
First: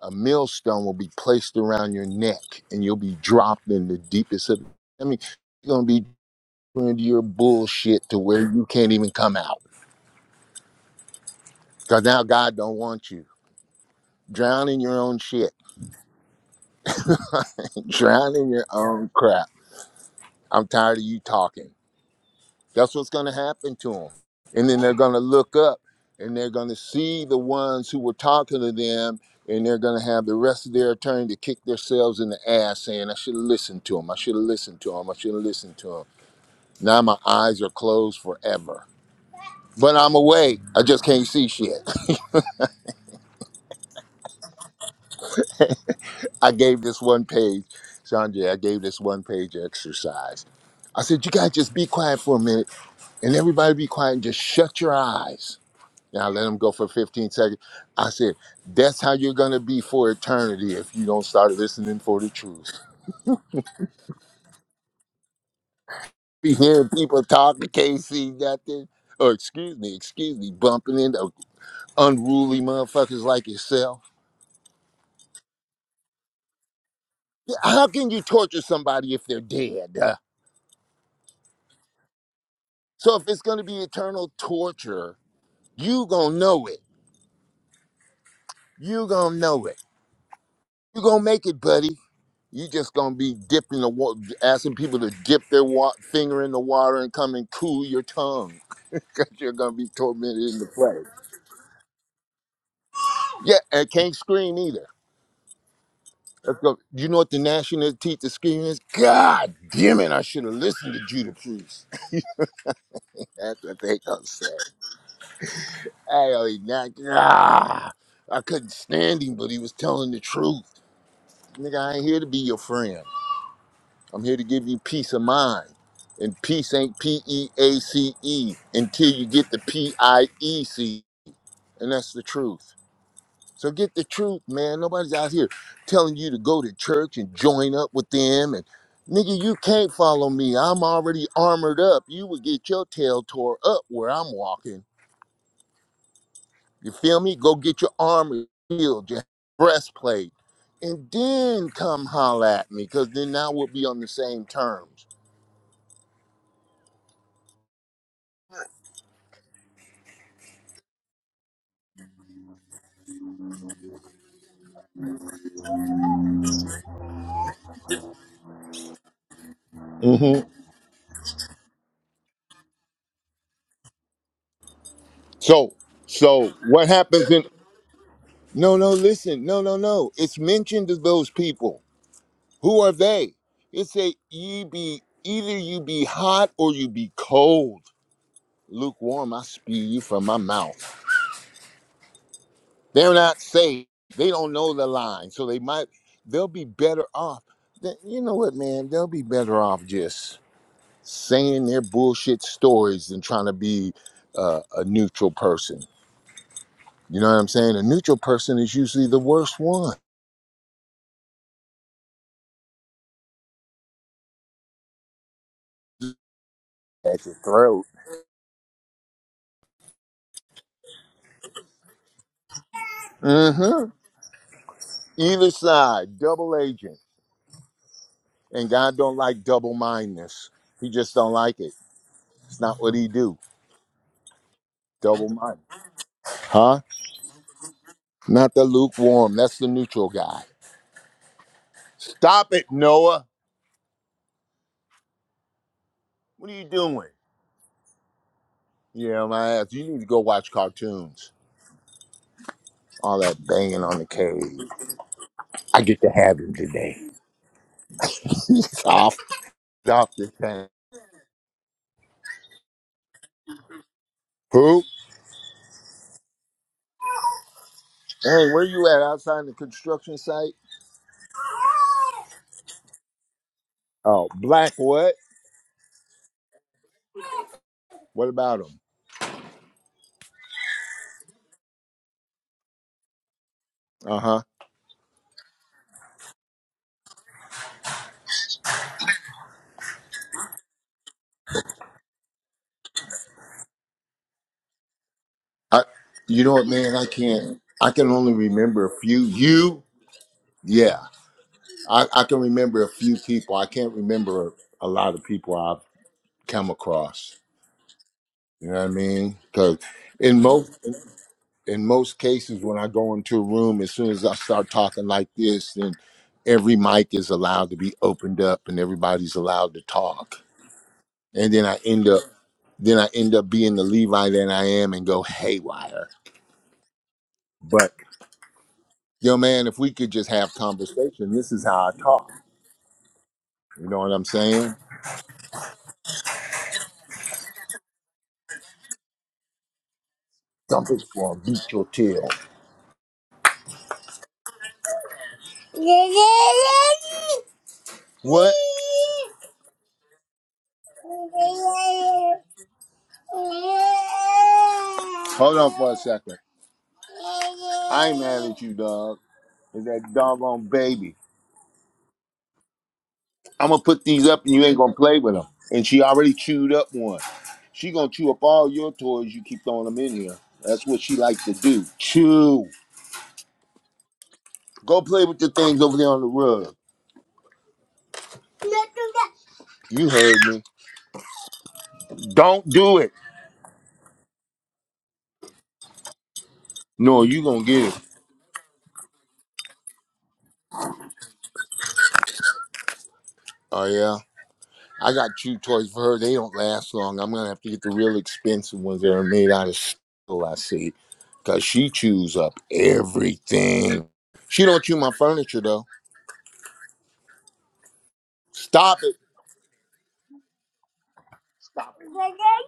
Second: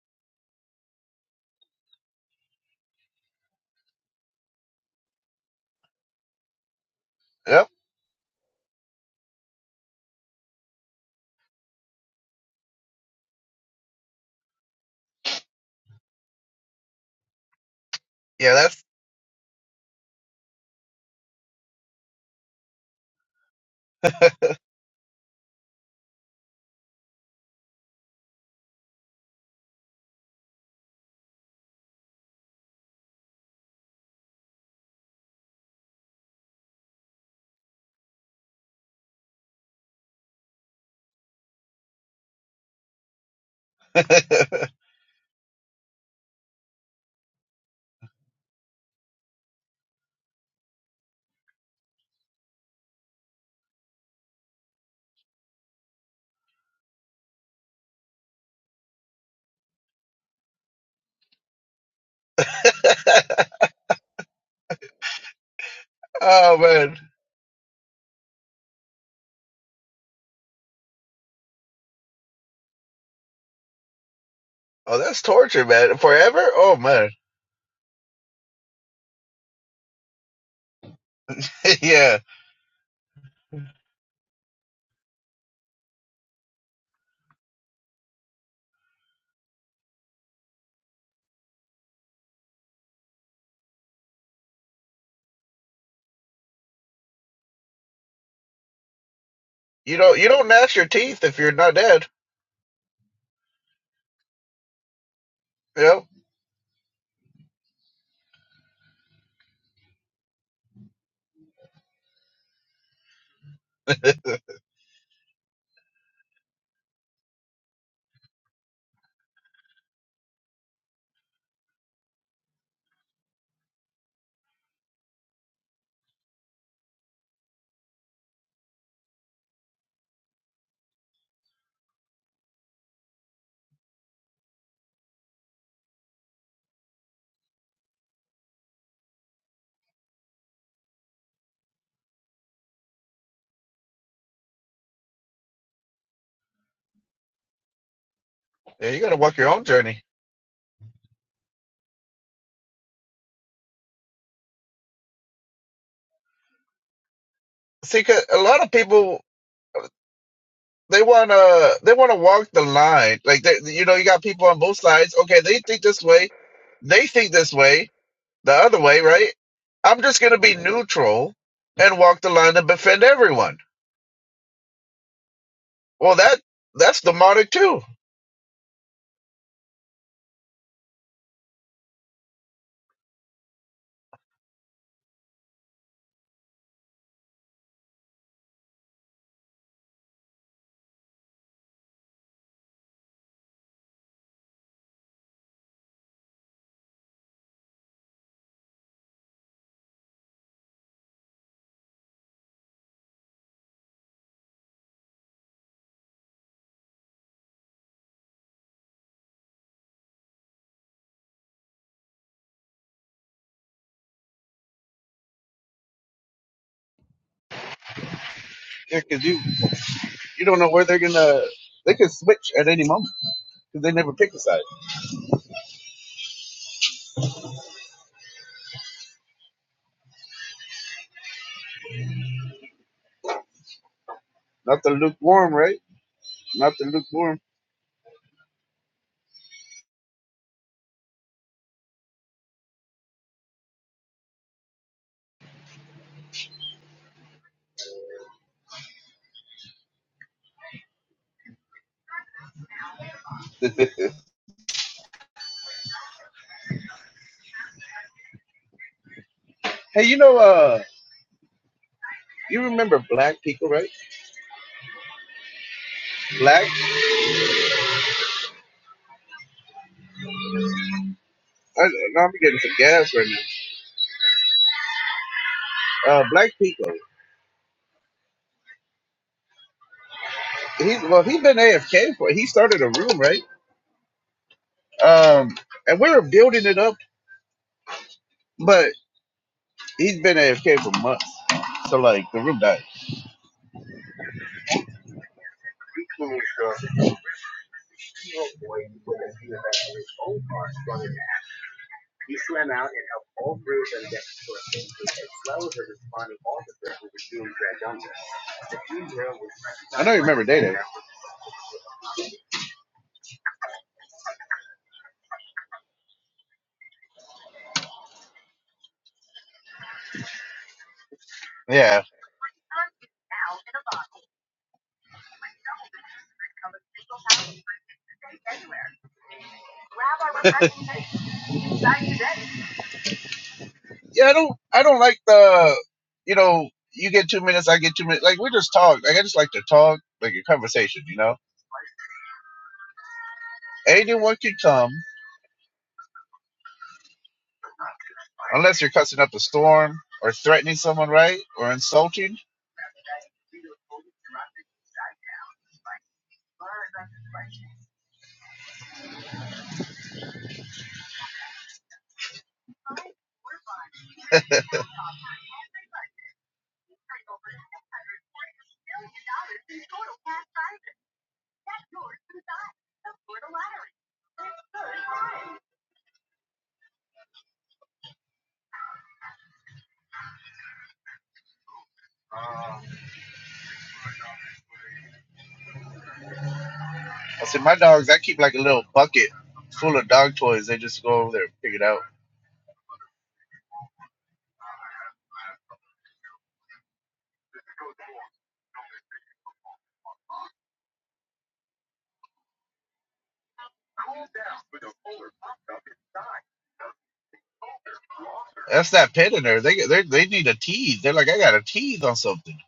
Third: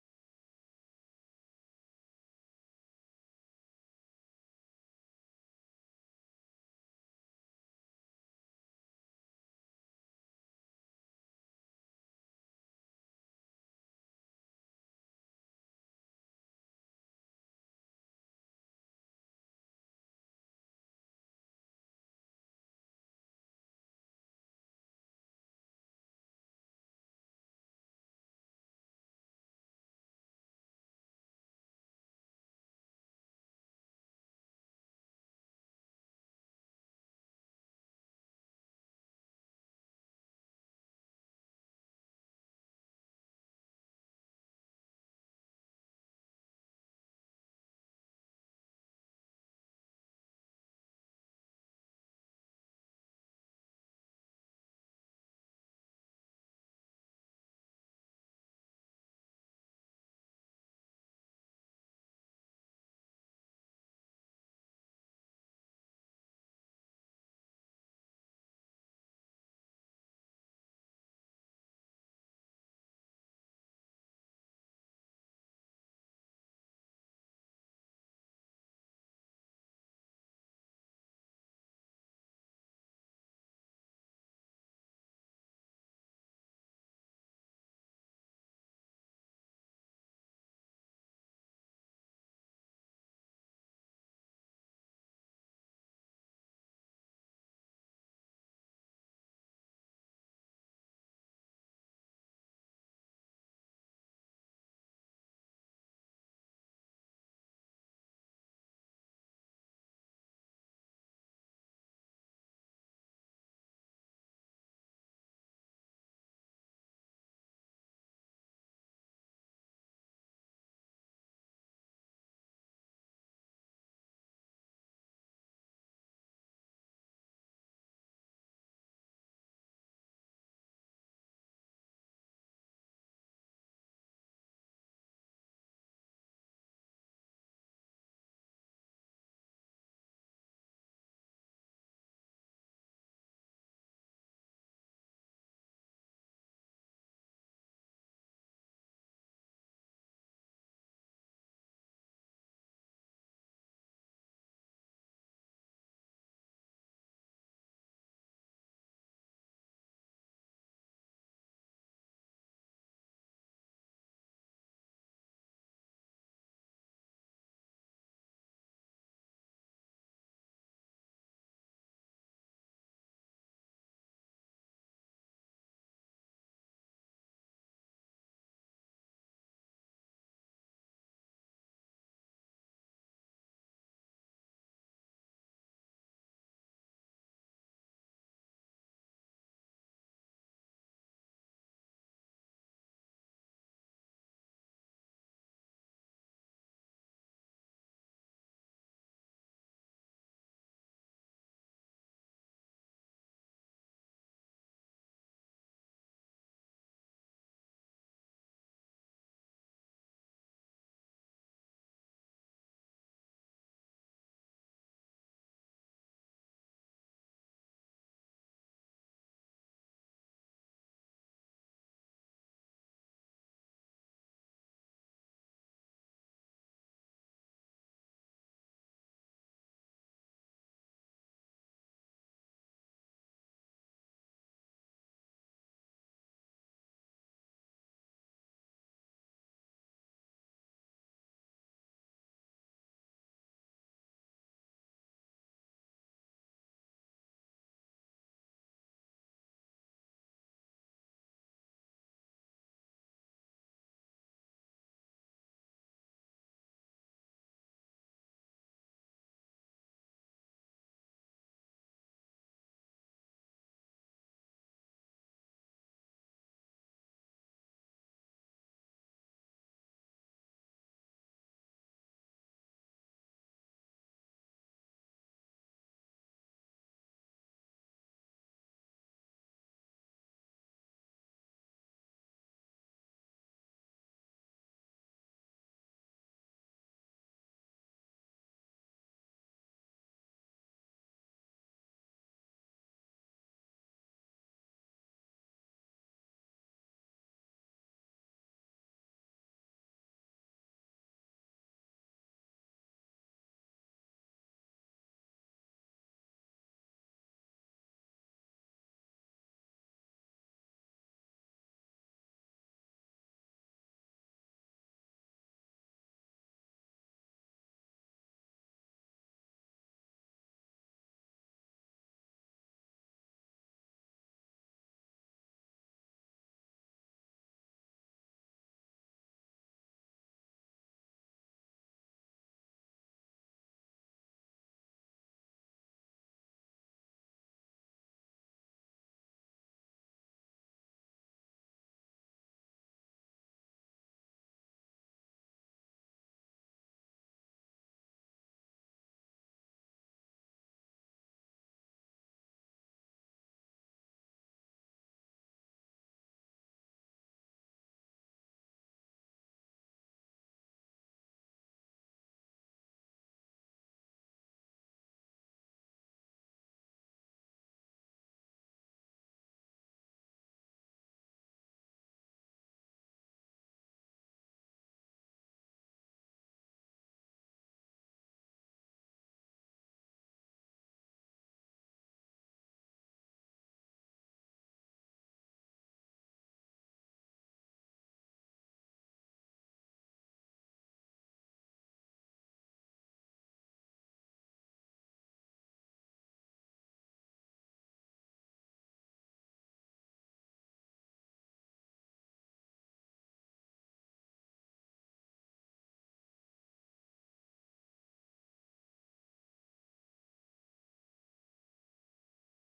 a millstone will be placed around your neck and you'll be dropped in the deepest of I mean, you're gonna be into your
Yep.
bullshit to where you can't even come out. Cause now God don't want you. Drown in your own shit. Drown in your
Yeah,
own crap. I'm tired of you talking. That's what's going to happen to them. And then they're going to look up and they're going to see the ones who were talking to them and they're going to have the rest of their attorney to kick themselves in the ass saying, I should have listened to him. I should have listened to him. I should have listened to him. Now my eyes are closed forever. But I'm awake. I just can't see shit.
that's
I gave this one page, Sanjay, I gave this one page exercise. I said, you guys just be quiet for a minute and everybody be quiet and just shut your eyes And I let him go for 15 seconds. I said, that's how you're going to be for eternity if you don't start listening for the truth. Be
Oh
hearing
man.
people talking, KC, nothing. Or excuse me, excuse me, bumping into unruly motherfuckers like yourself.
Oh, that's torture, man. Forever? Oh man.
Yeah, How can you torture somebody if they're dead? Uh,
yeah.
So if it's going to be eternal torture, you going to know it. You going to know it. You going to make it, buddy. You just gonna be dipping the water, asking people to dip their wa- finger in the water and come and cool your tongue. because you're going to be
You don't you don't
tormented in the
gnash your
flesh.
teeth if you're not dead.
Yeah, and can't scream either.
Yep.
Let's go. Do you know what the national teacher scream is? God damn it, I should have listened to Judah Priest. That's what they going to say. Hey, oh, he not, ah, I couldn't stand him, but he was telling the truth. Nigga, I ain't here to be your friend. I'm here to give you peace of mind. And peace ain't P E A C E until you get the P I E C. And that's the truth. So get the truth, man. Nobody's out here telling you to go to church and join up with them. And nigga, you can't follow me. I'm already armored up. You would get your tail tore up where I'm walking. You feel me? Go get your armor
Yeah, you
healed,
gotta
your
walk your own journey.
breastplate, and then come holler at me, because then now we'll be on the same terms.
See, 'cause a lot of people they wanna they wanna walk the line. Like they, you know, you got people on both sides. Okay, they think this way, they think this way. the other way, right? I'm just going to
hmm
be neutral and walk the line and defend everyone.
So,
Well, that
so what
that's
happens in?
demonic too.
No, no, listen, no, no, no. It's mentioned to those people. Who are they? It said, "Ye be either you be hot or you be cold, lukewarm. I spew you from my mouth." They're not saved. They don't know the line, so they might. They'll be better off. Th- You know what, man? They'll be better off just saying their bullshit stories than trying to be uh, a neutral person. You know what I'm saying? A neutral person is usually the worst one at your throat.
Yeah, because you you don't know where they're gonna they can switch at any moment because
Mm-hmm.
they never pick a side.
Either side, double agent. And God don't like double mindedness. He just don't like it. It's not what he do.
Not the
Double
lukewarm,
minded.
right? Not
Huh?
the lukewarm.
Not the lukewarm. That's the neutral guy. Stop it, Noah. What are you doing? Yeah, my ass. You need to go watch cartoons. All that banging on the cave. I get to have him today. He's off.
Hey,
Off
you
the
know,
thing.
uh, you remember Black Pico, right?
Who?
Black.
Hey, where you at? Outside the construction site?
I, I'm getting some gas right
Oh, black what?
now. Uh, Black Pico.
What about him?
He's well, he's been AFK for. He started a room, right?
Uh huh.
Um, and we were building it up, but. He's been AFK for months. So like the room died.
I, you know what, man? I can't. I can only remember a few. You, yeah. I, I can remember a few people. I can't remember a, lot of people I've come across. You know what I mean? Because
I don't
in
remember Day Day.
most in most cases, when I go into a room, as soon as I start talking like this, then every mic is allowed to be opened up and everybody's allowed to talk. And then I
Yeah.
end up then I end up being the Levite that I am and go haywire. But yo man, if we could just have conversation, this is how I talk. You know what I'm
yeah, I don't
saying?
I don't like the you know, you get two minutes, I get two minutes. Like we just talk. Like I just like to talk, like a
Something
conversation, you
for a
know?
beat your tail.
Anyone can come
What?
unless you're cussing up a storm or threatening someone, right? Or insulting.
Hold on for a second. I ain't mad at you, dog. It's that doggone baby. I'm gonna put these up and you ain't gonna play with them. And she already chewed up one. She gonna chew up all your toys you keep throwing them in here. That's what she like to do. Chew. Go play with the things over there on the rug. You heard me. Don't do it. No, you
I said
gonna
my
get it.
dogs I keep like a little bucket full of dog toys, they just go over there and pick it out.
Oh yeah. I got two toys for her. They don't last long. I'm gonna have to get the real expensive ones that are made out of steel. I see, cause she chews up everything. She don't chew my furniture though.
That's
Stop
that
it.
pet in there. They they they need a tease. They're like, I got a
Stop
tease on
it.
something.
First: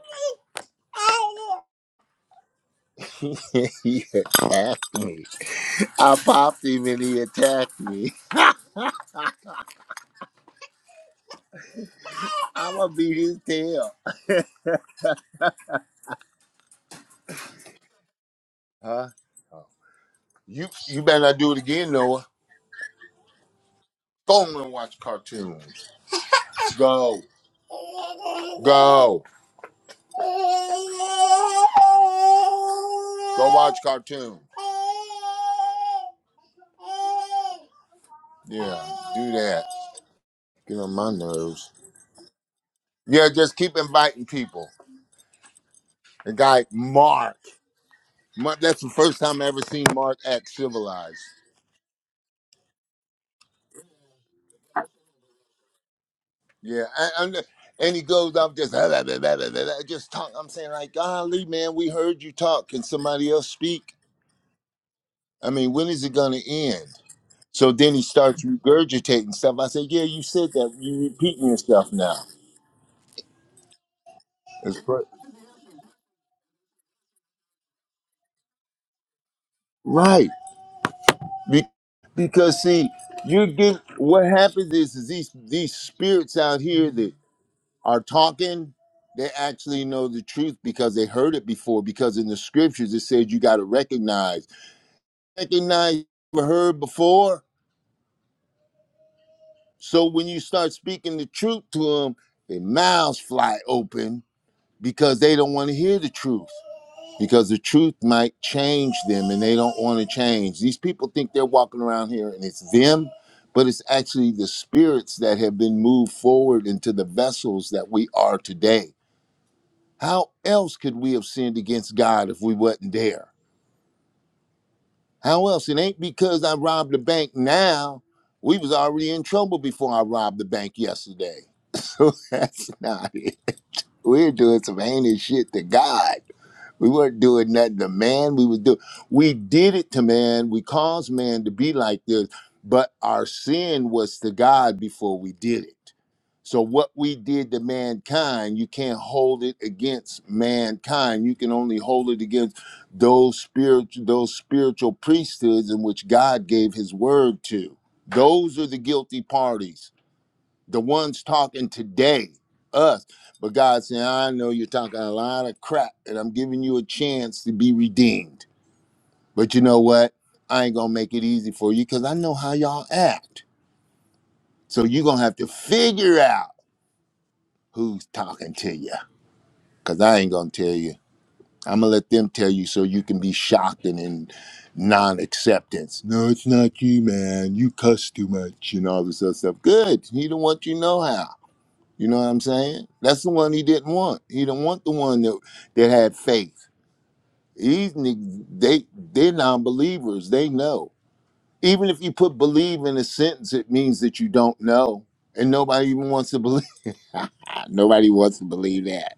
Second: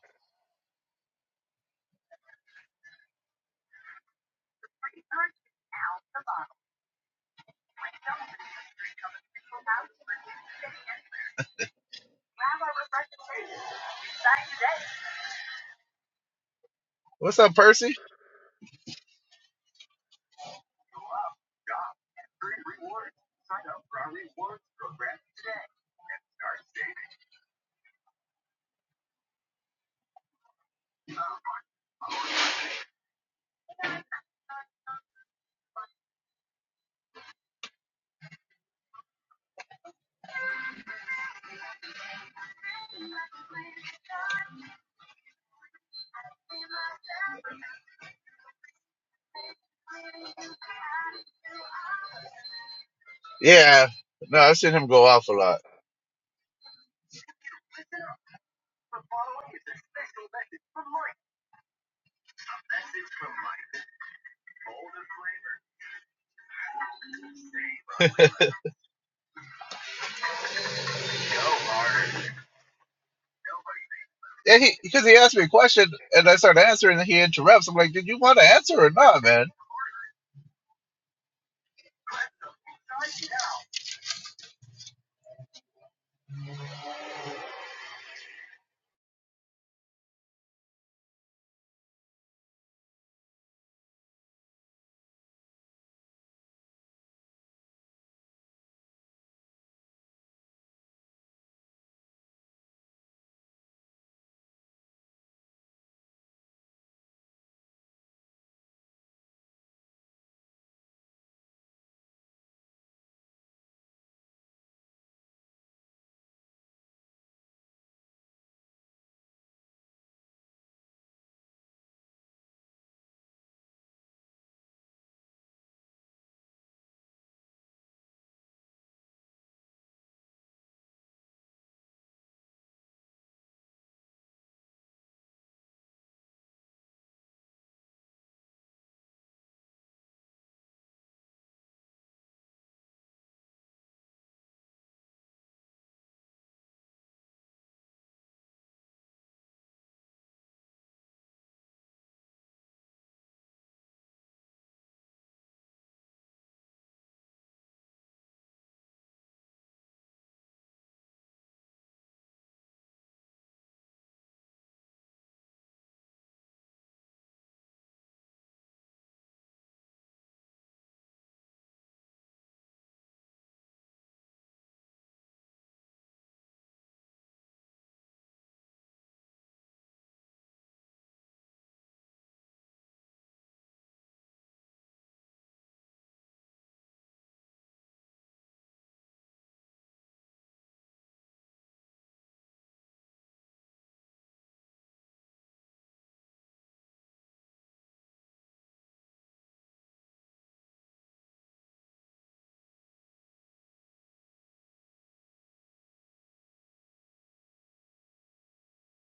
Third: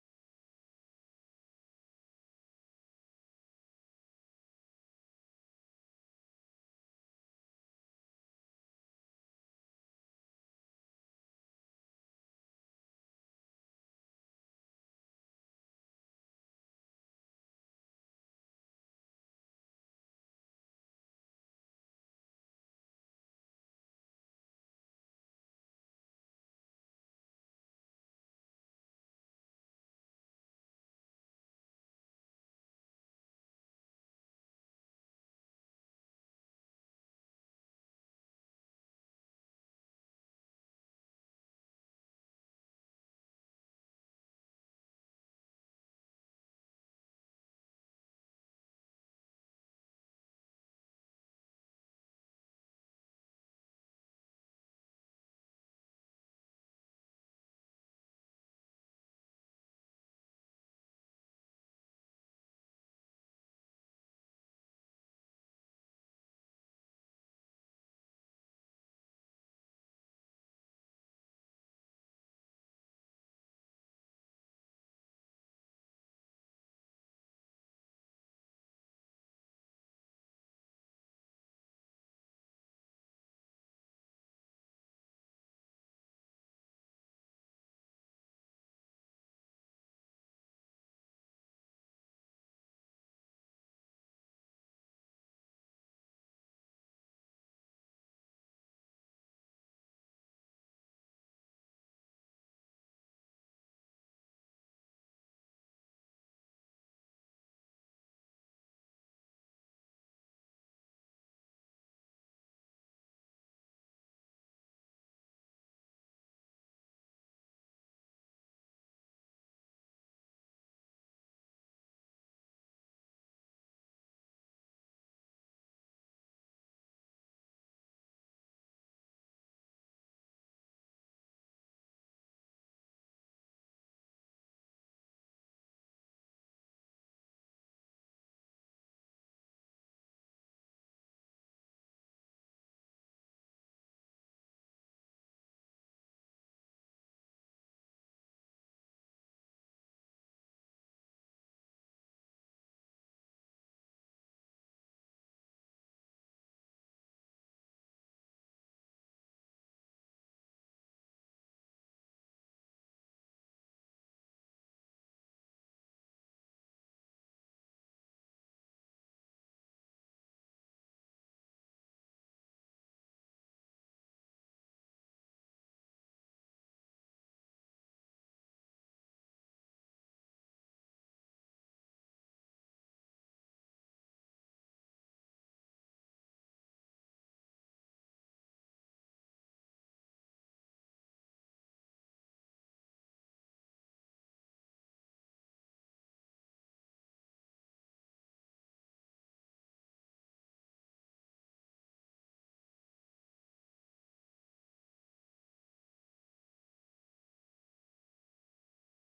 he attacked me. I popped him and he attacked me. I'ma beat his tail.
What's up, Percy?
Huh? Oh. You you better not do it again, Noah. Go on and watch cartoons. Go. Go. Go watch cartoons. Yeah, do that. Get on my nerves. Yeah, just keep inviting people. The guy Mark. Mark that's the first time I ever seen Mark act civilized.
Yeah. No, I've seen him go off a lot.
Yeah, I, I'm just- and he goes off just "Ah, blah, blah, blah, blah, blah, blah," just talk. I'm saying like, golly, man, we heard you talk. Can somebody else speak? I mean, when is it gonna end? So then he starts regurgitating stuff. I said, yeah, you said that. You're repeating yourself now.
Yeah, he
That's cor-
because he asked me a question and I started answering and he interrupts. I'm like, did you want to answer or not, man?
right. Be- because see, you get what happens is, is these these spirits out here that are talking. They actually know the truth because they heard it before. Because in the scriptures it says you got to recognize Anything I never heard before. So when you start speaking the truth to them, their mouths fly open because they don't want to hear the truth. Because the truth might change them and they don't want to change. These people think they're walking around here and it's them, but it's actually the spirits that have been moved forward into the vessels that we are today. How else could we have sinned against God if we wasn't there? How else? It ain't because I robbed the bank now. We was already in trouble before I robbed the bank yesterday. So that's not it. We're doing some heinous shit to God. We weren't doing nothing to man. We was do. We did it to man. We caused man to be like this, but our sin was to God before we did it. So what we did to mankind, you can't hold it against mankind. You can only hold it against those spiritual those spiritual priesthoods in which God gave His word to. Those are the guilty parties the ones talking today, us. But God saying, I know you're talking a lot of crap, and I'm giving you a chance to be redeemed. But you know what? I ain't gonna make it easy for you because I know how y'all act. So you're gonna have to figure out who's talking to you. Cause I ain't gonna tell you. I'm gonna let them tell you so you can be shocked and in non-acceptance. No, it's not you, man. You cuss too much and all this other stuff. Good. He don't want you know how. You know what I'm saying? That's the one he didn't want. He didn't want the one that that had faith. These niggas, they they're non-believers. They know. Even if you put believe in a sentence, it means that you don't know, and nobody even wants to believe. Nobody wants to believe that.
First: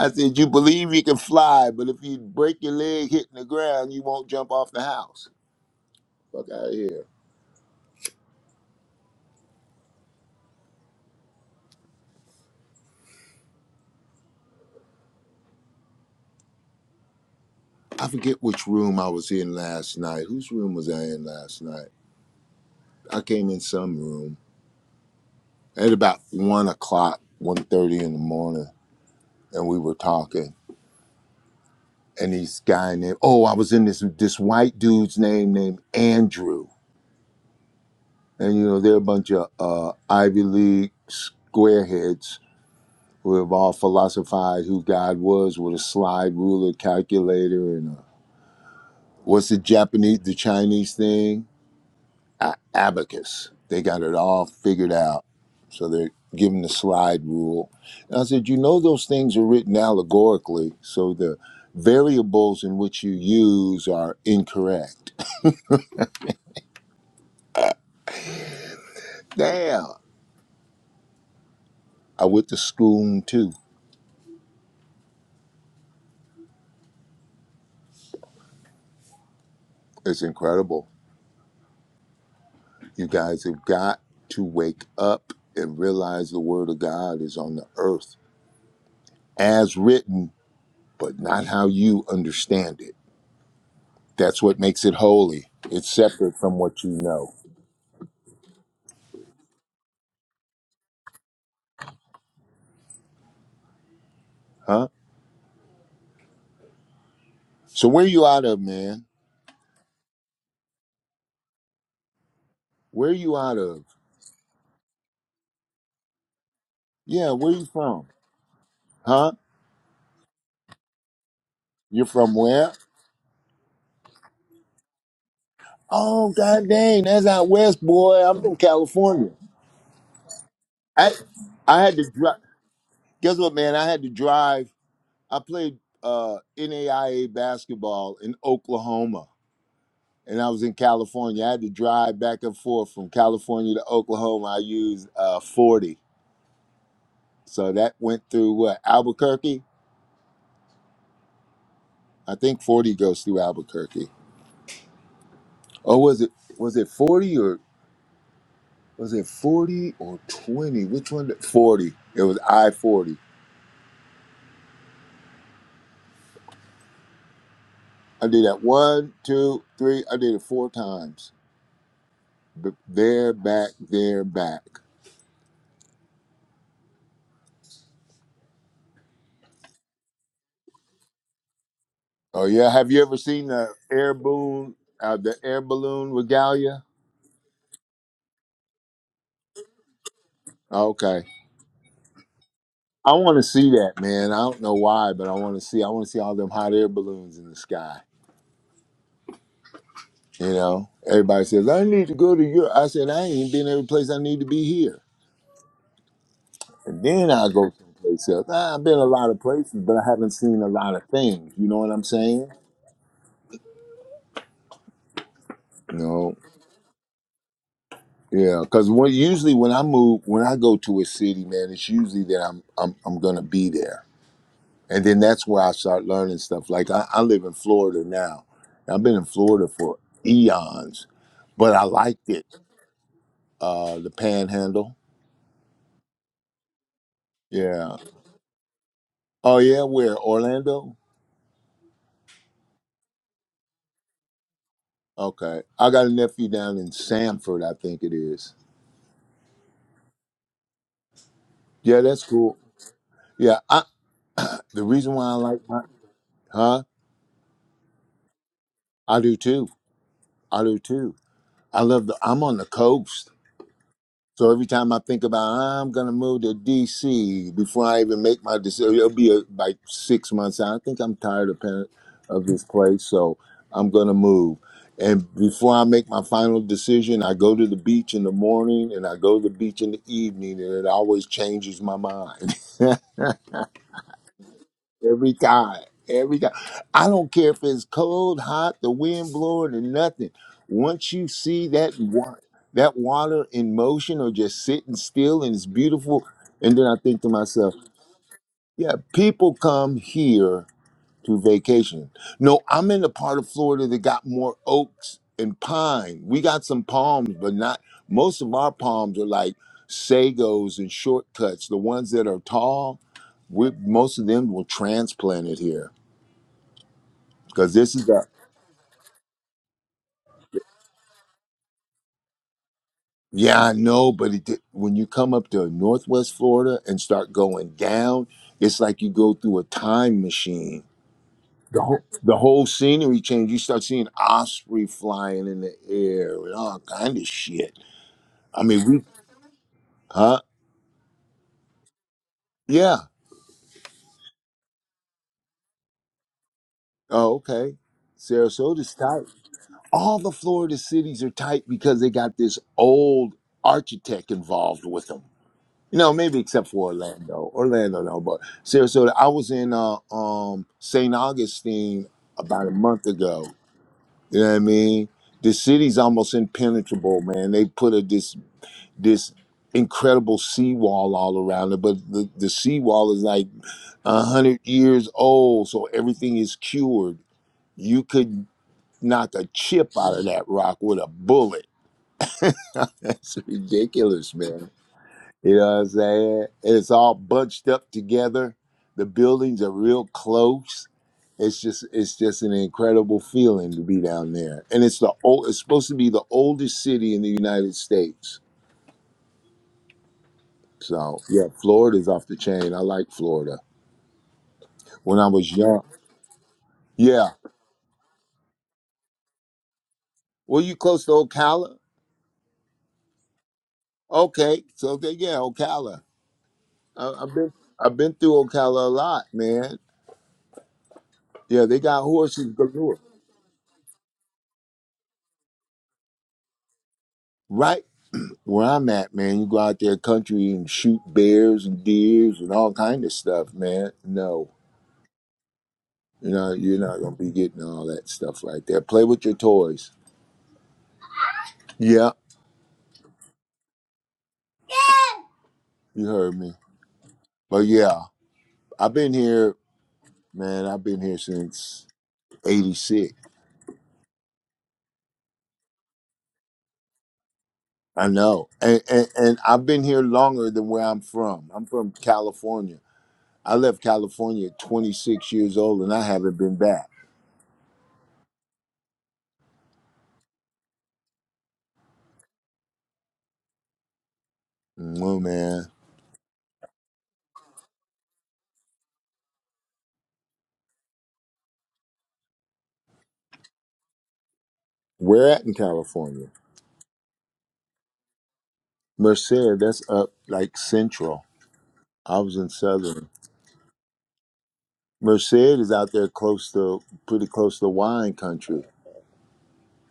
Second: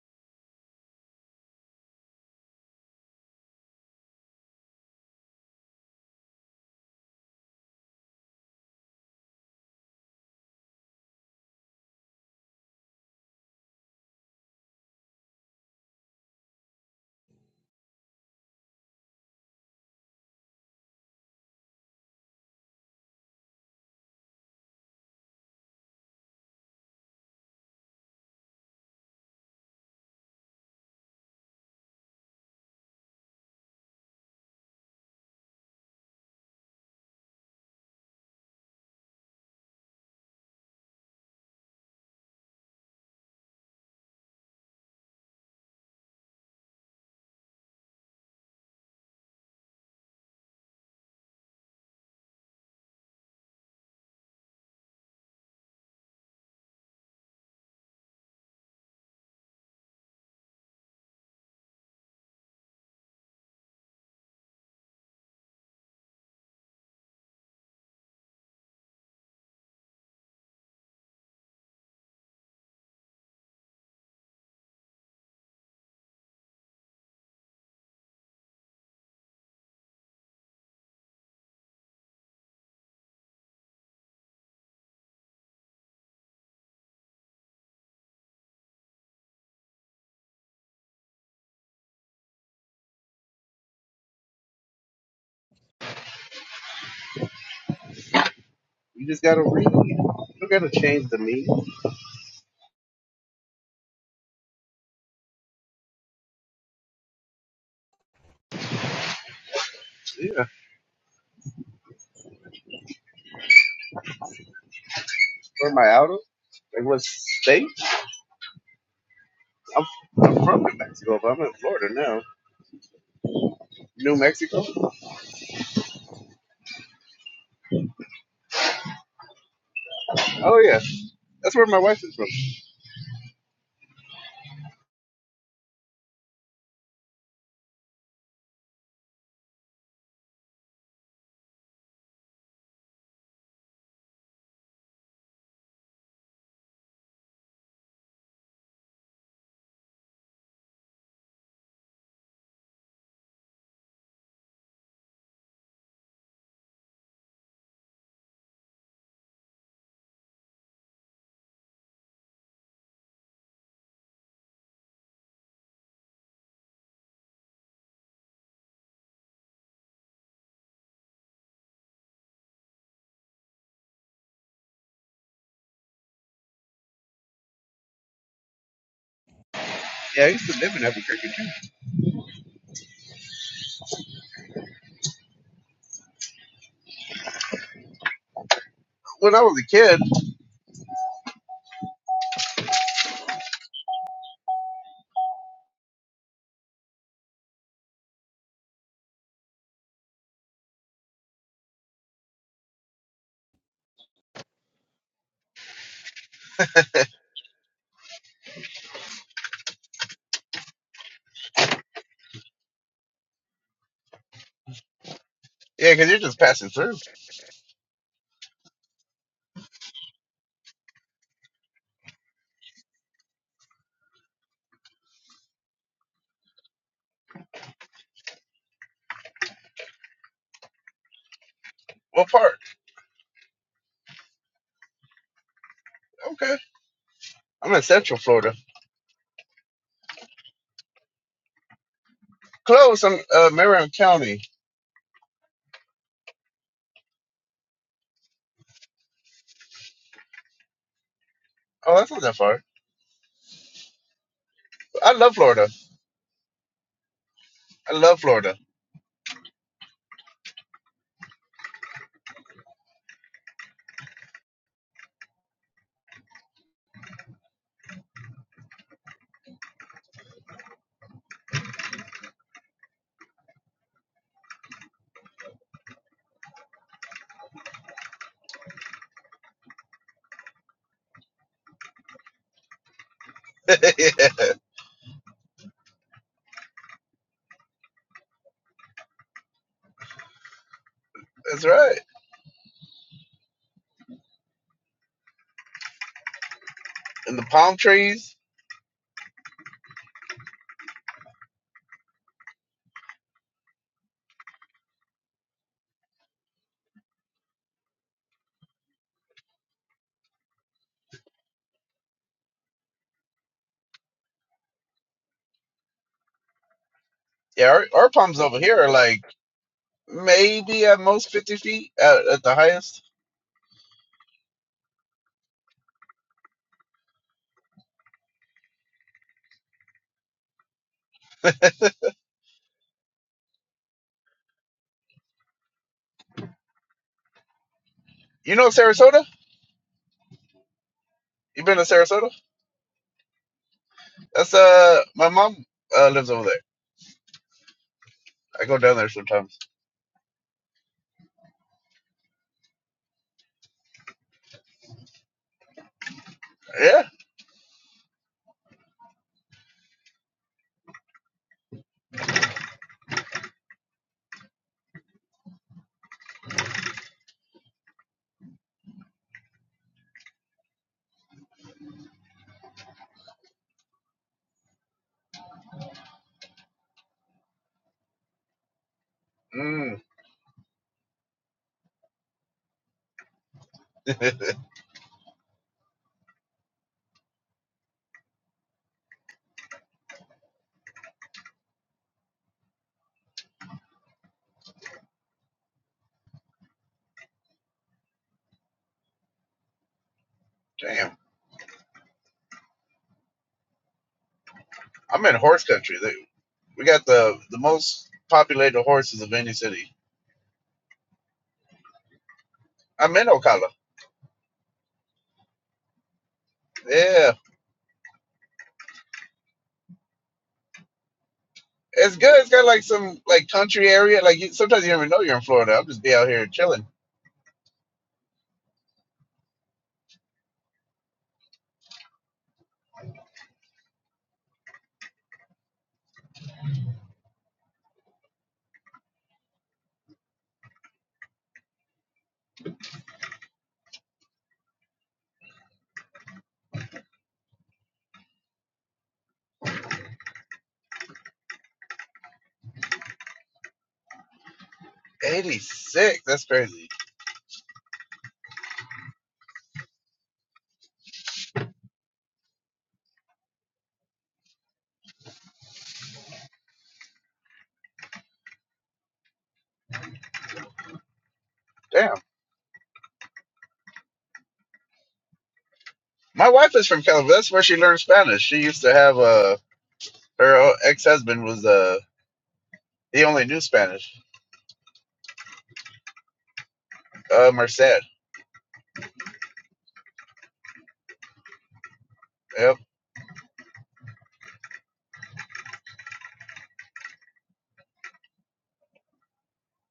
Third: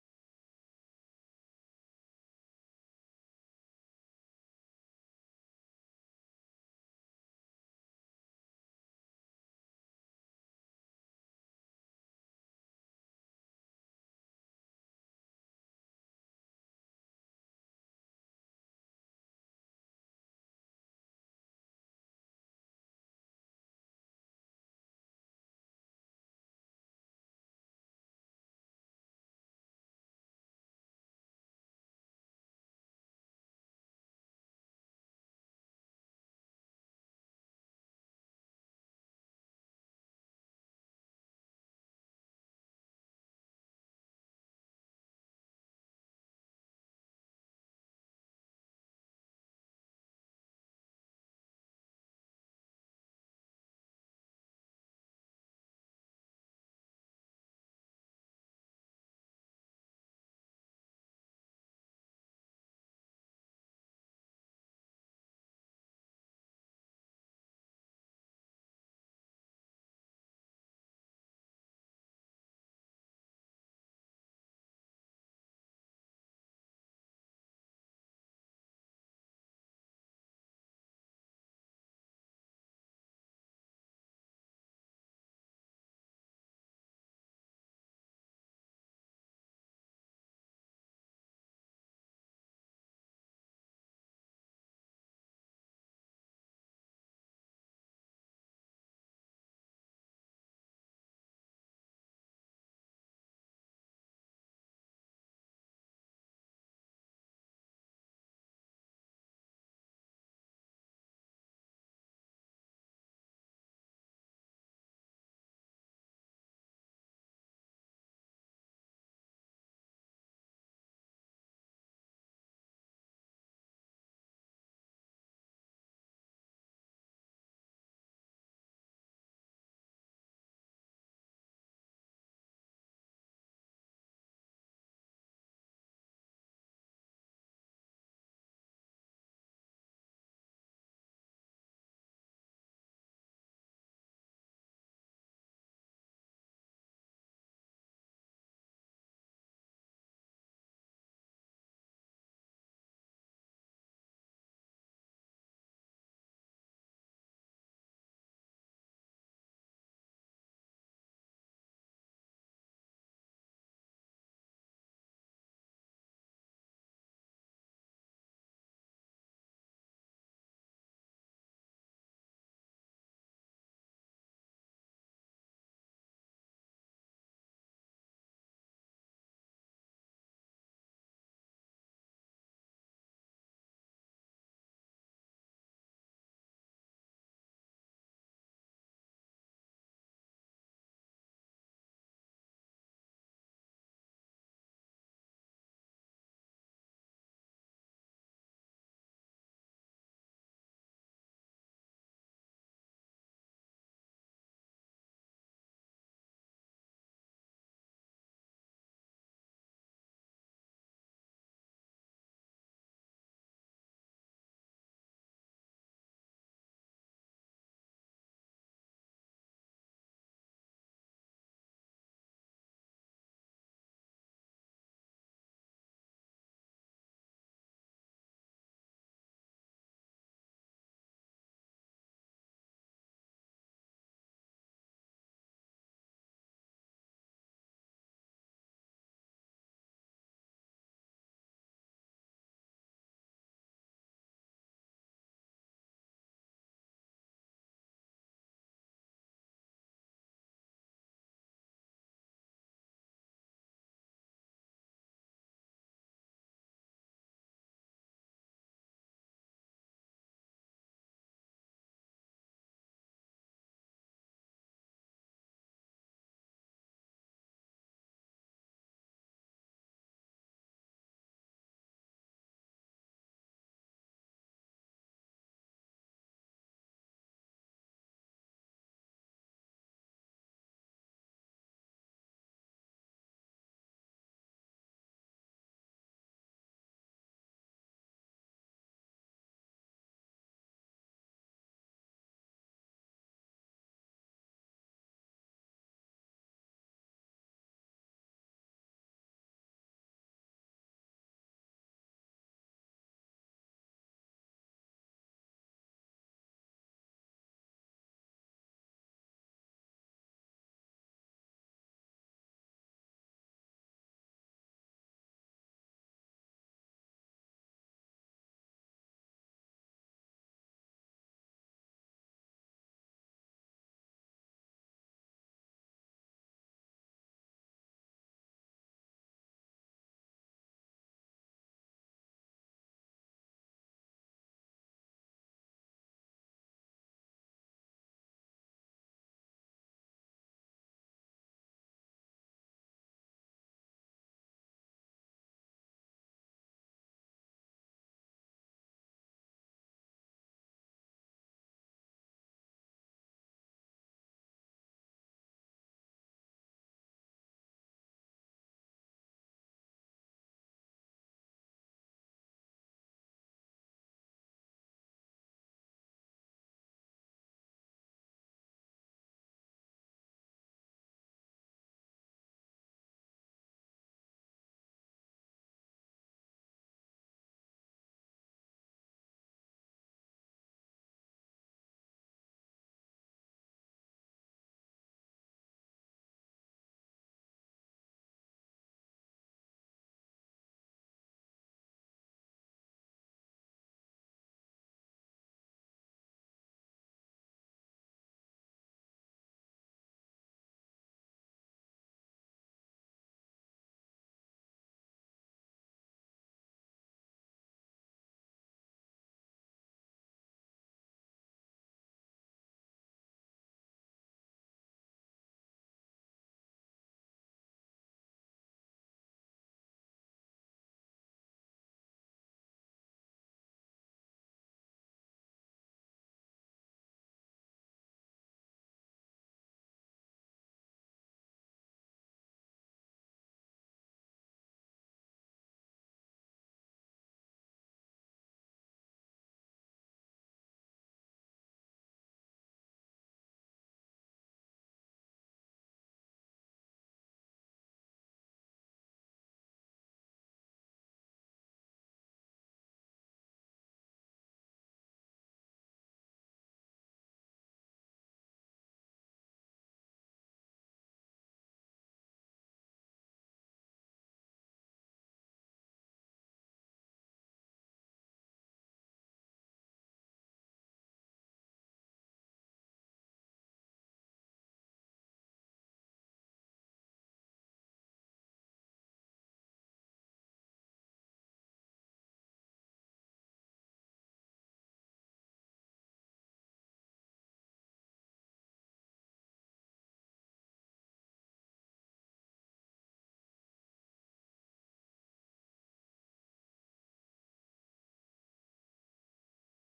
I said you believe you can fly, but if you break your leg hitting the ground, you won't jump off the house. Fuck out of here. I forget which room I was in last night. Whose room was I in last night? I came in some room at about one o'clock, one thirty in the morning, and we were talking. And this guy named oh, I was in this this white dude's name named Andrew, and you know they're a bunch of uh, Ivy League squareheads who have all philosophized who God was with a slide ruler calculator and a, what's the Japanese the Chinese thing A- abacus. They got it all figured out. So they're given the slide rule. And I said, you know, those things are written allegorically. So the variables in which you use are incorrect. Damn. I went to school too. It's incredible. You guys have got to wake up and realize the word of God is on the earth as written, but not how you understand it. That's what makes it holy. It's separate from what you know. Huh? So where you out of, man?
Yeah.
Where you out of?
Where am I out of? Like what
Yeah, where you
state?
from? Huh?
I'm, I'm from New Mexico, but I'm in Florida
You're
now.
from where?
New Mexico?
Oh, god dang, that's out west, boy. I'm from California.
Oh yeah.
I
That's where my
I had
wife
to
is from.
drive. Guess what, man? I had to drive. I played uh, NAIA basketball in Oklahoma, and I was in California. I had to drive back and forth from California to Oklahoma. I used uh, 40, so that went through what Albuquerque. I think 40 goes through Albuquerque. Or was it was it 40 or was it 40 or 20? Which one? did- 40. It was I 40. I did that one, two, three. I did it four times. B- There, back, there, back.
Yeah, I used to live in Albuquerque. too.
Oh, yeah. Have you ever seen the air balloon, uh, the air balloon regalia?
When I was a kid.
Okay. I want to see that, man. I don't know why, but I want to see. I want to see all them hot air balloons in the sky. You know, everybody says, I need to go to Europe. I said, I ain't been every place I need to be here. and then I'll go someplace else. Nah, I've been a lot of places, but I haven't seen a lot of things. You know what I'm saying?
Yeah, because you're
No,
just passing through.
yeah, because when, usually when I move, when I go to a city, man, it's usually that I'm I'm I'm gonna be there, and then that's where I start learning stuff. Like I, I live in Florida now. I've been in Florida for eons, but I liked
What
it.
part?
Uh, the Panhandle,
Okay. I'm in
yeah.
Central Florida.
Oh yeah, where Orlando?
Close. I'm uh, Marion County.
Okay, I got a nephew down in Sanford, I think it is.
Oh,
Yeah,
that's not
that's
that
cool.
far.
Yeah, I, The
I
reason why I
love
like
Florida.
my huh?
I love Florida.
I do too. I do too. I love the I'm on the coast. So every time I think about I'm gonna move to DC before I even make my decision, it'll be uh like six months out. I think I'm tired of pen- of this place, so I'm gonna move. And before I make my final decision, I go to the beach in the morning and I go to the beach in the evening, and it always changes my mind.
yeah, that's
Every time. Every time. I don't care if it's cold, hot, the wind blowing, or nothing. Once you see
right.
that water, that water in motion or just sitting still and it's beautiful, and then I think to
And the
myself,
palm trees.
yeah, people come here to vacation. No, I'm in the part of Florida that got more oaks and pine. We got some palms, but not most of our palms are like sagos and shortcuts, the ones that are tall we most of them were transplanted here
Yeah,
because
our,
this is
our
a
palms over here are like maybe at most 50 feet at, at the highest.
yeah i know but it did, when you come up to northwest florida and start going down it's like you go through a time machine the whole the whole scenery change you start seeing osprey flying in the air and all kind of shit
You
i
know
mean we
Sarasota?
huh
You been to Sarasota?
yeah
That's uh, my mom uh, lives over there.
oh okay
I go
sarasota's
down there
tight
sometimes.
all the florida cities are tight because they got this old architect involved with them You know, maybe except for
Yeah.
Orlando. Orlando, no, but Sarasota. I was in uh, um, St. Augustine about a month ago. You know what I mean? The city's almost impenetrable, man. They put a, this this incredible seawall all around it, but the, the seawall is like a hundred years old, so everything is cured. You could knock a chip out of that rock with a bullet. That's ridiculous, man. You know what I'm saying? And it's all bunched up together. The buildings are real close. It's just it's just an incredible feeling to be down there. And it's the old it's supposed to be the oldest city in the United States.
Damn.
So yeah, Florida's off the chain. I like Florida. When
I'm
I
in
was
horse
young.
country. They- We got
Yeah.
the the most populated horses of any city.
Were you close to Ocala?
I'm in Ocala.
Okay. So they, yeah, Ocala. I,
Yeah,
I've been I've been through Ocala a lot, man. Yeah, they got
It's good.
horses
It's got like
galore.
some like country area. Like you, sometimes you never know you're in Florida. I'll just be out here chilling.
Right Where I'm at, man, you go out there country and shoot bears and deers and all kind of stuff, man. No, you know you're not gonna be getting all that stuff right there. Play with your toys. Yeah, you heard me. But yeah, I've been here, man. I've been here since '86.
86. That's crazy.
I know, and, and and I've been here longer than where I'm from. I'm from California. I left California at 26 years old, and I haven't been back.
Damn.
Well, man,
My wife is from California. That's where she learned Spanish. She used to have uh her ex husband was uh he only knew Spanish.
where at in California?
Uh Merced.
Merced, that's up like central. I was in
Yep.
southern. Merced is out there close to pretty close to wine country.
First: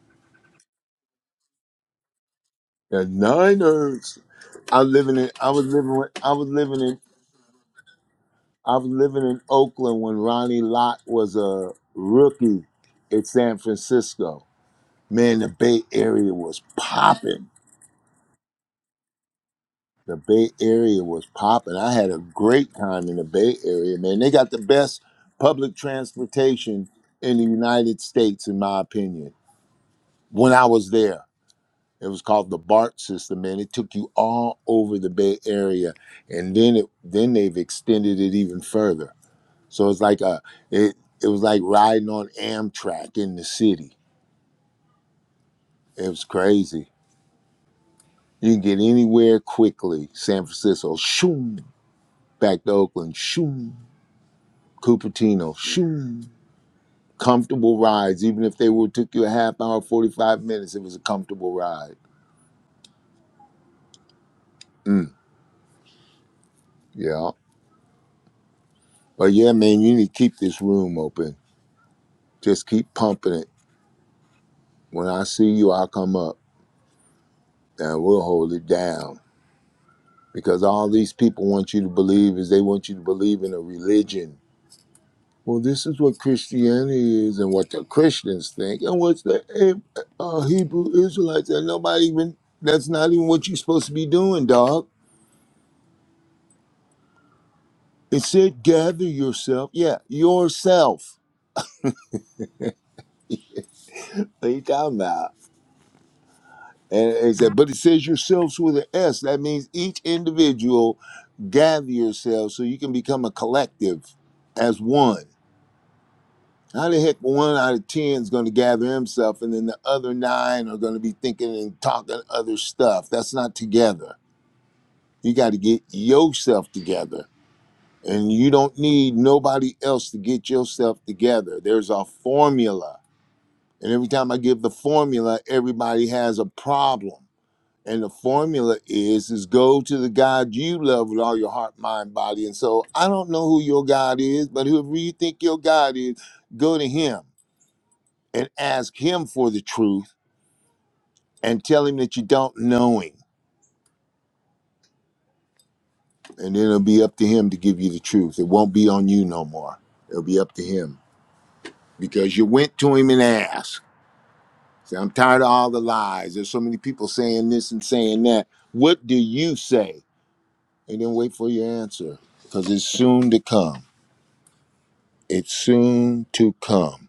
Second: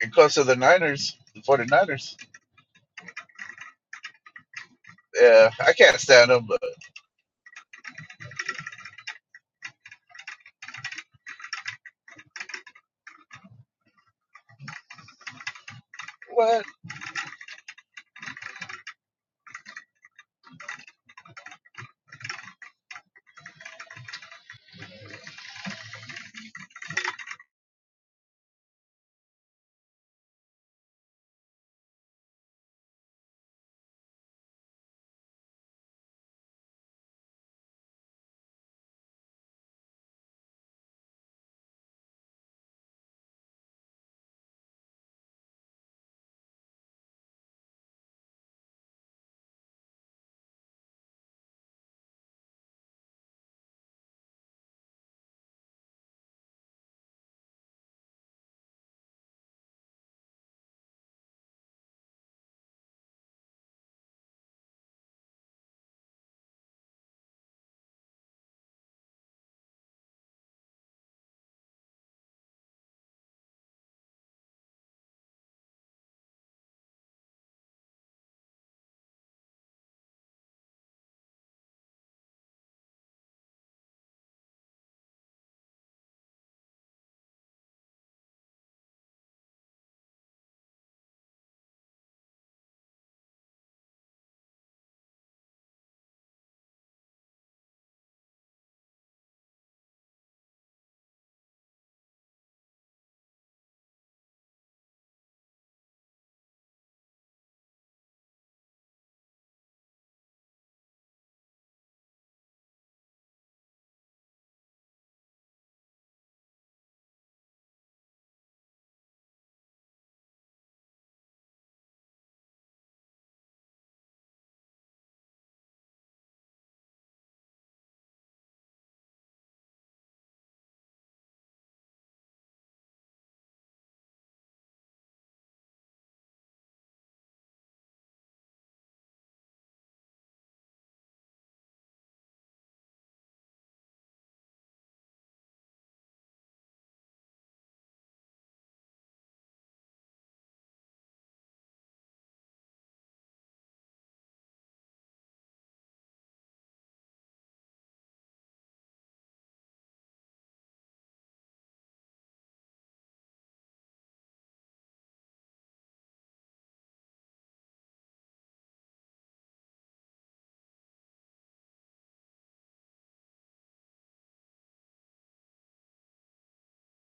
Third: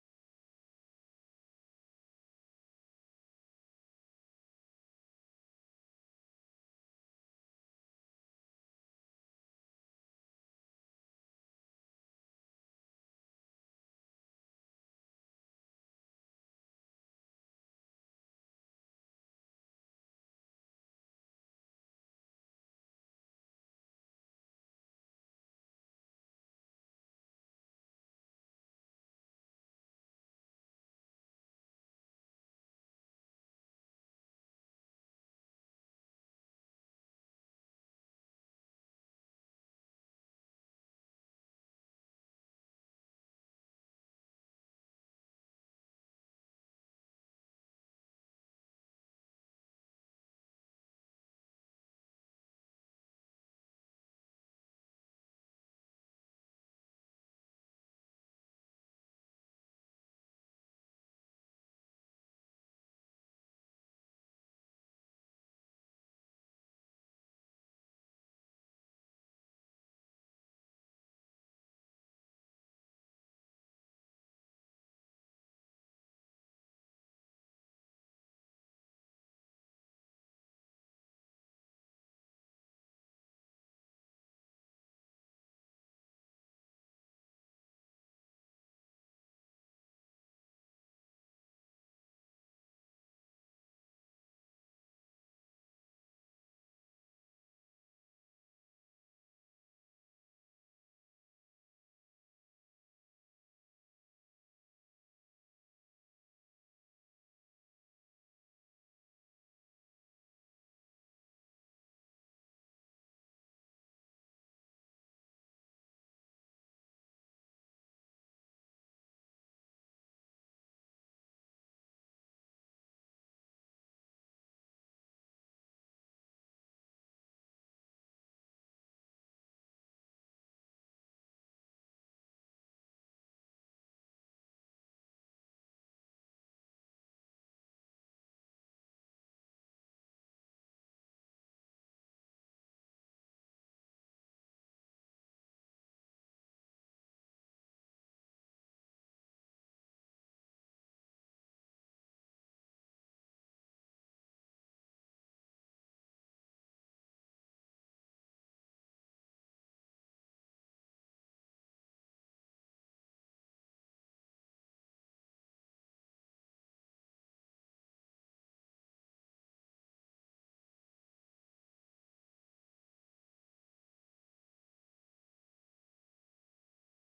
And close to the Niners, the 49ers.
The Niners. I living in I
Yeah,
was
I
living
can't
with,
stand
I
them,
was
but
living in I was living in Oakland when Ronnie Lott was a rookie at San Francisco. Man, the Bay Area was
what?
popping. The Bay Area was popping. I had a great time in the Bay Area, man. They got the best public transportation in the United States, in my opinion. When I was there, it was called the BART system, man. It took you all over the Bay Area, and then it then they've extended it even further. So it's like a it it was like riding on Amtrak in the city. It was crazy. You can get anywhere quickly. San Francisco, shoom, back to Oakland, shoom Cupertino. Shoo. Comfortable rides. Even if they would took you a half hour, 45 minutes, it was a comfortable ride. Mm, yeah. But yeah, man, you need to keep this room open. Just keep pumping it. When I see you, I'll come up and we'll hold it down. Because all these people want you to believe is they want you to believe in a religion. Well, this is what Christianity is and what the Christians think and what the eh, uh, Hebrew Israelites and nobody even, that's not even what you're supposed to be doing, dog. It said, gather yourself. Yeah, yourself. What are you talking about? And it said, but it says yourselves with an S. That means each individual gather yourself so you can become a collective as one. How the heck one out of ten is going to gather himself and then the other nine are going to be thinking and talking other stuff? That's not together. You got to get yourself together. And you don't need nobody else to get yourself together. There's a formula And every time I give the formula, everybody has a problem. And the formula is is go to the God you love with all your heart, mind, body, and soul. I don't know who your God is, but whoever you think your God is, go to him and ask him for the truth and tell him that you don't know him. And it'll be up to him to give you the truth. It won't be on you no more. It'll be up to him. Because you went to him and asked. Say, I'm tired of all the lies. There's so many people saying this and saying that. What do you say? and then wait for your answer because it's soon to come. It's soon to come.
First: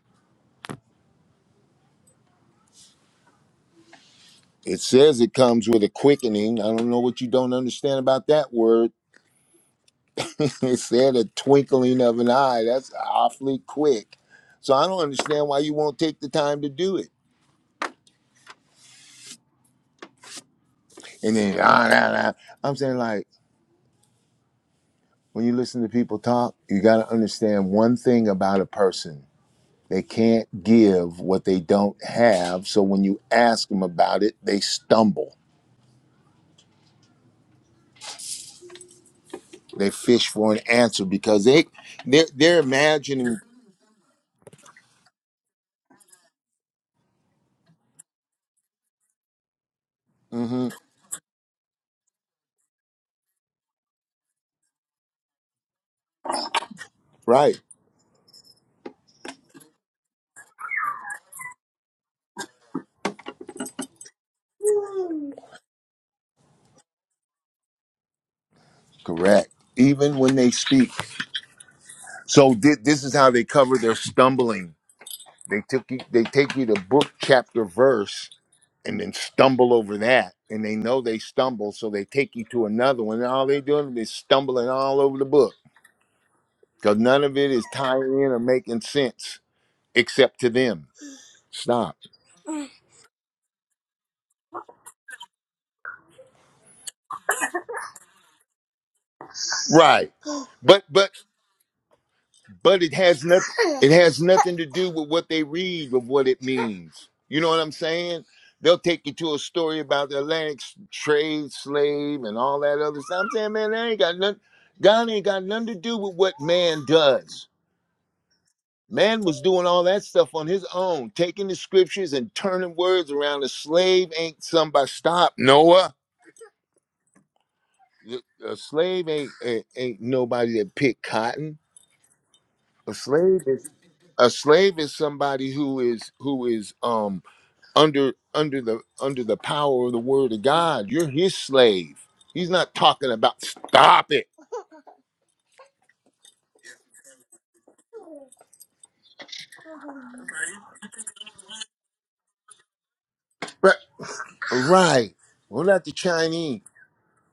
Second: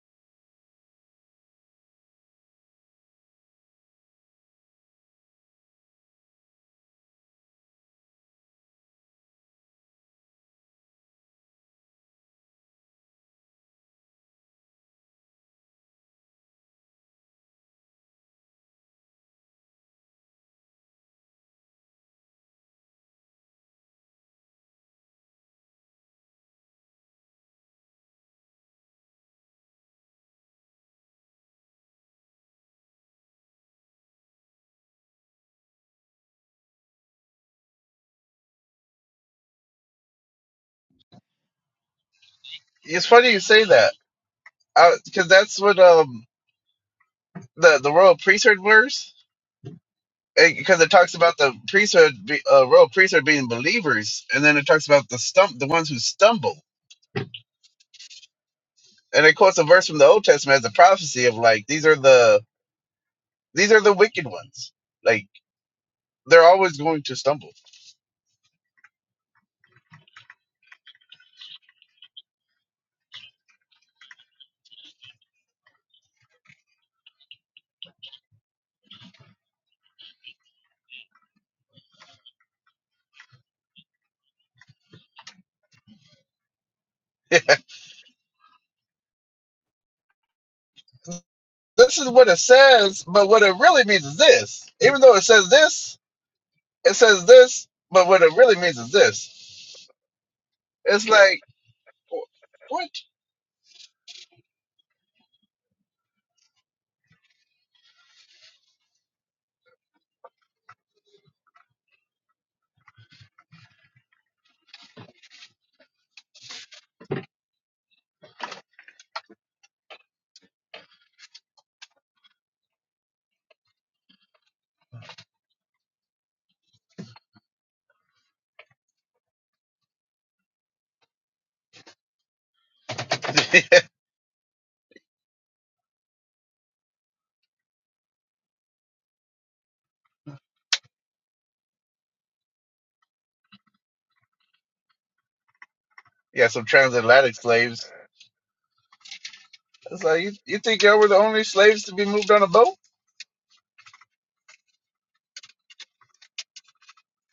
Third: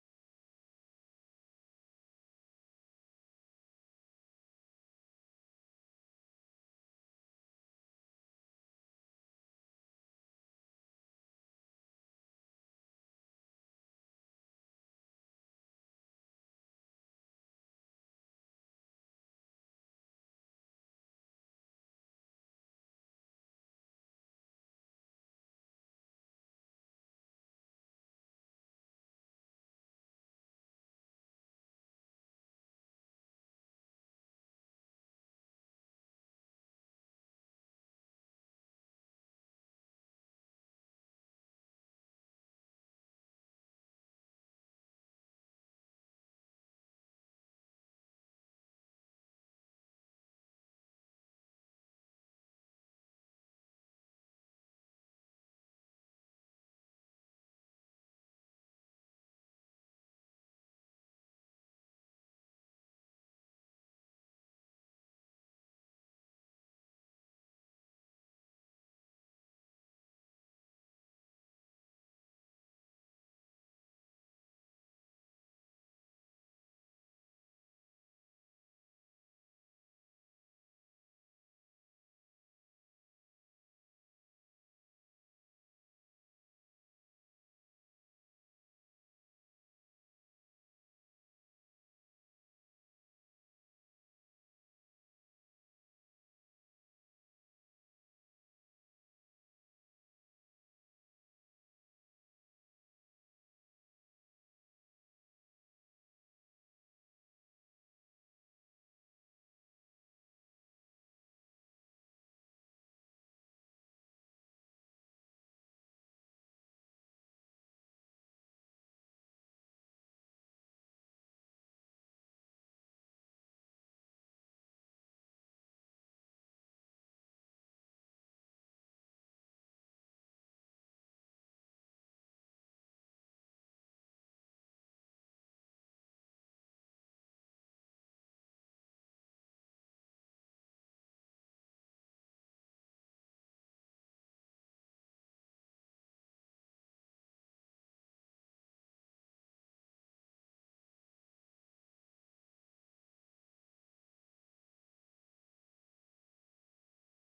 It says it comes with a quickening. I don't know what you don't understand about that word. it said a twinkling of an eye. That's awfully quick. So I don't understand why you won't take the time to do it. And then ah, nah, nah. I'm saying like when you listen to people talk, you got to understand one thing about a person. They can't give what they don't have. So when you ask them about it, they stumble They fish for an answer because they they're, they're
It's funny
imagining.
you say that. Because that's what um the the royal priesthood wears. it,
hmm
because it talks about the priesthood, be- uh, royal priesthood being believers, and then it talks about the stump, the ones who stumble,
right,
and it quotes a verse from the Old Testament as a prophecy of like these are the these are the wicked ones, like they're always going to stumble.
correct. Even when they speak, so thi- this is how they cover their stumbling. They took you, they take you to book chapter verse and then stumble over that, and they know they stumble, so they take you to another one. And all they doing is stumbling all over the book because none of
this
it is tying in or making sense except to them. Stop.
is what it says, but what it really means is this. Even though it says this, it says this, but what it really means is this.
Right, but
It's
but
like wh-
But
what?
it has nothing it has nothing to do with what they read or what it means. You know what I'm saying? They'll take you to a story about the Atlantic trade slave and all that other stuff. I'm saying, man, that ain't got nothing God ain't got nothing to do with what man does. Man was doing all that stuff on his own, taking the scriptures and turning words around. A slave ain't somebody stop, Noah. A slave ain't ain't, ain't nobody that picked cotton. A slave is a slave is somebody who is who is um under under the under the power of the word of god you're his slave he's not talking about stop it
yeah, some transatlantic slaves. It's like you, you think y'all were the only slaves to be moved on a boat?
Right. right we not the chinese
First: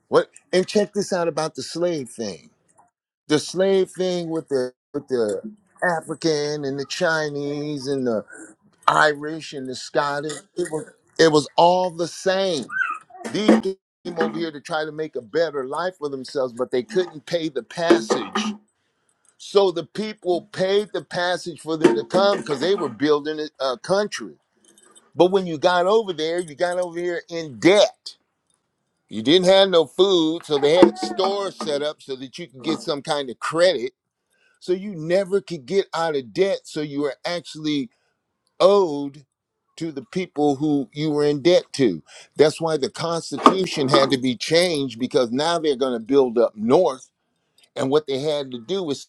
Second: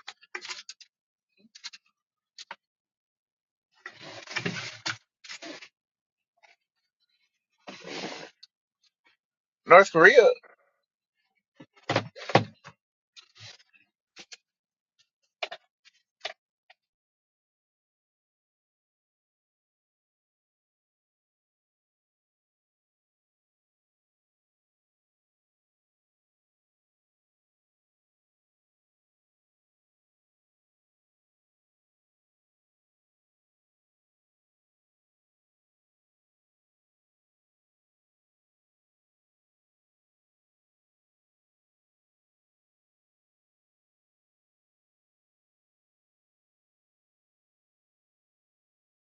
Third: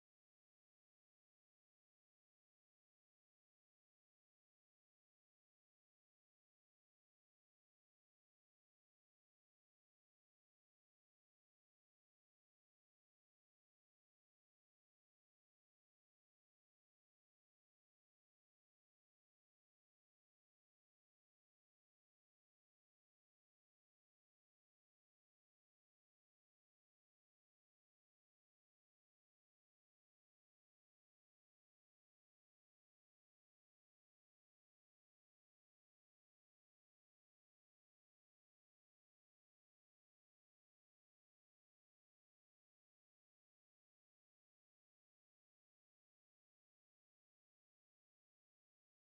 what and check this out about the slave thing the slave thing with the with the african and the chinese and the irish and the
North Korea.
scottish it was it was all the same These came over here to try to make a better life for themselves, but they couldn't pay the passage. So the people paid the passage for them to come because they were building a a country. But when you got over there, you got over here in debt. You didn't have no food, so they had stores set up so that you could get some kind of credit. So you never could get out of debt. So you were actually owed to the people who you were in debt to. That's why the Constitution had to be changed because now they're going to build up north. And what they had to do was,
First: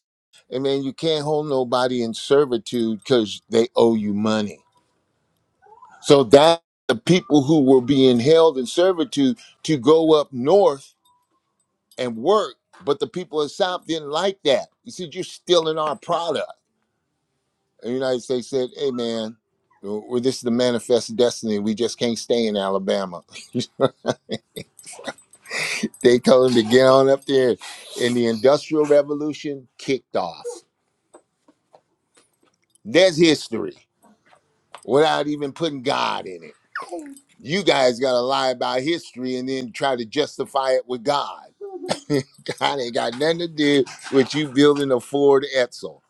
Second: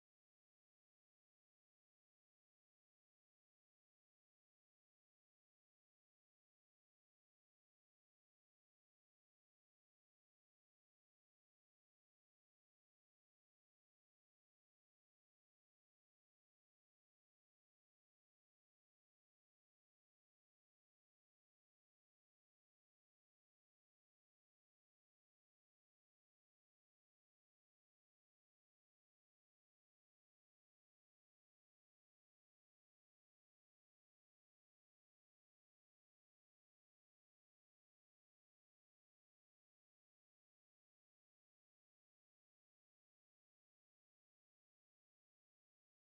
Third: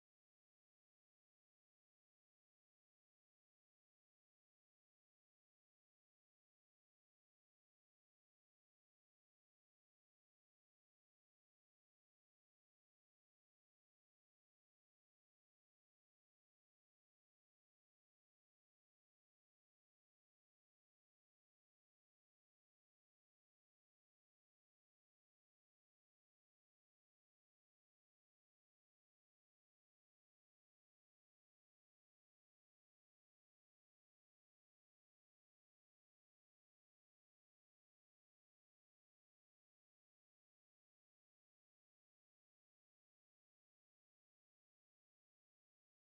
I mean, you can't hold nobody in servitude because they owe you money. So that the people who were being held in servitude to go up north and work, but the people in South didn't like that. He said, You're stealing our product the United States said, "Hey, man, well, this is the manifest destiny. We just can't stay in Alabama." they told him to get on up there, and the Industrial Revolution kicked off. That's history without even putting God in it. You guys got to lie about history and then try to justify it with God. God ain't got nothing to do with you building a Ford Edsel.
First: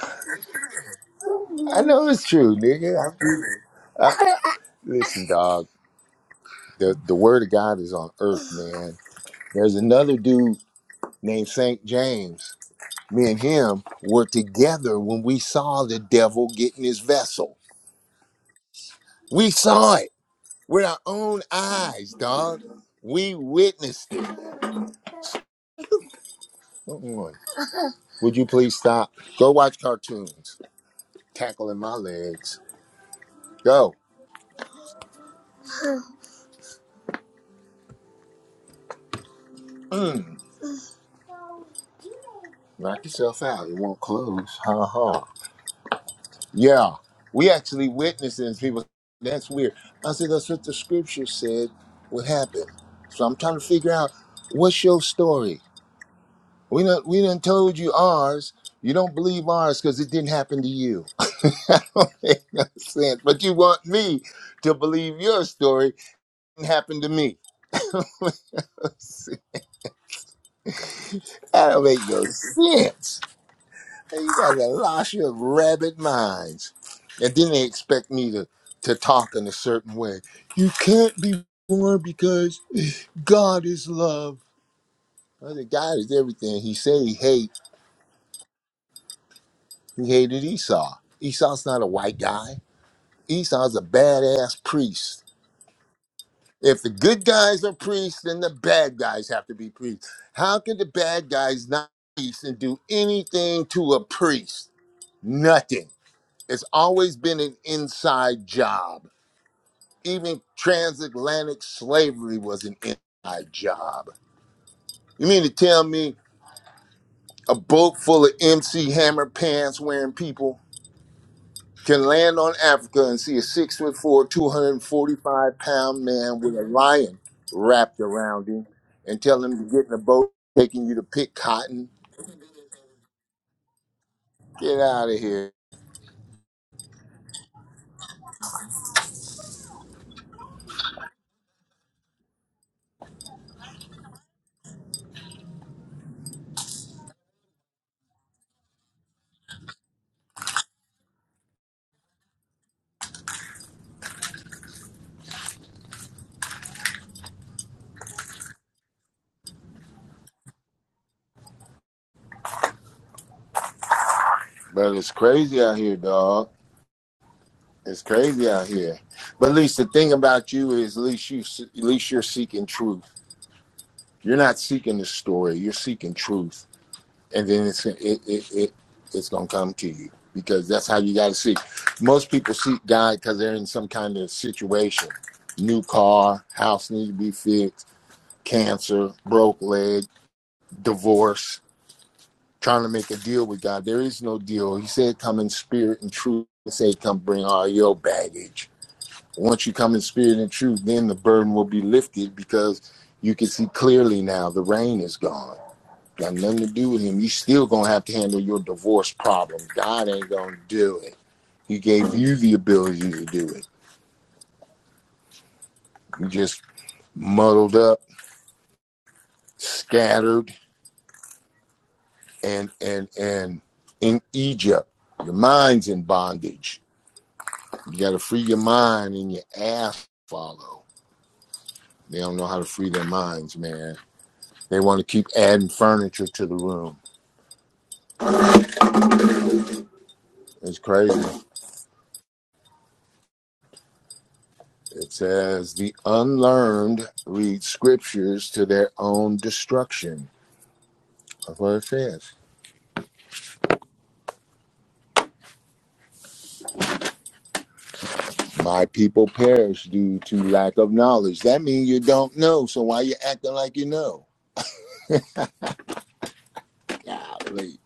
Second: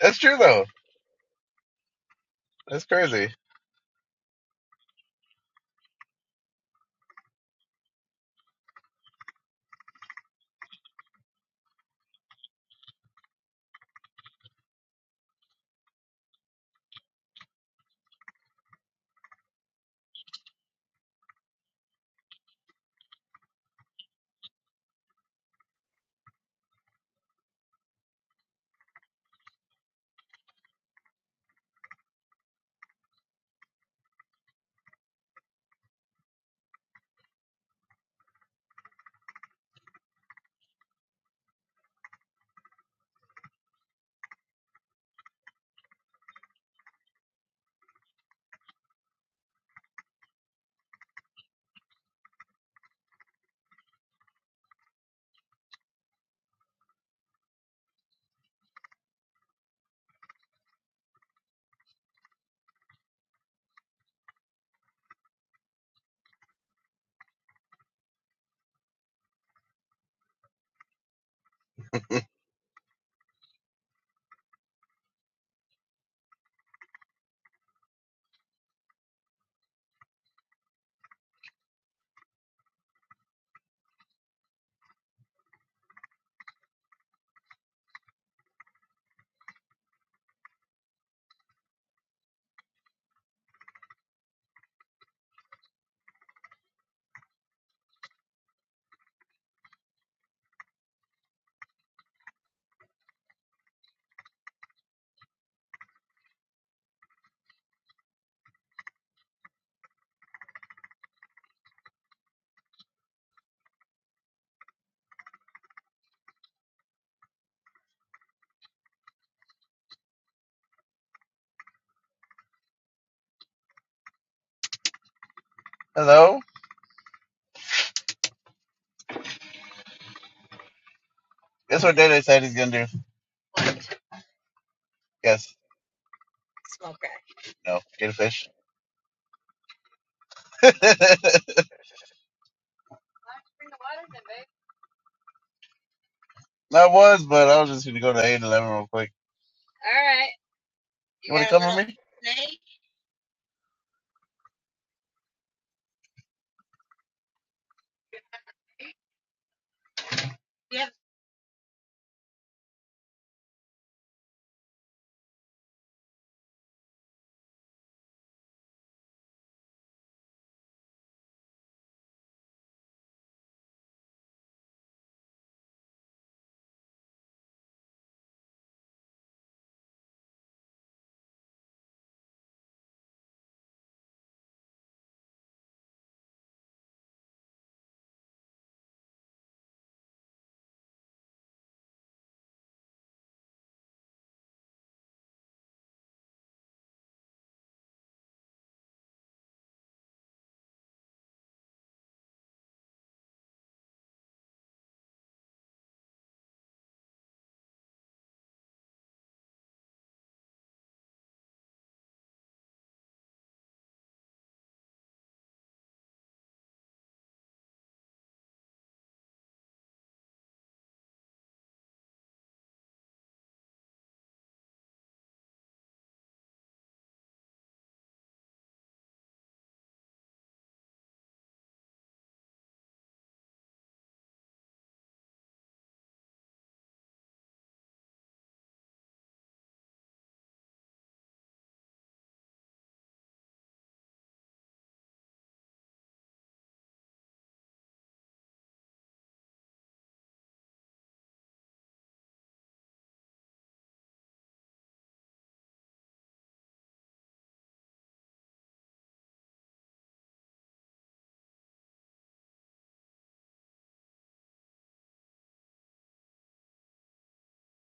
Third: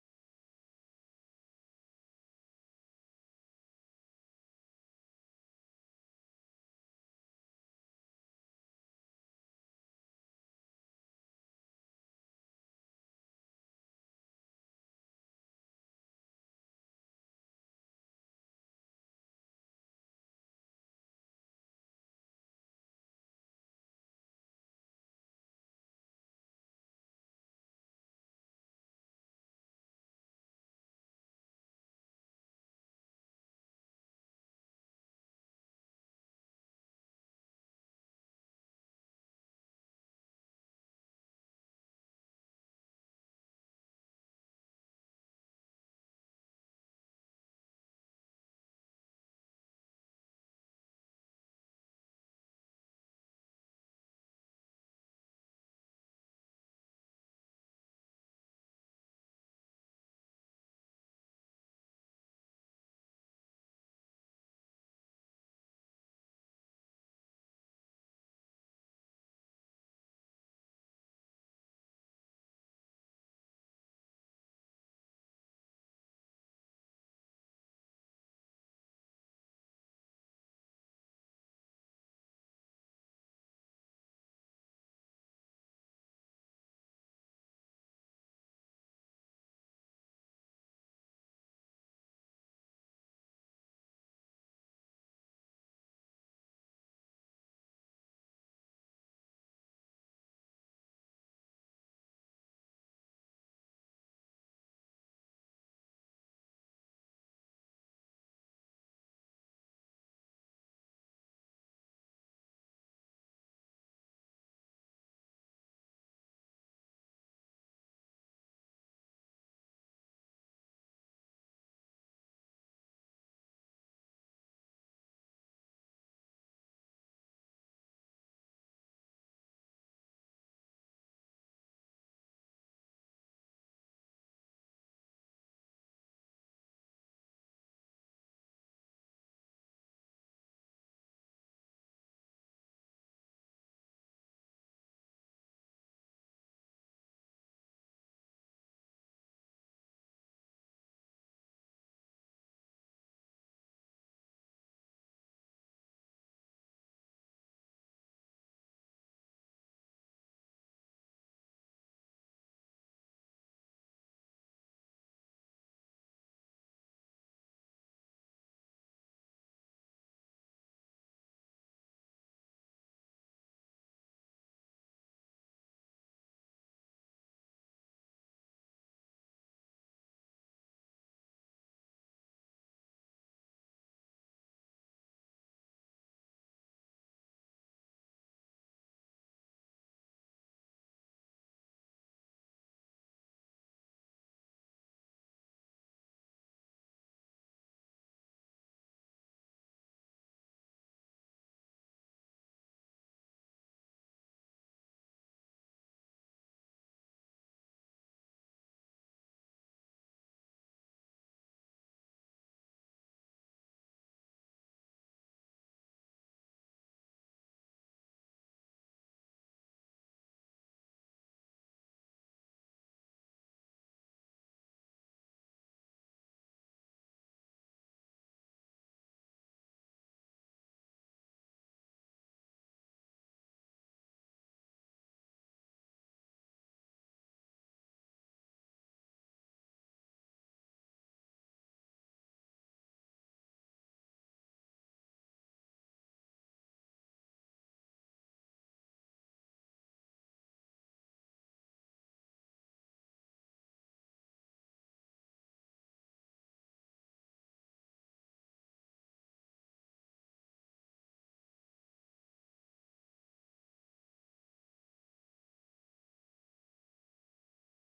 That's true though.
I know it's true,
That's
nigga.
crazy.
I- I- listen, dog. The the word of God is on earth, man. There's another dude named St. James. Me and him were together when we saw the devil getting his vessel. We saw it with our own eyes, dog. We witnessed it. Come on. Would you please stop? Go watch cartoons. Tackling my legs. Go. Mm. Knock yourself out. It won't close. Ha ha. Yeah, we actually witnessing people. That's weird. I said that's what the scripture said would happen. So I'm trying to figure out what's your story. We done we done told you ours. You don't believe ours because it didn't happen to you. I don't make no sense. But you want me to believe your story didn't happen to me. that don't make no sense. Hey, you guys are lost your rabid minds. And then they expect me to, to talk in a certain way. You can't be born because God is love. Well, the God is everything. He said he hate. He hated Esau. Esau's not a white guy. Esau's a badass priest. If the good guys are priests, then the bad guys have to be priests. How can the bad guys not be priests and do anything to a priest? Nothing. It's always been an inside job Even transatlantic slavery was an inside job. You mean to tell me a boat full of MC Hammer pants wearing people can land on Africa and see a six foot four, 245 pound man
Hello.
with a lion wrapped around him and tell him to get in a boat taking you to pick
Guess
cotton?
what Data said he's gonna do?
Get out of here.
Yes. No. Get a fish. I was, but I was just gonna go to eight eleven real quick. You wanna come with me?
But it's crazy out here, dog. It's crazy out here. But at least the thing about you is at least you at least you're seeking truth You're not seeking the story. You're seeking truth, and then it's it it, it it's gonna come to you because that's how you got to seek. Most people seek God because they're in some kind of situation: new car, house needs to be fixed, cancer, broke leg, divorce. Trying to make a deal with God. There is no deal. He said, "Come in spirit and truth." He said, "Come bring all your baggage." Once you come in spirit and truth, then the burden will be lifted because you can see clearly now. The rain is gone Got nothing to do with him. You still gonna have to handle your divorce problem. God ain't gonna do it. He gave you the ability to do it. You just muddled up, scattered, and and and in Egypt. Your mind's in bondage. You gotta free your mind and your ass follow. They don't know how to free their minds, man. They want to keep adding furniture to the room. It's crazy. It says the unlearned read scriptures to their own destruction That's what it says. My people perish due to lack of knowledge. That means you don't know. So why you acting like you know? Golly,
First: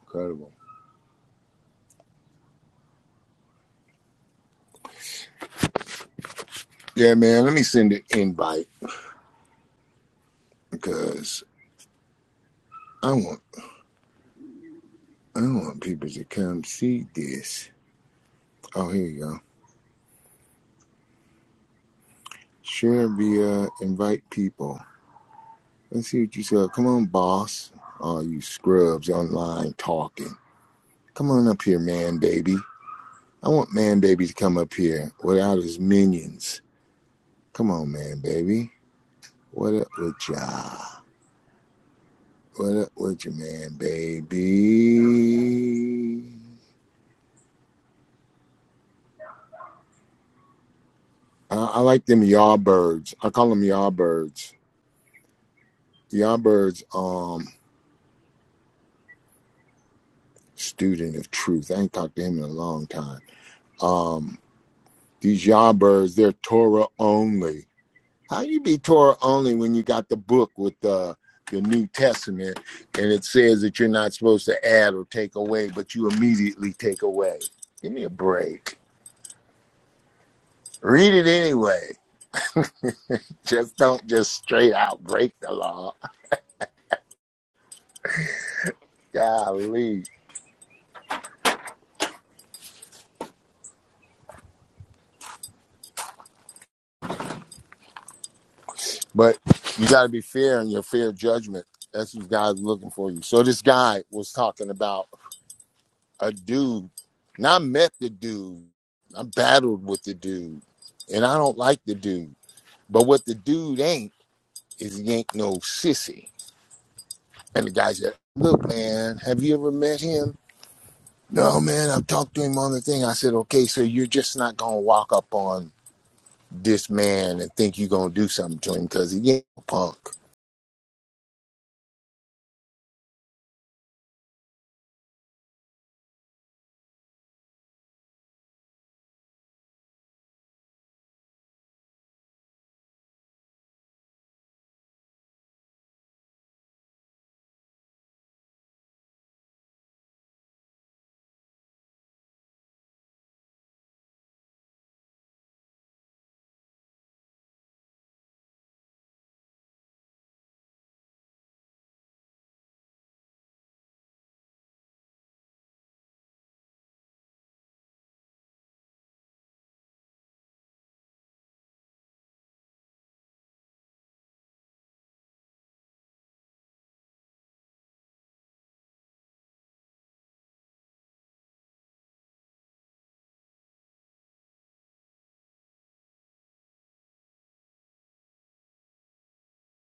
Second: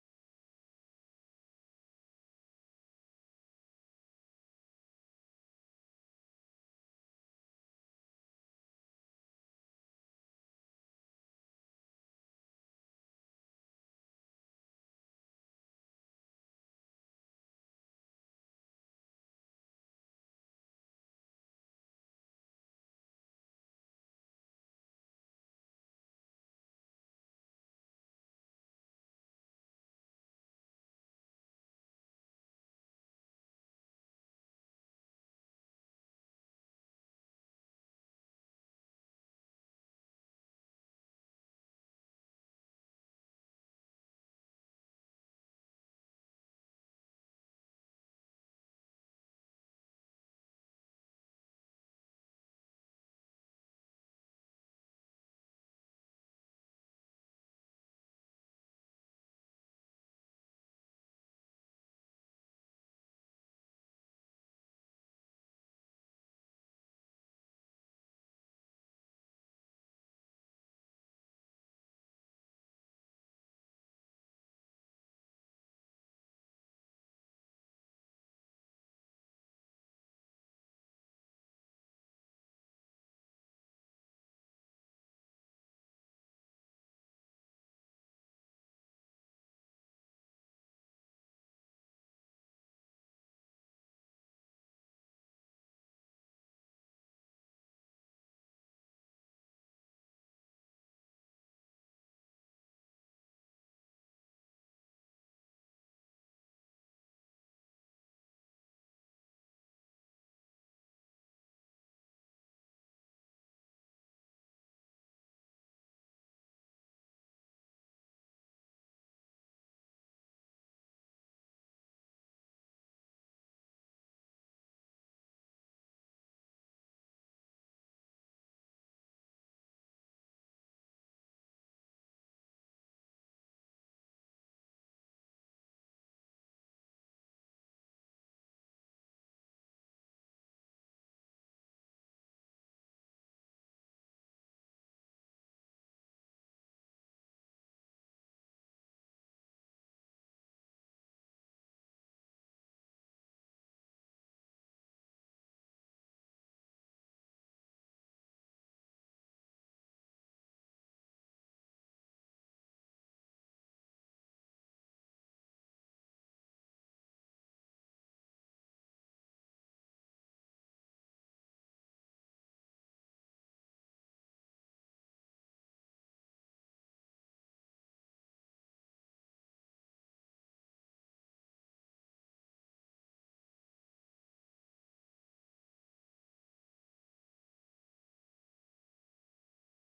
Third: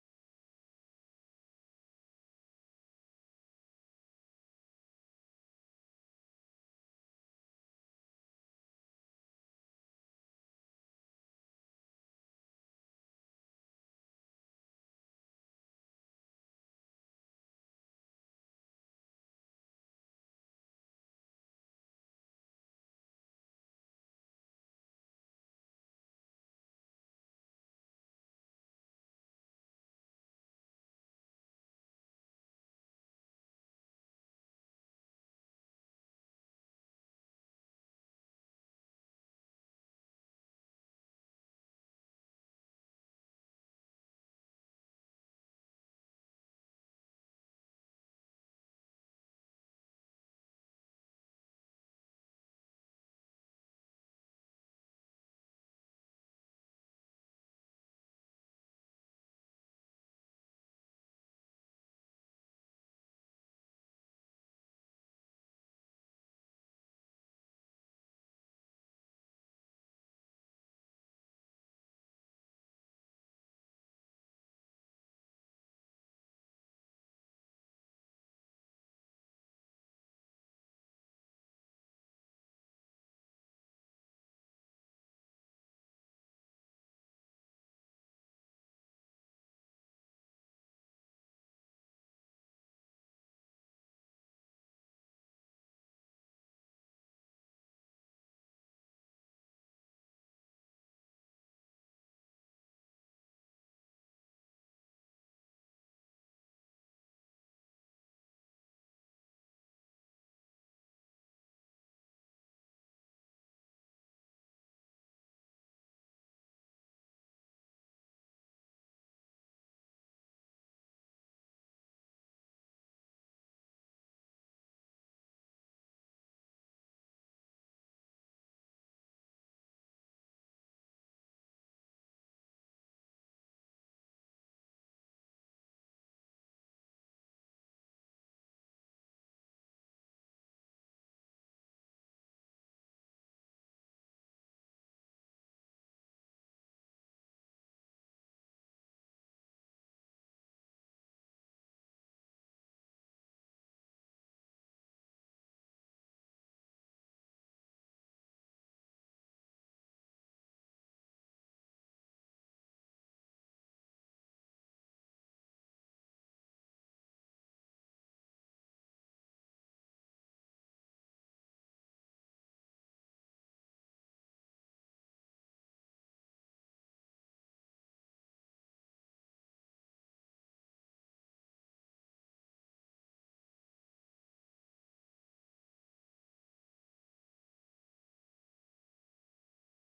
incredible. Yeah, man. Let me send an invite because I want I want people to come see this. Oh, here you go. Share via invite people. Let's see what you said. Come on, boss. All you scrubs online talking. Come on up here, man, baby. I want man, baby to come up here without his minions. Come on, man, baby. What up with y'all? What up with you, man, baby? I, I like them yardbirds. I call them yardbirds. Yardbirds, um, student of truth. I ain't talked to him in a long time. Um, these yardbirds, they're Torah only. How you be Torah only when you got the book with the the New Testament and it says that you're not supposed to add or take away, but you immediately take away? Give me a break. Read it anyway. Just don't just straight out break the law. Golly. But you got to be fair in your fair judgment. That's what God's looking for you. So this guy was talking about a dude, and I met the dude. I battled with the dude, and I don't like the dude. But what the dude ain't is he ain't no sissy. And the guy said, Look, man, have you ever met him? No, man, I've talked to him on the thing. I said, Okay, so you're just not going to walk up on this man and think you gonna do something to him because he ain't a punk.